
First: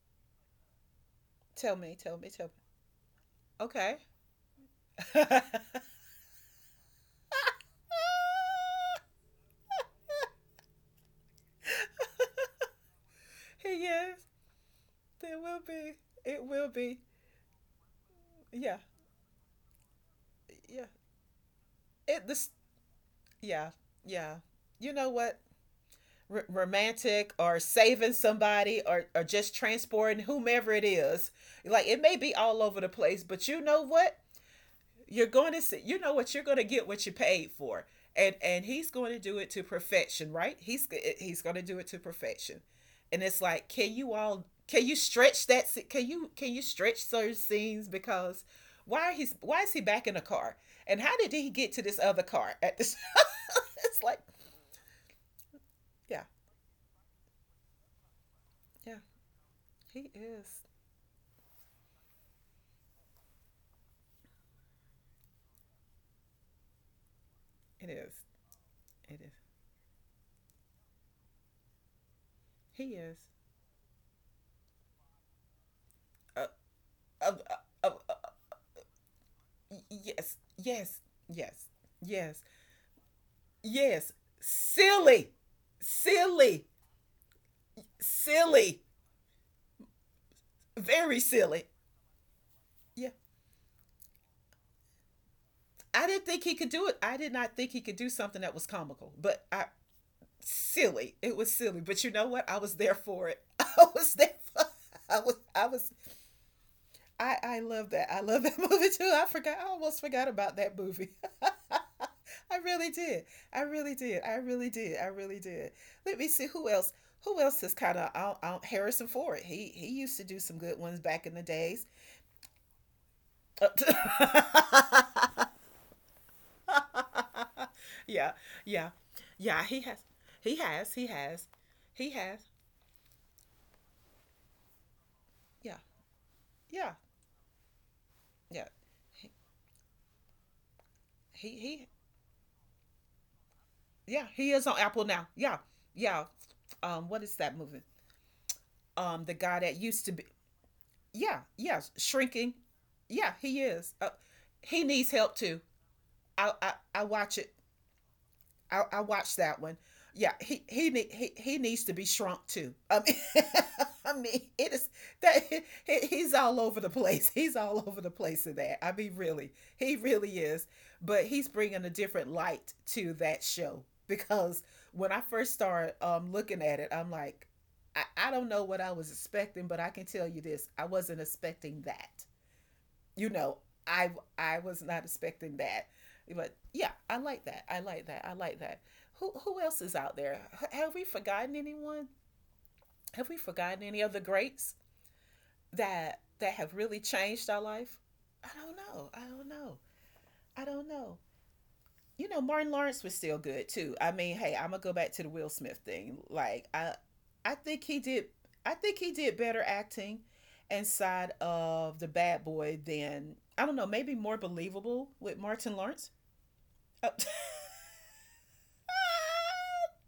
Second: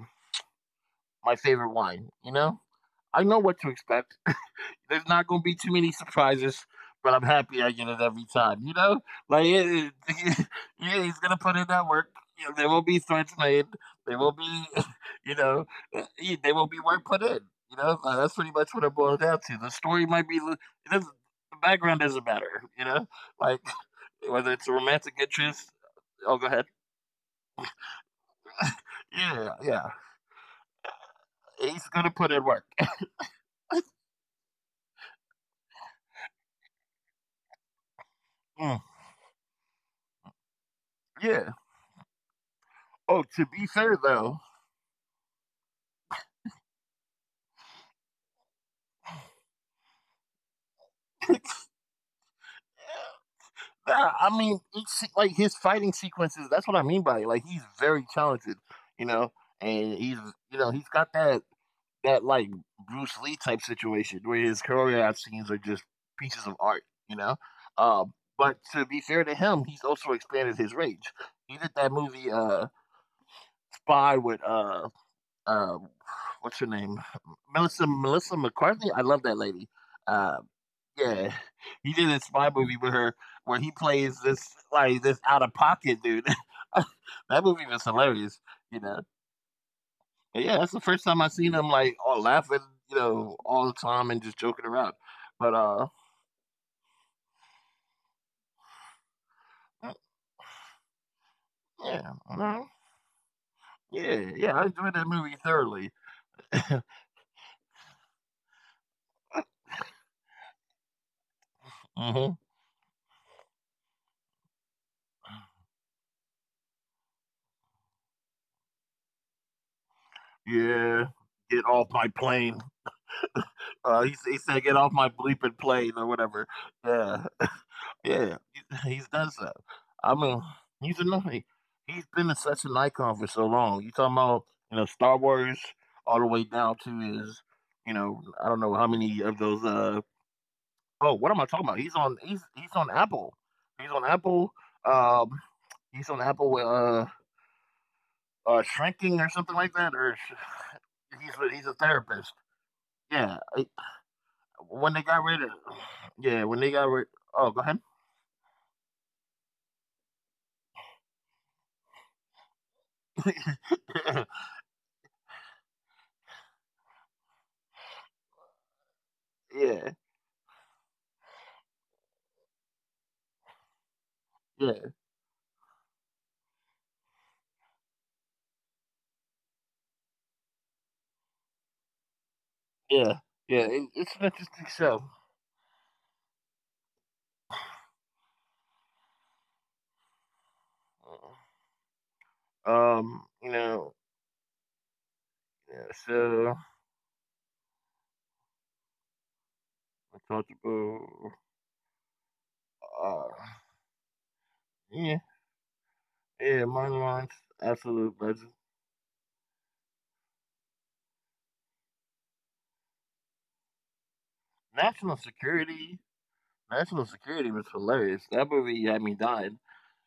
Speaker 2: my favorite
Speaker 1: Tell me,
Speaker 2: wine.
Speaker 1: tell me,
Speaker 2: You
Speaker 1: tell me.
Speaker 2: know, I know what to
Speaker 1: Okay.
Speaker 2: expect. There's not gonna be too many surprises, but I'm happy I get it every time. You know, like yeah, he's gonna put in that work. You know, there will be threats made. There
Speaker 1: Yes,
Speaker 2: will be, you
Speaker 1: there will
Speaker 2: know,
Speaker 1: be. It
Speaker 2: there will
Speaker 1: will
Speaker 2: be
Speaker 1: be.
Speaker 2: work put in. You know, uh, that's pretty much
Speaker 1: Yeah,
Speaker 2: what it boils down to. The story might be,
Speaker 1: yeah.
Speaker 2: it doesn't, the background doesn't
Speaker 1: It this.
Speaker 2: matter. You know, like
Speaker 1: Yeah, yeah.
Speaker 2: whether it's a
Speaker 1: You know
Speaker 2: romantic
Speaker 1: what?
Speaker 2: interest. Oh, go ahead.
Speaker 1: Romantic or saving somebody, or
Speaker 2: Yeah,
Speaker 1: just transporting whomever it is. Like
Speaker 2: He's
Speaker 1: it
Speaker 2: gonna
Speaker 1: may
Speaker 2: put
Speaker 1: be
Speaker 2: in
Speaker 1: all
Speaker 2: work.
Speaker 1: over the place, but you know what? You're going to see, you know what? You're going to get what you paid for. And
Speaker 2: Mm,
Speaker 1: he's going to do it to perfection, right? He's
Speaker 2: yeah.
Speaker 1: going to do it to perfection. And
Speaker 2: Oh,
Speaker 1: it's
Speaker 2: to be
Speaker 1: like, can
Speaker 2: fair
Speaker 1: you
Speaker 2: though.
Speaker 1: all can you stretch that? Can you stretch certain scenes? Because why he's why is he back in a car, and how did he get to this other car at this? It's
Speaker 2: Yeah,
Speaker 1: like,
Speaker 2: I mean, each like his fighting
Speaker 1: yeah,
Speaker 2: sequences. That's what I mean by it. Like he's very talented,
Speaker 1: yeah,
Speaker 2: you know, and
Speaker 1: he
Speaker 2: he's
Speaker 1: is.
Speaker 2: you know he's got that that like Bruce Lee type situation where his choreographed scenes are just pieces of art, you know.
Speaker 1: It is.
Speaker 2: But to be
Speaker 1: It is.
Speaker 2: fair to him, he's also expanded his range. He did that movie
Speaker 1: He is.
Speaker 2: Spy with uh,
Speaker 1: Uh,
Speaker 2: what's her name,
Speaker 1: uh, uh, uh,
Speaker 2: Melissa
Speaker 1: uh,
Speaker 2: Melissa McCarthy. I love that lady.
Speaker 1: yes.
Speaker 2: Uh,
Speaker 1: Yes.
Speaker 2: yeah.
Speaker 1: Yes.
Speaker 2: He did a
Speaker 1: Yes.
Speaker 2: spy movie with her where he
Speaker 1: Yes.
Speaker 2: plays this like this
Speaker 1: Silly.
Speaker 2: out of pocket dude.
Speaker 1: Silly.
Speaker 2: That movie was hilarious, you
Speaker 1: Silly.
Speaker 2: know. But yeah, that's the first
Speaker 1: Very
Speaker 2: time I seen
Speaker 1: silly.
Speaker 2: him like all laughing, you
Speaker 1: Yeah.
Speaker 2: know, all the time and just joking around. But
Speaker 1: I didn't think he could do it. I did not think he could do something that was comical, but I
Speaker 2: mm,
Speaker 1: silly. It was silly. But you
Speaker 2: yeah,
Speaker 1: know what? I
Speaker 2: no.
Speaker 1: was there for it. I was there
Speaker 2: Yeah, yeah,
Speaker 1: for
Speaker 2: I enjoyed that
Speaker 1: I was
Speaker 2: movie
Speaker 1: I was
Speaker 2: thoroughly.
Speaker 1: I love that. I love that movie too. I forgot. I almost forgot about that movie.
Speaker 2: hmm
Speaker 1: I really did. I really did. I really did. I really did. Let me see who else. Who else is kind of out? Harrison Ford. He used to do some good ones
Speaker 2: Yeah.
Speaker 1: back in the
Speaker 2: Get
Speaker 1: days.
Speaker 2: off my plane. He said, "Get off my bleeping plane" or whatever. Yeah.
Speaker 1: Yeah,
Speaker 2: Yeah,
Speaker 1: yeah,
Speaker 2: he's done so.
Speaker 1: yeah. He has.
Speaker 2: I mean,
Speaker 1: He has.
Speaker 2: he's
Speaker 1: He
Speaker 2: annoying.
Speaker 1: has.
Speaker 2: He's
Speaker 1: He
Speaker 2: been a,
Speaker 1: has.
Speaker 2: such an icon for so long. You talking about you know Star Wars
Speaker 1: Yeah,
Speaker 2: all the way down
Speaker 1: yeah,
Speaker 2: to his, you know, I don't
Speaker 1: yeah.
Speaker 2: know how many
Speaker 1: He
Speaker 2: of those. Oh, what am I
Speaker 1: he.
Speaker 2: talking about?
Speaker 1: He
Speaker 2: He's on. He's on Apple. He's on
Speaker 1: Yeah,
Speaker 2: Apple.
Speaker 1: he is on Apple now.
Speaker 2: Um,
Speaker 1: Yeah,
Speaker 2: he's on
Speaker 1: yeah.
Speaker 2: Apple with
Speaker 1: What is that movie?
Speaker 2: shrinking or
Speaker 1: The
Speaker 2: something
Speaker 1: guy
Speaker 2: like
Speaker 1: that
Speaker 2: that,
Speaker 1: used to
Speaker 2: or
Speaker 1: be yeah,
Speaker 2: he's a
Speaker 1: yeah,
Speaker 2: therapist.
Speaker 1: shrinking. Yeah,
Speaker 2: Yeah,
Speaker 1: he is, he
Speaker 2: when they
Speaker 1: needs
Speaker 2: got
Speaker 1: help
Speaker 2: rid of,
Speaker 1: too.
Speaker 2: yeah,
Speaker 1: I,
Speaker 2: when they
Speaker 1: I
Speaker 2: got rid.
Speaker 1: i watch
Speaker 2: Oh,
Speaker 1: it.
Speaker 2: go ahead.
Speaker 1: I watched that one. Yeah, he needs to be shrunk too. I mean, I mean it is that he's all over the place. He's all over the place in that. I mean, really, he
Speaker 2: yeah,
Speaker 1: really is. But he's bringing a different light to that show because when
Speaker 2: yeah.
Speaker 1: I first started looking at it, I'm like, I don't know what I was expecting, but I can tell you this: I wasn't expecting that, you
Speaker 2: Yeah,
Speaker 1: know,
Speaker 2: yeah,
Speaker 1: I
Speaker 2: it's
Speaker 1: I
Speaker 2: an
Speaker 1: was
Speaker 2: interesting
Speaker 1: not
Speaker 2: show.
Speaker 1: expecting that, but yeah, I like that. I like that. I like that. Who else is out there? Have we forgotten anyone? Have we forgotten any
Speaker 2: You
Speaker 1: of the
Speaker 2: know,
Speaker 1: greats that
Speaker 2: yeah,
Speaker 1: have
Speaker 2: so
Speaker 1: really changed our life? I don't know. I don't know.
Speaker 2: I talked
Speaker 1: I don't know.
Speaker 2: about,
Speaker 1: You know, Martin Lawrence was
Speaker 2: uh,
Speaker 1: still good too. I mean, hey, I'm gonna go back
Speaker 2: yeah,
Speaker 1: to the Will Smith thing.
Speaker 2: yeah, Martin Lawrence,
Speaker 1: I think he
Speaker 2: absolute
Speaker 1: did.
Speaker 2: legend.
Speaker 1: I think he did better acting inside of the Bad Boy than I don't know. Maybe more believable
Speaker 2: National
Speaker 1: with Martin
Speaker 2: Security,
Speaker 1: Lawrence.
Speaker 2: National
Speaker 1: Oh.
Speaker 2: Security was hilarious. That movie had me dying.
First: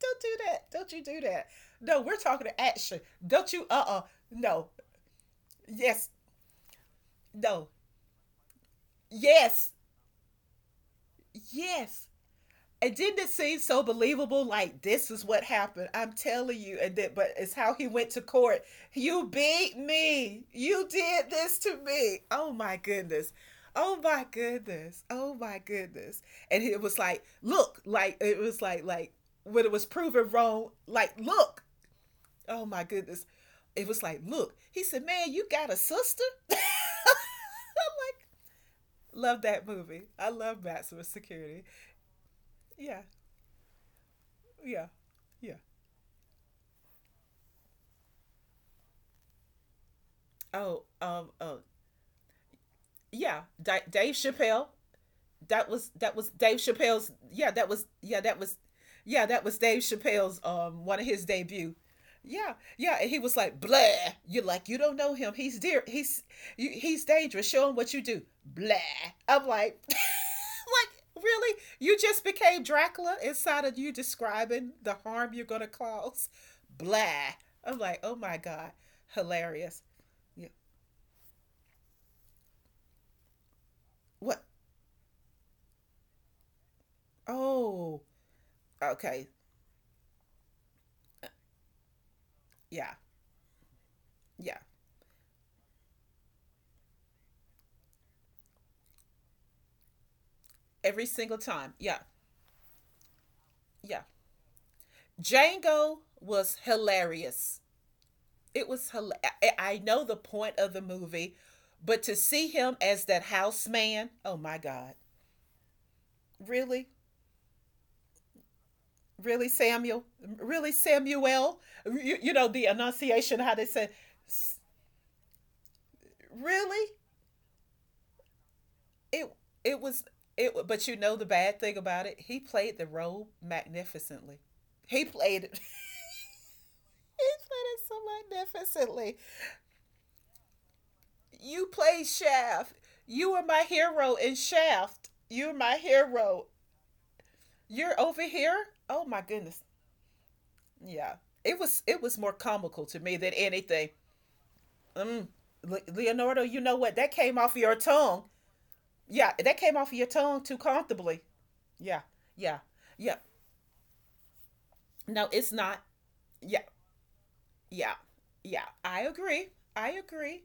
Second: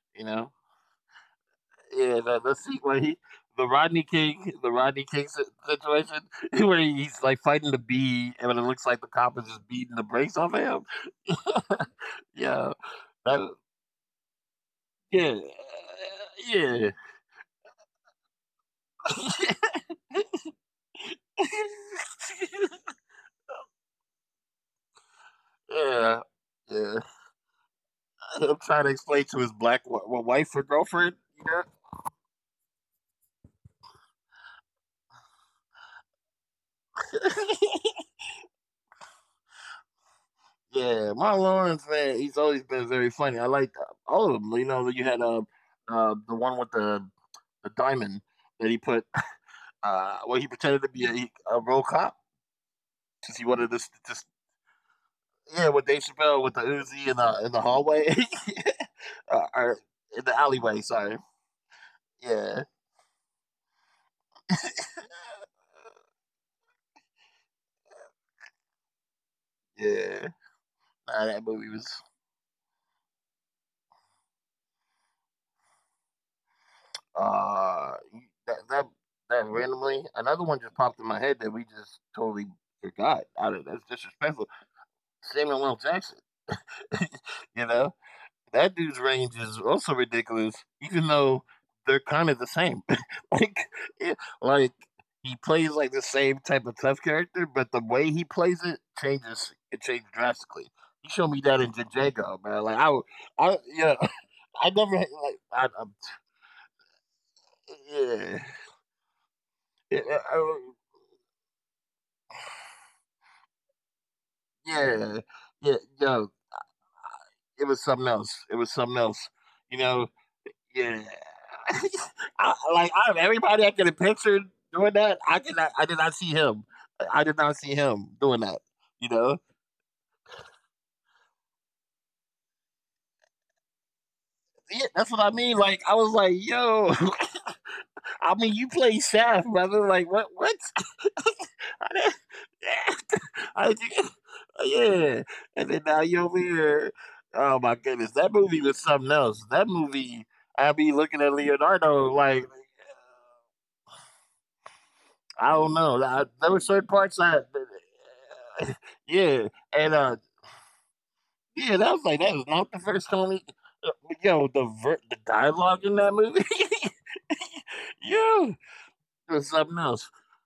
Speaker 1: Don't
Speaker 2: You
Speaker 1: do
Speaker 2: know,
Speaker 1: that. Don't you do that. No, we're
Speaker 2: yeah,
Speaker 1: talking
Speaker 2: the
Speaker 1: to
Speaker 2: scene
Speaker 1: action.
Speaker 2: where he,
Speaker 1: Don't you? No.
Speaker 2: The Rodney King
Speaker 1: Yes.
Speaker 2: situation, where he's like
Speaker 1: No.
Speaker 2: fighting the bee, and it looks like the cop is
Speaker 1: Yes.
Speaker 2: just beating the brakes off him.
Speaker 1: Yes. It
Speaker 2: yeah,
Speaker 1: didn't it seem
Speaker 2: that,
Speaker 1: so believable, like this is what
Speaker 2: yeah,
Speaker 1: happened, I'm telling you, and then but
Speaker 2: yeah.
Speaker 1: it's how he went to court. You beat me, you did this to me, oh my goodness, oh my goodness, oh my goodness. And
Speaker 2: yeah,
Speaker 1: it was like
Speaker 2: yeah.
Speaker 1: look, like it was like
Speaker 2: I'm trying to
Speaker 1: when it was
Speaker 2: explain to his
Speaker 1: proven
Speaker 2: black
Speaker 1: wrong, like
Speaker 2: wife or
Speaker 1: look,
Speaker 2: girlfriend. You
Speaker 1: oh my goodness, it was like look, he said, "Man, you got a sister." I'm
Speaker 2: know?
Speaker 1: like, love that movie. I love Maximum
Speaker 2: Yeah, my
Speaker 1: Security.
Speaker 2: Lawrence man, he's always been
Speaker 1: Yeah,
Speaker 2: very funny. I like all of them. You
Speaker 1: yeah,
Speaker 2: know, you had
Speaker 1: yeah.
Speaker 2: the one with the diamond that he put. Well, he pretended
Speaker 1: Oh,
Speaker 2: to be
Speaker 1: oh
Speaker 2: a real cop because
Speaker 1: yeah,
Speaker 2: he wanted to
Speaker 1: Dave
Speaker 2: just
Speaker 1: Chappelle. That
Speaker 2: yeah with
Speaker 1: was
Speaker 2: Dave Chappelle with
Speaker 1: Dave
Speaker 2: the Uzi
Speaker 1: Chappelle's. Yeah,
Speaker 2: in the
Speaker 1: that was
Speaker 2: hallway
Speaker 1: yeah, yeah, that was
Speaker 2: or
Speaker 1: Dave
Speaker 2: in the
Speaker 1: Chappelle's,
Speaker 2: alleyway.
Speaker 1: one of
Speaker 2: Sorry.
Speaker 1: his debut. Yeah,
Speaker 2: Yeah.
Speaker 1: yeah, and he was like, "Blah." You're like, you don't know him. He's dear. He's dangerous. Show him what you do. Blah. I'm like,
Speaker 2: Yeah.
Speaker 1: like
Speaker 2: That
Speaker 1: really?
Speaker 2: movie was
Speaker 1: You just became Dracula inside of you describing the harm you're gonna cause. Blah. I'm
Speaker 2: uh
Speaker 1: like, oh my
Speaker 2: that
Speaker 1: god,
Speaker 2: that that
Speaker 1: hilarious.
Speaker 2: randomly another
Speaker 1: Yeah.
Speaker 2: one just popped in my head that we just totally forgot. I don't, that's
Speaker 1: What?
Speaker 2: disrespectful. Samuel L. Jackson, you know
Speaker 1: Oh.
Speaker 2: that dude's
Speaker 1: Okay.
Speaker 2: range is also ridiculous, even though they're kind of the same.
Speaker 1: Yeah.
Speaker 2: like yeah,
Speaker 1: Yeah.
Speaker 2: like he plays like the same type of tough character, but the way he plays it changes. It changes drastically.
Speaker 1: Every
Speaker 2: You show
Speaker 1: single
Speaker 2: me that in
Speaker 1: time. Yeah.
Speaker 2: Django, man. Like I would- I yeah,
Speaker 1: Yeah.
Speaker 2: I never had, like I'm,
Speaker 1: Django was hilarious.
Speaker 2: yeah.
Speaker 1: It was hilarious.
Speaker 2: Yeah,
Speaker 1: Know the point of the movie, but to see him as that house man, oh my God.
Speaker 2: yeah, yeah, yo,
Speaker 1: Really?
Speaker 2: it was something else. It was something else.
Speaker 1: Really,
Speaker 2: You
Speaker 1: Samuel?
Speaker 2: know,
Speaker 1: Really,
Speaker 2: yeah.
Speaker 1: Samuel? You know the
Speaker 2: I, like out of
Speaker 1: enunciation how they
Speaker 2: everybody
Speaker 1: said
Speaker 2: I could have pictured doing that, I did not. I did not see
Speaker 1: really?
Speaker 2: him. I did not see him doing that.
Speaker 1: It
Speaker 2: You
Speaker 1: it
Speaker 2: know,
Speaker 1: was it, but you know the bad thing about it, he played the role magnificently. He played
Speaker 2: yeah,
Speaker 1: it.
Speaker 2: that's what I mean. Like I was like,
Speaker 1: He
Speaker 2: yo,
Speaker 1: played it so
Speaker 2: I mean,
Speaker 1: magnificently.
Speaker 2: you play Shaft, brother. Like what? What?
Speaker 1: You play
Speaker 2: I did
Speaker 1: Shaft. You were my
Speaker 2: I
Speaker 1: hero in
Speaker 2: did
Speaker 1: Shaft.
Speaker 2: yeah.
Speaker 1: You're my
Speaker 2: And then now you
Speaker 1: hero.
Speaker 2: over here. Oh my
Speaker 1: You're
Speaker 2: goodness,
Speaker 1: over
Speaker 2: that
Speaker 1: here.
Speaker 2: movie was
Speaker 1: Oh
Speaker 2: something
Speaker 1: my
Speaker 2: else.
Speaker 1: goodness.
Speaker 2: That movie, I be
Speaker 1: Yeah.
Speaker 2: looking at
Speaker 1: It was
Speaker 2: Leonardo
Speaker 1: more
Speaker 2: like
Speaker 1: comical to me than anything. Mm.
Speaker 2: I don't know.
Speaker 1: Leonardo,
Speaker 2: There were
Speaker 1: you know
Speaker 2: certain
Speaker 1: what? That
Speaker 2: parts
Speaker 1: came off your tongue. Yeah,
Speaker 2: yeah,
Speaker 1: that came off
Speaker 2: and
Speaker 1: your tongue too comfortably.
Speaker 2: yeah, that
Speaker 1: Yeah.
Speaker 2: was like that was
Speaker 1: Yeah.
Speaker 2: not the first
Speaker 1: Yeah.
Speaker 2: time. Uh, Yo, the
Speaker 1: No, it's not.
Speaker 2: dialogue in that movie,
Speaker 1: Yeah. Yeah.
Speaker 2: yo,
Speaker 1: Yeah. I
Speaker 2: it was
Speaker 1: agree.
Speaker 2: something
Speaker 1: I
Speaker 2: else.
Speaker 1: agree.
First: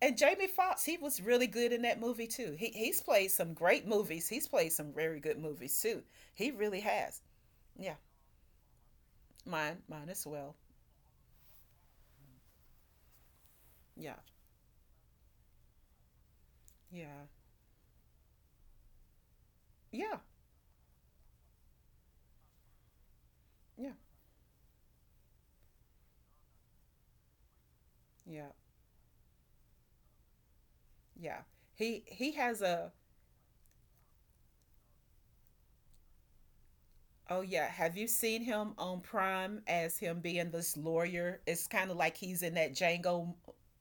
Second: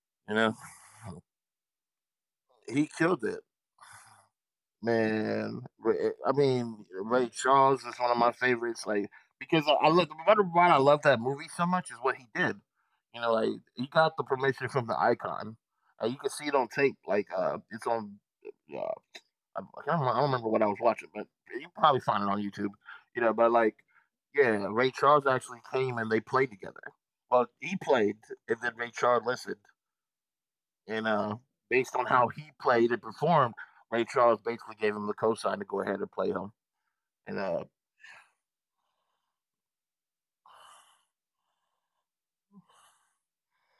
Speaker 1: And
Speaker 2: You
Speaker 1: Jamie
Speaker 2: know,
Speaker 1: Foxx, he was really good in that movie too. He
Speaker 2: he
Speaker 1: he's
Speaker 2: killed
Speaker 1: played
Speaker 2: it,
Speaker 1: some great movies. He's played some very good
Speaker 2: man.
Speaker 1: movies too.
Speaker 2: I
Speaker 1: He really
Speaker 2: mean,
Speaker 1: has.
Speaker 2: Ray Charles
Speaker 1: Yeah.
Speaker 2: is one of my favorites. Like because
Speaker 1: Mine
Speaker 2: I
Speaker 1: mine
Speaker 2: love the
Speaker 1: as
Speaker 2: matter
Speaker 1: well.
Speaker 2: why I love that movie so much is what he did. You know, like he
Speaker 1: Yeah.
Speaker 2: got the permission from the icon. You can see it on tape.
Speaker 1: Yeah.
Speaker 2: Like it's on. Uh, I can't remember, I
Speaker 1: Yeah.
Speaker 2: don't remember what I was watching, but you can probably find it on YouTube. You know, but like,
Speaker 1: Yeah.
Speaker 2: yeah, Ray Charles actually came and they played together. Well, he played,
Speaker 1: Yeah.
Speaker 2: and then Ray Charles listened. And
Speaker 1: Yeah.
Speaker 2: Based on how
Speaker 1: He
Speaker 2: he
Speaker 1: has
Speaker 2: played
Speaker 1: a
Speaker 2: and performed, Ray Charles basically gave him the cosign to go ahead and play him. And
Speaker 1: Oh yeah, have you seen him on Prime as him being this lawyer? It's kind of like he's in that Django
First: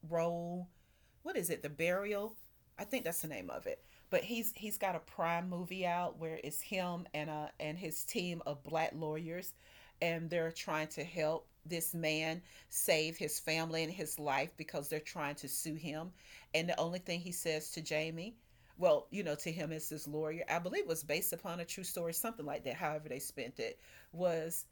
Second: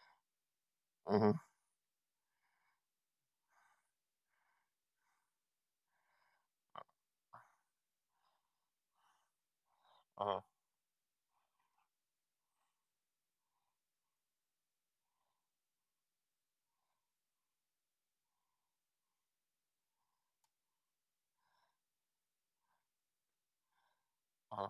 Speaker 1: role.
Speaker 2: uh
Speaker 1: What is it? The Burial? I think that's the name of it. But he's got a Prime movie out where it's him and his team of black lawyers, and
Speaker 2: uh
Speaker 1: they're trying to help this man save his family and his life because they're trying to sue him. And the only thing he says to Jamie, well, you know, to him as his lawyer, I believe it was based upon a true story, something like that, however they spent it, was
Speaker 2: uh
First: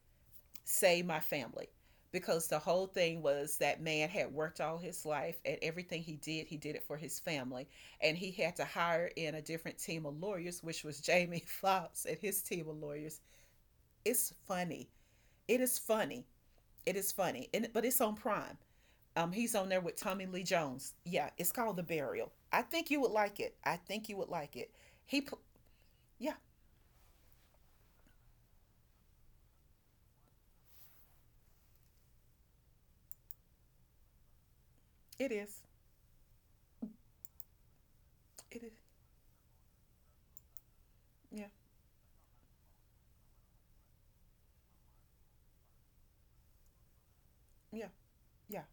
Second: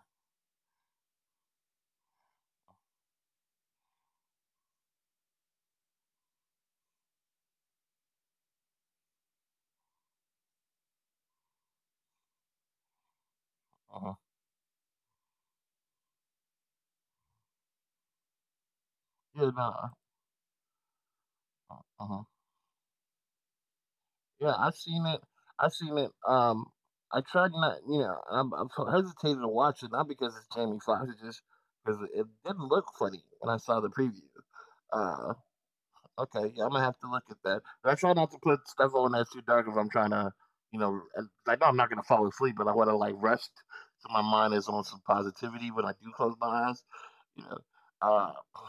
Speaker 1: save my family. Because the whole thing was that man had worked all his life, and everything he did it for his family. And he had to hire in a different team of lawyers, which was Jamie Foxx and his team of lawyers.
Speaker 2: uh
Speaker 1: It's funny. It is funny. It is funny. And, but it's on Prime.
Speaker 2: yeah,
Speaker 1: He's
Speaker 2: no,
Speaker 1: on there with Tommy Lee Jones. Yeah, it's called
Speaker 2: uh
Speaker 1: The
Speaker 2: uh-huh.
Speaker 1: Burial. I think you would like it. I think you would
Speaker 2: Yeah,
Speaker 1: like it.
Speaker 2: I've seen it.
Speaker 1: He
Speaker 2: I've seen it.
Speaker 1: yeah,
Speaker 2: I tried not, you know, I'm so hesitated to watch it not because it's Jamie Foxx, it's just because it didn't look funny when I saw the preview.
Speaker 1: it
Speaker 2: Uh,
Speaker 1: is.
Speaker 2: Okay, yeah, I'm gonna have to look at that. But I try not to
Speaker 1: It
Speaker 2: put
Speaker 1: is.
Speaker 2: stuff on that's too dark if I'm trying to, you know, and
Speaker 1: Yeah,
Speaker 2: I know I'm not gonna fall asleep, but I want to like rest, so my mind is on some positivity when I do close my eyes. You know,
Speaker 1: yeah,
Speaker 2: uh,
Speaker 1: yeah,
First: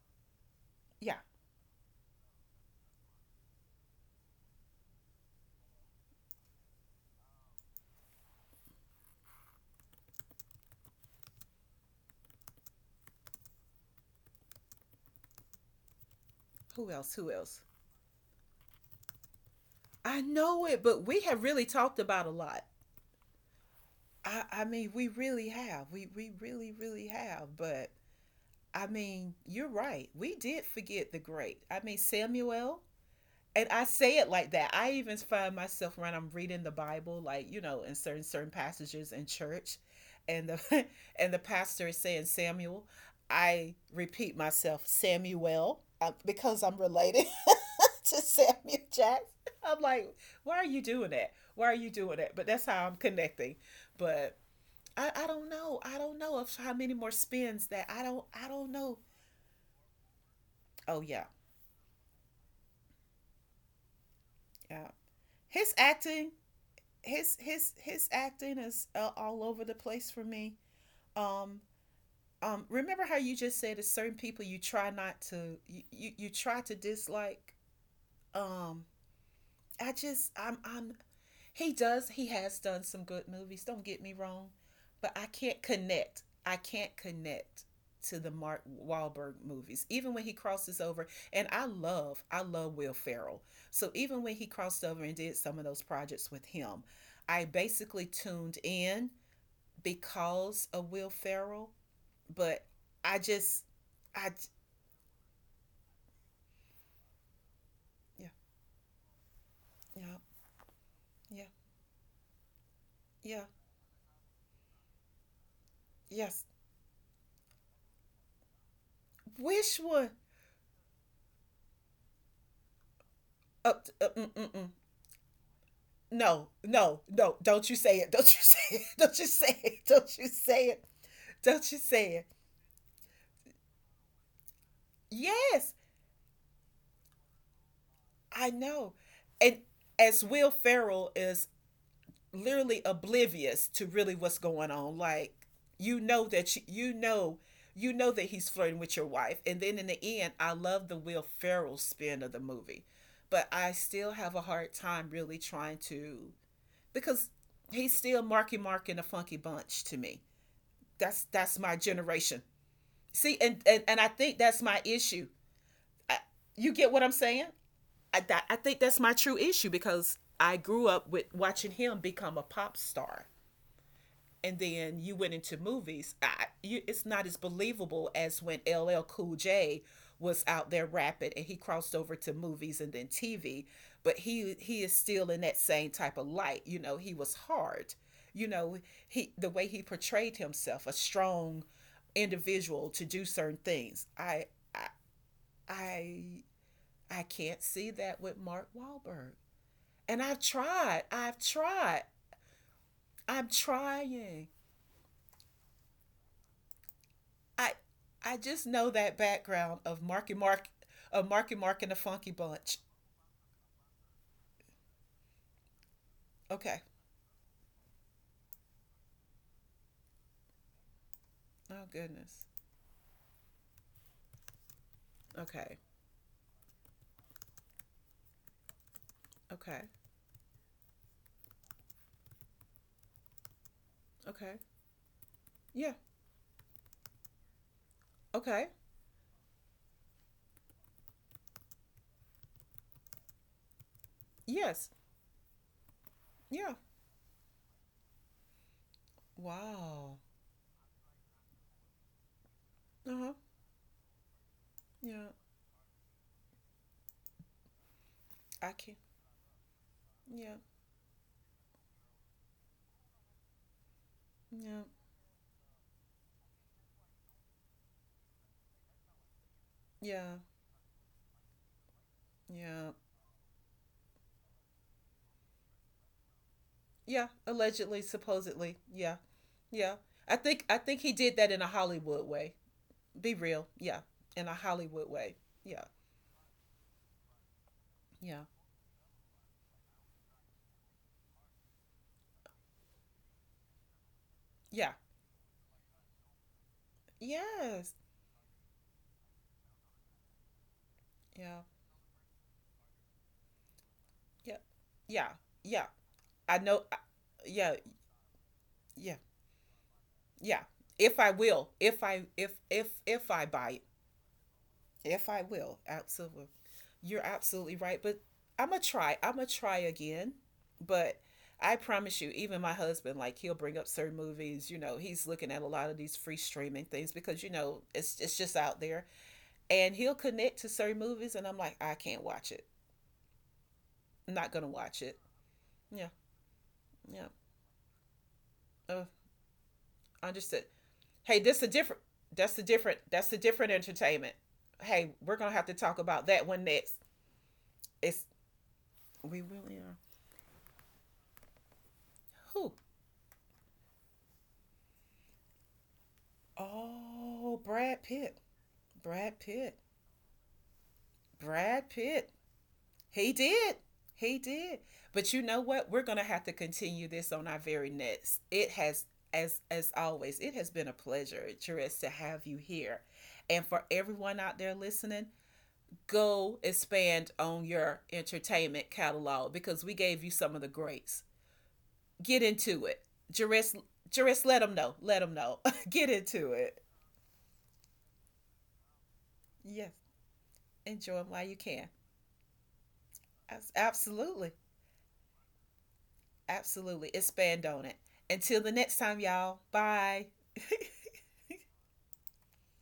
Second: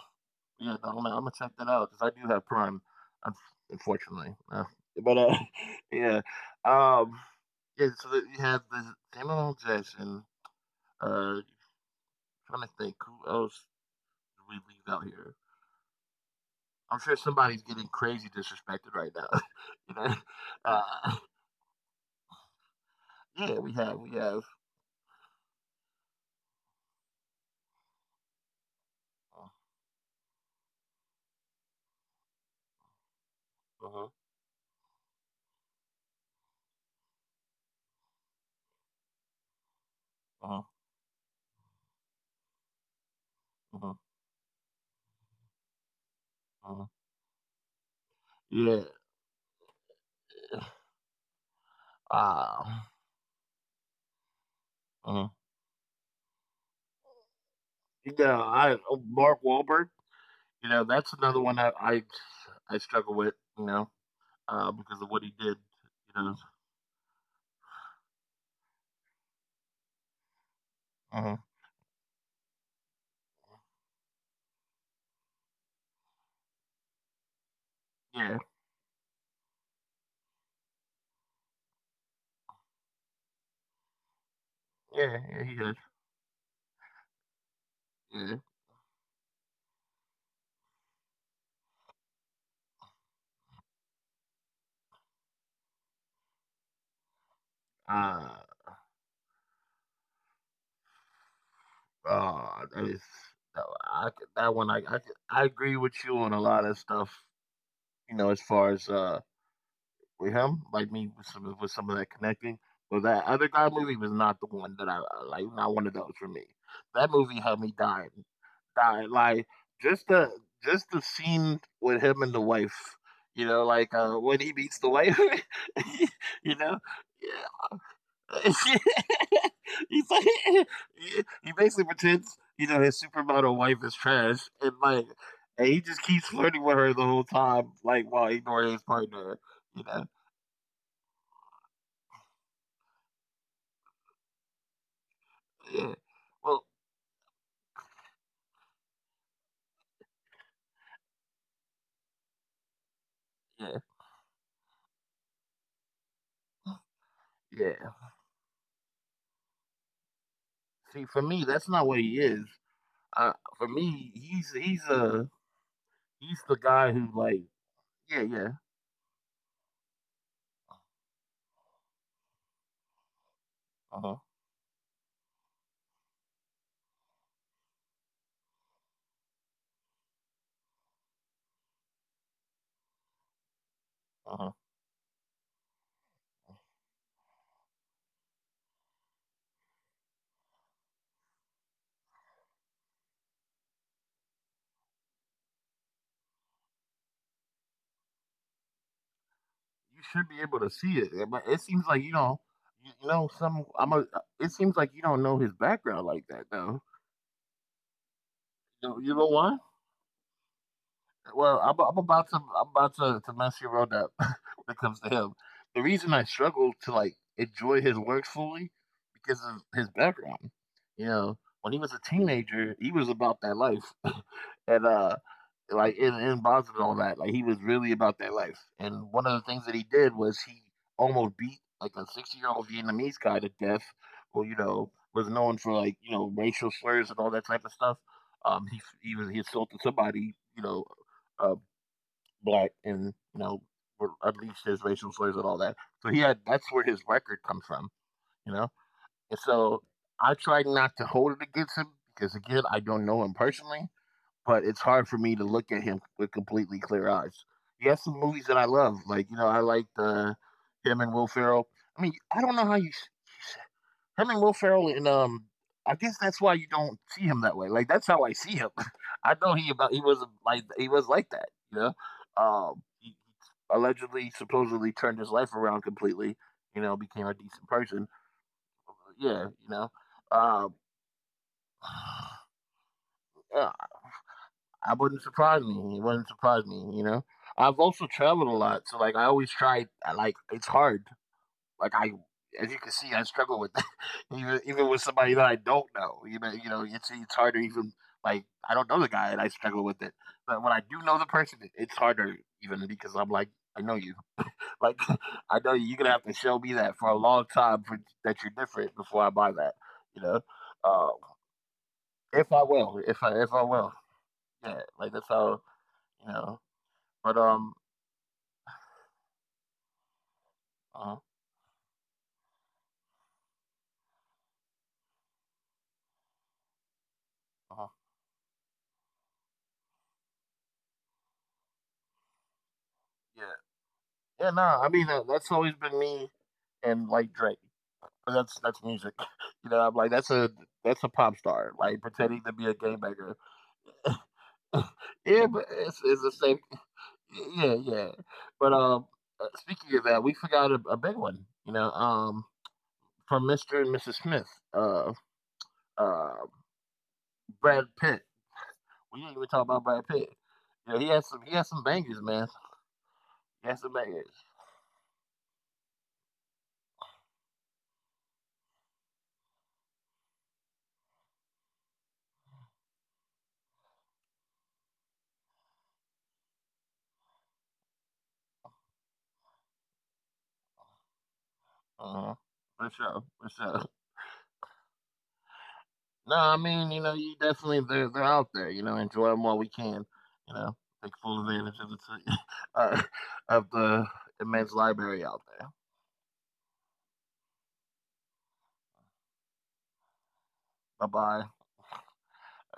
Speaker 2: yeah, no,
Speaker 1: yeah.
Speaker 2: I'm gonna check that out because I do have Prime, un- unfortunately. But yeah, um, yeah. So that you have the Samuel L. Jackson. Uh, Trying to think who else do we leave out here?
Speaker 1: Who
Speaker 2: I'm
Speaker 1: else?
Speaker 2: sure
Speaker 1: Who else?
Speaker 2: somebody's getting crazy disrespected right now. you know,
Speaker 1: I know it, but we
Speaker 2: uh,
Speaker 1: have really talked about a lot.
Speaker 2: yeah, we have, we have.
Speaker 1: I mean, we really have. We really, really have. But I mean, you're right. We did forget the great. I mean, Samuel, and I
Speaker 2: Uh-huh,
Speaker 1: say it like that. I even find myself when I'm reading the Bible, like you know, in certain passages in church, and
Speaker 2: uh-huh,
Speaker 1: the and the pastor is saying Samuel, I
Speaker 2: uh-huh,
Speaker 1: repeat myself Samuel, because I'm
Speaker 2: uh-huh.
Speaker 1: related to Samuel
Speaker 2: Yeah.
Speaker 1: Jackson. I'm like, why are you doing that? Why are you doing that? But that's
Speaker 2: Uh,
Speaker 1: how I'm connecting. But I
Speaker 2: uh-huh.
Speaker 1: don't know. I don't know of how many more spins that
Speaker 2: You know,
Speaker 1: I don't
Speaker 2: I
Speaker 1: know.
Speaker 2: Oh, Mark Wahlberg. You know,
Speaker 1: Oh
Speaker 2: that's
Speaker 1: yeah,
Speaker 2: another one I struggle with. You know,
Speaker 1: yeah.
Speaker 2: because of what he did.
Speaker 1: His
Speaker 2: You
Speaker 1: acting,
Speaker 2: know.
Speaker 1: his acting is all over the place for me.
Speaker 2: Uh-huh.
Speaker 1: Um, remember how you just said there's certain people you try not to you try to dislike.
Speaker 2: Yeah,
Speaker 1: Um, I just I'm he has done some good movies. Don't get me wrong, but
Speaker 2: yeah,
Speaker 1: I
Speaker 2: yeah. He
Speaker 1: can't
Speaker 2: did.
Speaker 1: connect. I can't connect to the
Speaker 2: Yeah.
Speaker 1: Mark Wahlberg movies, even when he crosses over. And I love Will Ferrell. So even when he crossed over and did some of those projects with him, I basically
Speaker 2: Uh,
Speaker 1: tuned in because of Will Ferrell, but
Speaker 2: that is.
Speaker 1: I just,
Speaker 2: No, I
Speaker 1: I,
Speaker 2: that one I agree with you on a lot of stuff. You
Speaker 1: yeah,
Speaker 2: know, as far as
Speaker 1: yeah,
Speaker 2: with him, like me with
Speaker 1: yeah,
Speaker 2: with some of that connecting. But that
Speaker 1: yeah,
Speaker 2: other guy movie was not the one that I like. Not one of those for
Speaker 1: yes.
Speaker 2: me. That movie had me dying, dying. Like
Speaker 1: Which
Speaker 2: just
Speaker 1: one?
Speaker 2: the just the scene with him and the wife. You know,
Speaker 1: Uh,
Speaker 2: like
Speaker 1: mm,
Speaker 2: when
Speaker 1: mm,
Speaker 2: he
Speaker 1: mm.
Speaker 2: meets the wife.
Speaker 1: No,
Speaker 2: you know,
Speaker 1: no, no. Don't
Speaker 2: yeah.
Speaker 1: you say it. Don't you say it. Don't you say it.
Speaker 2: He's
Speaker 1: Don't
Speaker 2: like,
Speaker 1: you say it.
Speaker 2: he
Speaker 1: Don't you
Speaker 2: basically
Speaker 1: say it.
Speaker 2: pretends, you know, his supermodel wife is trash, and like, and
Speaker 1: Yes,
Speaker 2: he just keeps flirting with her the whole time, like while
Speaker 1: I
Speaker 2: ignoring his
Speaker 1: know.
Speaker 2: partner.
Speaker 1: And
Speaker 2: You know.
Speaker 1: as Will Ferrell is literally oblivious to really what's going on. Like
Speaker 2: Yeah.
Speaker 1: you know that
Speaker 2: Well,
Speaker 1: you know that he's flirting with your wife. And then in the end, I love the Will Ferrell spin of the movie, but I
Speaker 2: yeah,
Speaker 1: still have a hard time really trying to because he's
Speaker 2: yeah.
Speaker 1: still Marky Mark in a Funky Bunch to me.
Speaker 2: See, for
Speaker 1: That's
Speaker 2: me,
Speaker 1: that's
Speaker 2: that's
Speaker 1: my
Speaker 2: not what he
Speaker 1: generation.
Speaker 2: is.
Speaker 1: See,
Speaker 2: Uh, for
Speaker 1: and I
Speaker 2: me,
Speaker 1: think that's my issue. I,
Speaker 2: he's the
Speaker 1: you get
Speaker 2: guy
Speaker 1: what I'm
Speaker 2: who like,
Speaker 1: saying? I
Speaker 2: yeah, yeah,
Speaker 1: I think that's my true issue because I grew up with watching him become a pop star,
Speaker 2: uh huh,
Speaker 1: and then you went into movies. It's not as believable as when LL Cool J was out there rapping and he crossed over to movies and then TV. But
Speaker 2: uh
Speaker 1: he
Speaker 2: huh.
Speaker 1: he is still in that same type of light. You know, he was hard. You know, he the way he portrayed himself, a strong individual to do certain things. I I, I can't see that with Mark Wahlberg.
Speaker 2: You
Speaker 1: And
Speaker 2: should
Speaker 1: I've
Speaker 2: be able to
Speaker 1: tried.
Speaker 2: see it, yeah,
Speaker 1: I've
Speaker 2: but it seems
Speaker 1: tried.
Speaker 2: like you don't, you know,
Speaker 1: I'm
Speaker 2: some. I'm a.
Speaker 1: trying.
Speaker 2: It seems like you don't know his background like that, though.
Speaker 1: I I just know that background
Speaker 2: You
Speaker 1: of
Speaker 2: know why?
Speaker 1: Marky Mark, and the Funky
Speaker 2: Well, I'm
Speaker 1: Bunch.
Speaker 2: about to mess your road up when it comes to him. The reason I
Speaker 1: Okay.
Speaker 2: struggle to like enjoy his work fully because of his background. You know,
Speaker 1: Oh
Speaker 2: when he was a
Speaker 1: goodness.
Speaker 2: teenager, he was about that life, and
Speaker 1: Okay.
Speaker 2: like in Bonds and all that. Like he was really about that life. And one of the things
Speaker 1: Okay.
Speaker 2: that he did was he almost beat like a 60 year old Vietnamese guy to death, who
Speaker 1: Okay.
Speaker 2: you know was known for
Speaker 1: Yeah.
Speaker 2: like you know racial slurs and all that type of stuff.
Speaker 1: Okay.
Speaker 2: He assaulted somebody you know, uh, black and you know unleashed his
Speaker 1: Yes.
Speaker 2: racial slurs and all that. So he had
Speaker 1: Yeah.
Speaker 2: that's where his record comes from, you know. And so
Speaker 1: Wow.
Speaker 2: I tried not to hold it against him because again I don't know
Speaker 1: Uh-huh.
Speaker 2: him personally but it's hard for
Speaker 1: Yeah.
Speaker 2: me to look at him with completely clear eyes. He has some movies that I
Speaker 1: I can.
Speaker 2: love, like you know, I like the
Speaker 1: Yeah.
Speaker 2: him and Will Ferrell. I mean, I don't know how him and Will Ferrell,
Speaker 1: Yeah.
Speaker 2: and I guess that's why you don't see him that way. Like that's how I see him. I know he about
Speaker 1: Yeah.
Speaker 2: he was like that, you know.
Speaker 1: Yeah.
Speaker 2: He allegedly, supposedly turned his life around completely. You know, became a
Speaker 1: Yeah.
Speaker 2: decent person.
Speaker 1: Allegedly, supposedly. Yeah.
Speaker 2: Yeah, you know.
Speaker 1: Yeah.
Speaker 2: Um,
Speaker 1: I think he did that in a Hollywood way. Be
Speaker 2: yeah,
Speaker 1: real. Yeah. In a
Speaker 2: I
Speaker 1: Hollywood
Speaker 2: wouldn't
Speaker 1: way.
Speaker 2: surprise me.
Speaker 1: Yeah.
Speaker 2: It wouldn't surprise me, you know. I've also traveled
Speaker 1: Yeah.
Speaker 2: a lot, so like I always tried. I, like it's hard. Like I, as you can see, I struggle with that. even even
Speaker 1: Yeah.
Speaker 2: with somebody that I don't know. You know, you know, it's harder even
Speaker 1: Yes.
Speaker 2: like I don't know the guy and I struggle with it. But when I do know the person,
Speaker 1: Yeah.
Speaker 2: it's harder even because I'm like I know you.
Speaker 1: Yeah.
Speaker 2: Like
Speaker 1: Yeah.
Speaker 2: I know you.
Speaker 1: Yeah.
Speaker 2: You're gonna have to show
Speaker 1: I
Speaker 2: me
Speaker 1: know.
Speaker 2: that for a long
Speaker 1: Yeah.
Speaker 2: time for, that you're different
Speaker 1: Yeah.
Speaker 2: before I buy that. You know,
Speaker 1: Yeah.
Speaker 2: uh,
Speaker 1: If I will,
Speaker 2: if I will,
Speaker 1: if I
Speaker 2: if I
Speaker 1: buy it,
Speaker 2: will, yeah. Like that's
Speaker 1: if I
Speaker 2: how
Speaker 1: will,
Speaker 2: you
Speaker 1: absolutely.
Speaker 2: know
Speaker 1: You're
Speaker 2: but,
Speaker 1: absolutely right. But I'm going to try. I'm going to try again.
Speaker 2: uh-huh,
Speaker 1: But I promise you, even my husband, like he'll bring up certain movies. You know, he's looking at a lot of these free streaming things because you
Speaker 2: uh
Speaker 1: know it's just out there, and he'll connect to certain movies, and I'm like, I can't watch it.
Speaker 2: yeah.
Speaker 1: I'm
Speaker 2: Yeah,
Speaker 1: not gonna
Speaker 2: nah, I mean,
Speaker 1: watch it.
Speaker 2: that's always been
Speaker 1: Yeah,
Speaker 2: me and, like,
Speaker 1: yeah.
Speaker 2: Drake, but that's
Speaker 1: Uh,
Speaker 2: music. You know, I'm like,
Speaker 1: understood.
Speaker 2: that's a pop
Speaker 1: Hey, this
Speaker 2: star,
Speaker 1: a
Speaker 2: like,
Speaker 1: different.
Speaker 2: pretending to be
Speaker 1: That's a
Speaker 2: a game
Speaker 1: different.
Speaker 2: maker.
Speaker 1: That's a different entertainment. Hey, we're
Speaker 2: Yeah,
Speaker 1: gonna
Speaker 2: but
Speaker 1: have to talk
Speaker 2: it's the
Speaker 1: about that
Speaker 2: same.
Speaker 1: one next.
Speaker 2: Yeah, yeah.
Speaker 1: It's
Speaker 2: But,
Speaker 1: we really
Speaker 2: speaking
Speaker 1: are.
Speaker 2: of that, we forgot a big one, you know,
Speaker 1: Who?
Speaker 2: from Mr. and Mrs. Smith, uh, uh,
Speaker 1: Oh,
Speaker 2: Brad
Speaker 1: Brad
Speaker 2: Pitt.
Speaker 1: Pitt.
Speaker 2: We didn't
Speaker 1: Brad
Speaker 2: even talk
Speaker 1: Pitt.
Speaker 2: about Brad Pitt. You know, he has some
Speaker 1: Brad
Speaker 2: bangers,
Speaker 1: Pitt.
Speaker 2: man.
Speaker 1: He
Speaker 2: He had
Speaker 1: did.
Speaker 2: some
Speaker 1: He
Speaker 2: bangers.
Speaker 1: did. But you know what? We're gonna have to continue this on our very next. It has as always, it has been a pleasure, Therese, to have you here. And for everyone out there listening, go expand on your entertainment catalog because we gave you some of the greats.
Speaker 2: Uh-huh.
Speaker 1: Get into
Speaker 2: For
Speaker 1: it.
Speaker 2: sure, for
Speaker 1: Jurist.
Speaker 2: sure.
Speaker 1: Jurist, let them know. Let them know. Get
Speaker 2: No,
Speaker 1: into
Speaker 2: I
Speaker 1: it.
Speaker 2: mean, you know, you definitely they're out there. You know, enjoy them while we
Speaker 1: Yes.
Speaker 2: can. You know,
Speaker 1: Enjoy
Speaker 2: take
Speaker 1: them while
Speaker 2: full
Speaker 1: you
Speaker 2: advantage
Speaker 1: can.
Speaker 2: of the uh, of the
Speaker 1: Absolutely.
Speaker 2: immense library out there.
Speaker 1: Absolutely. Expand on it. Until the next time, y'all. Bye.
Speaker 2: Bye bye.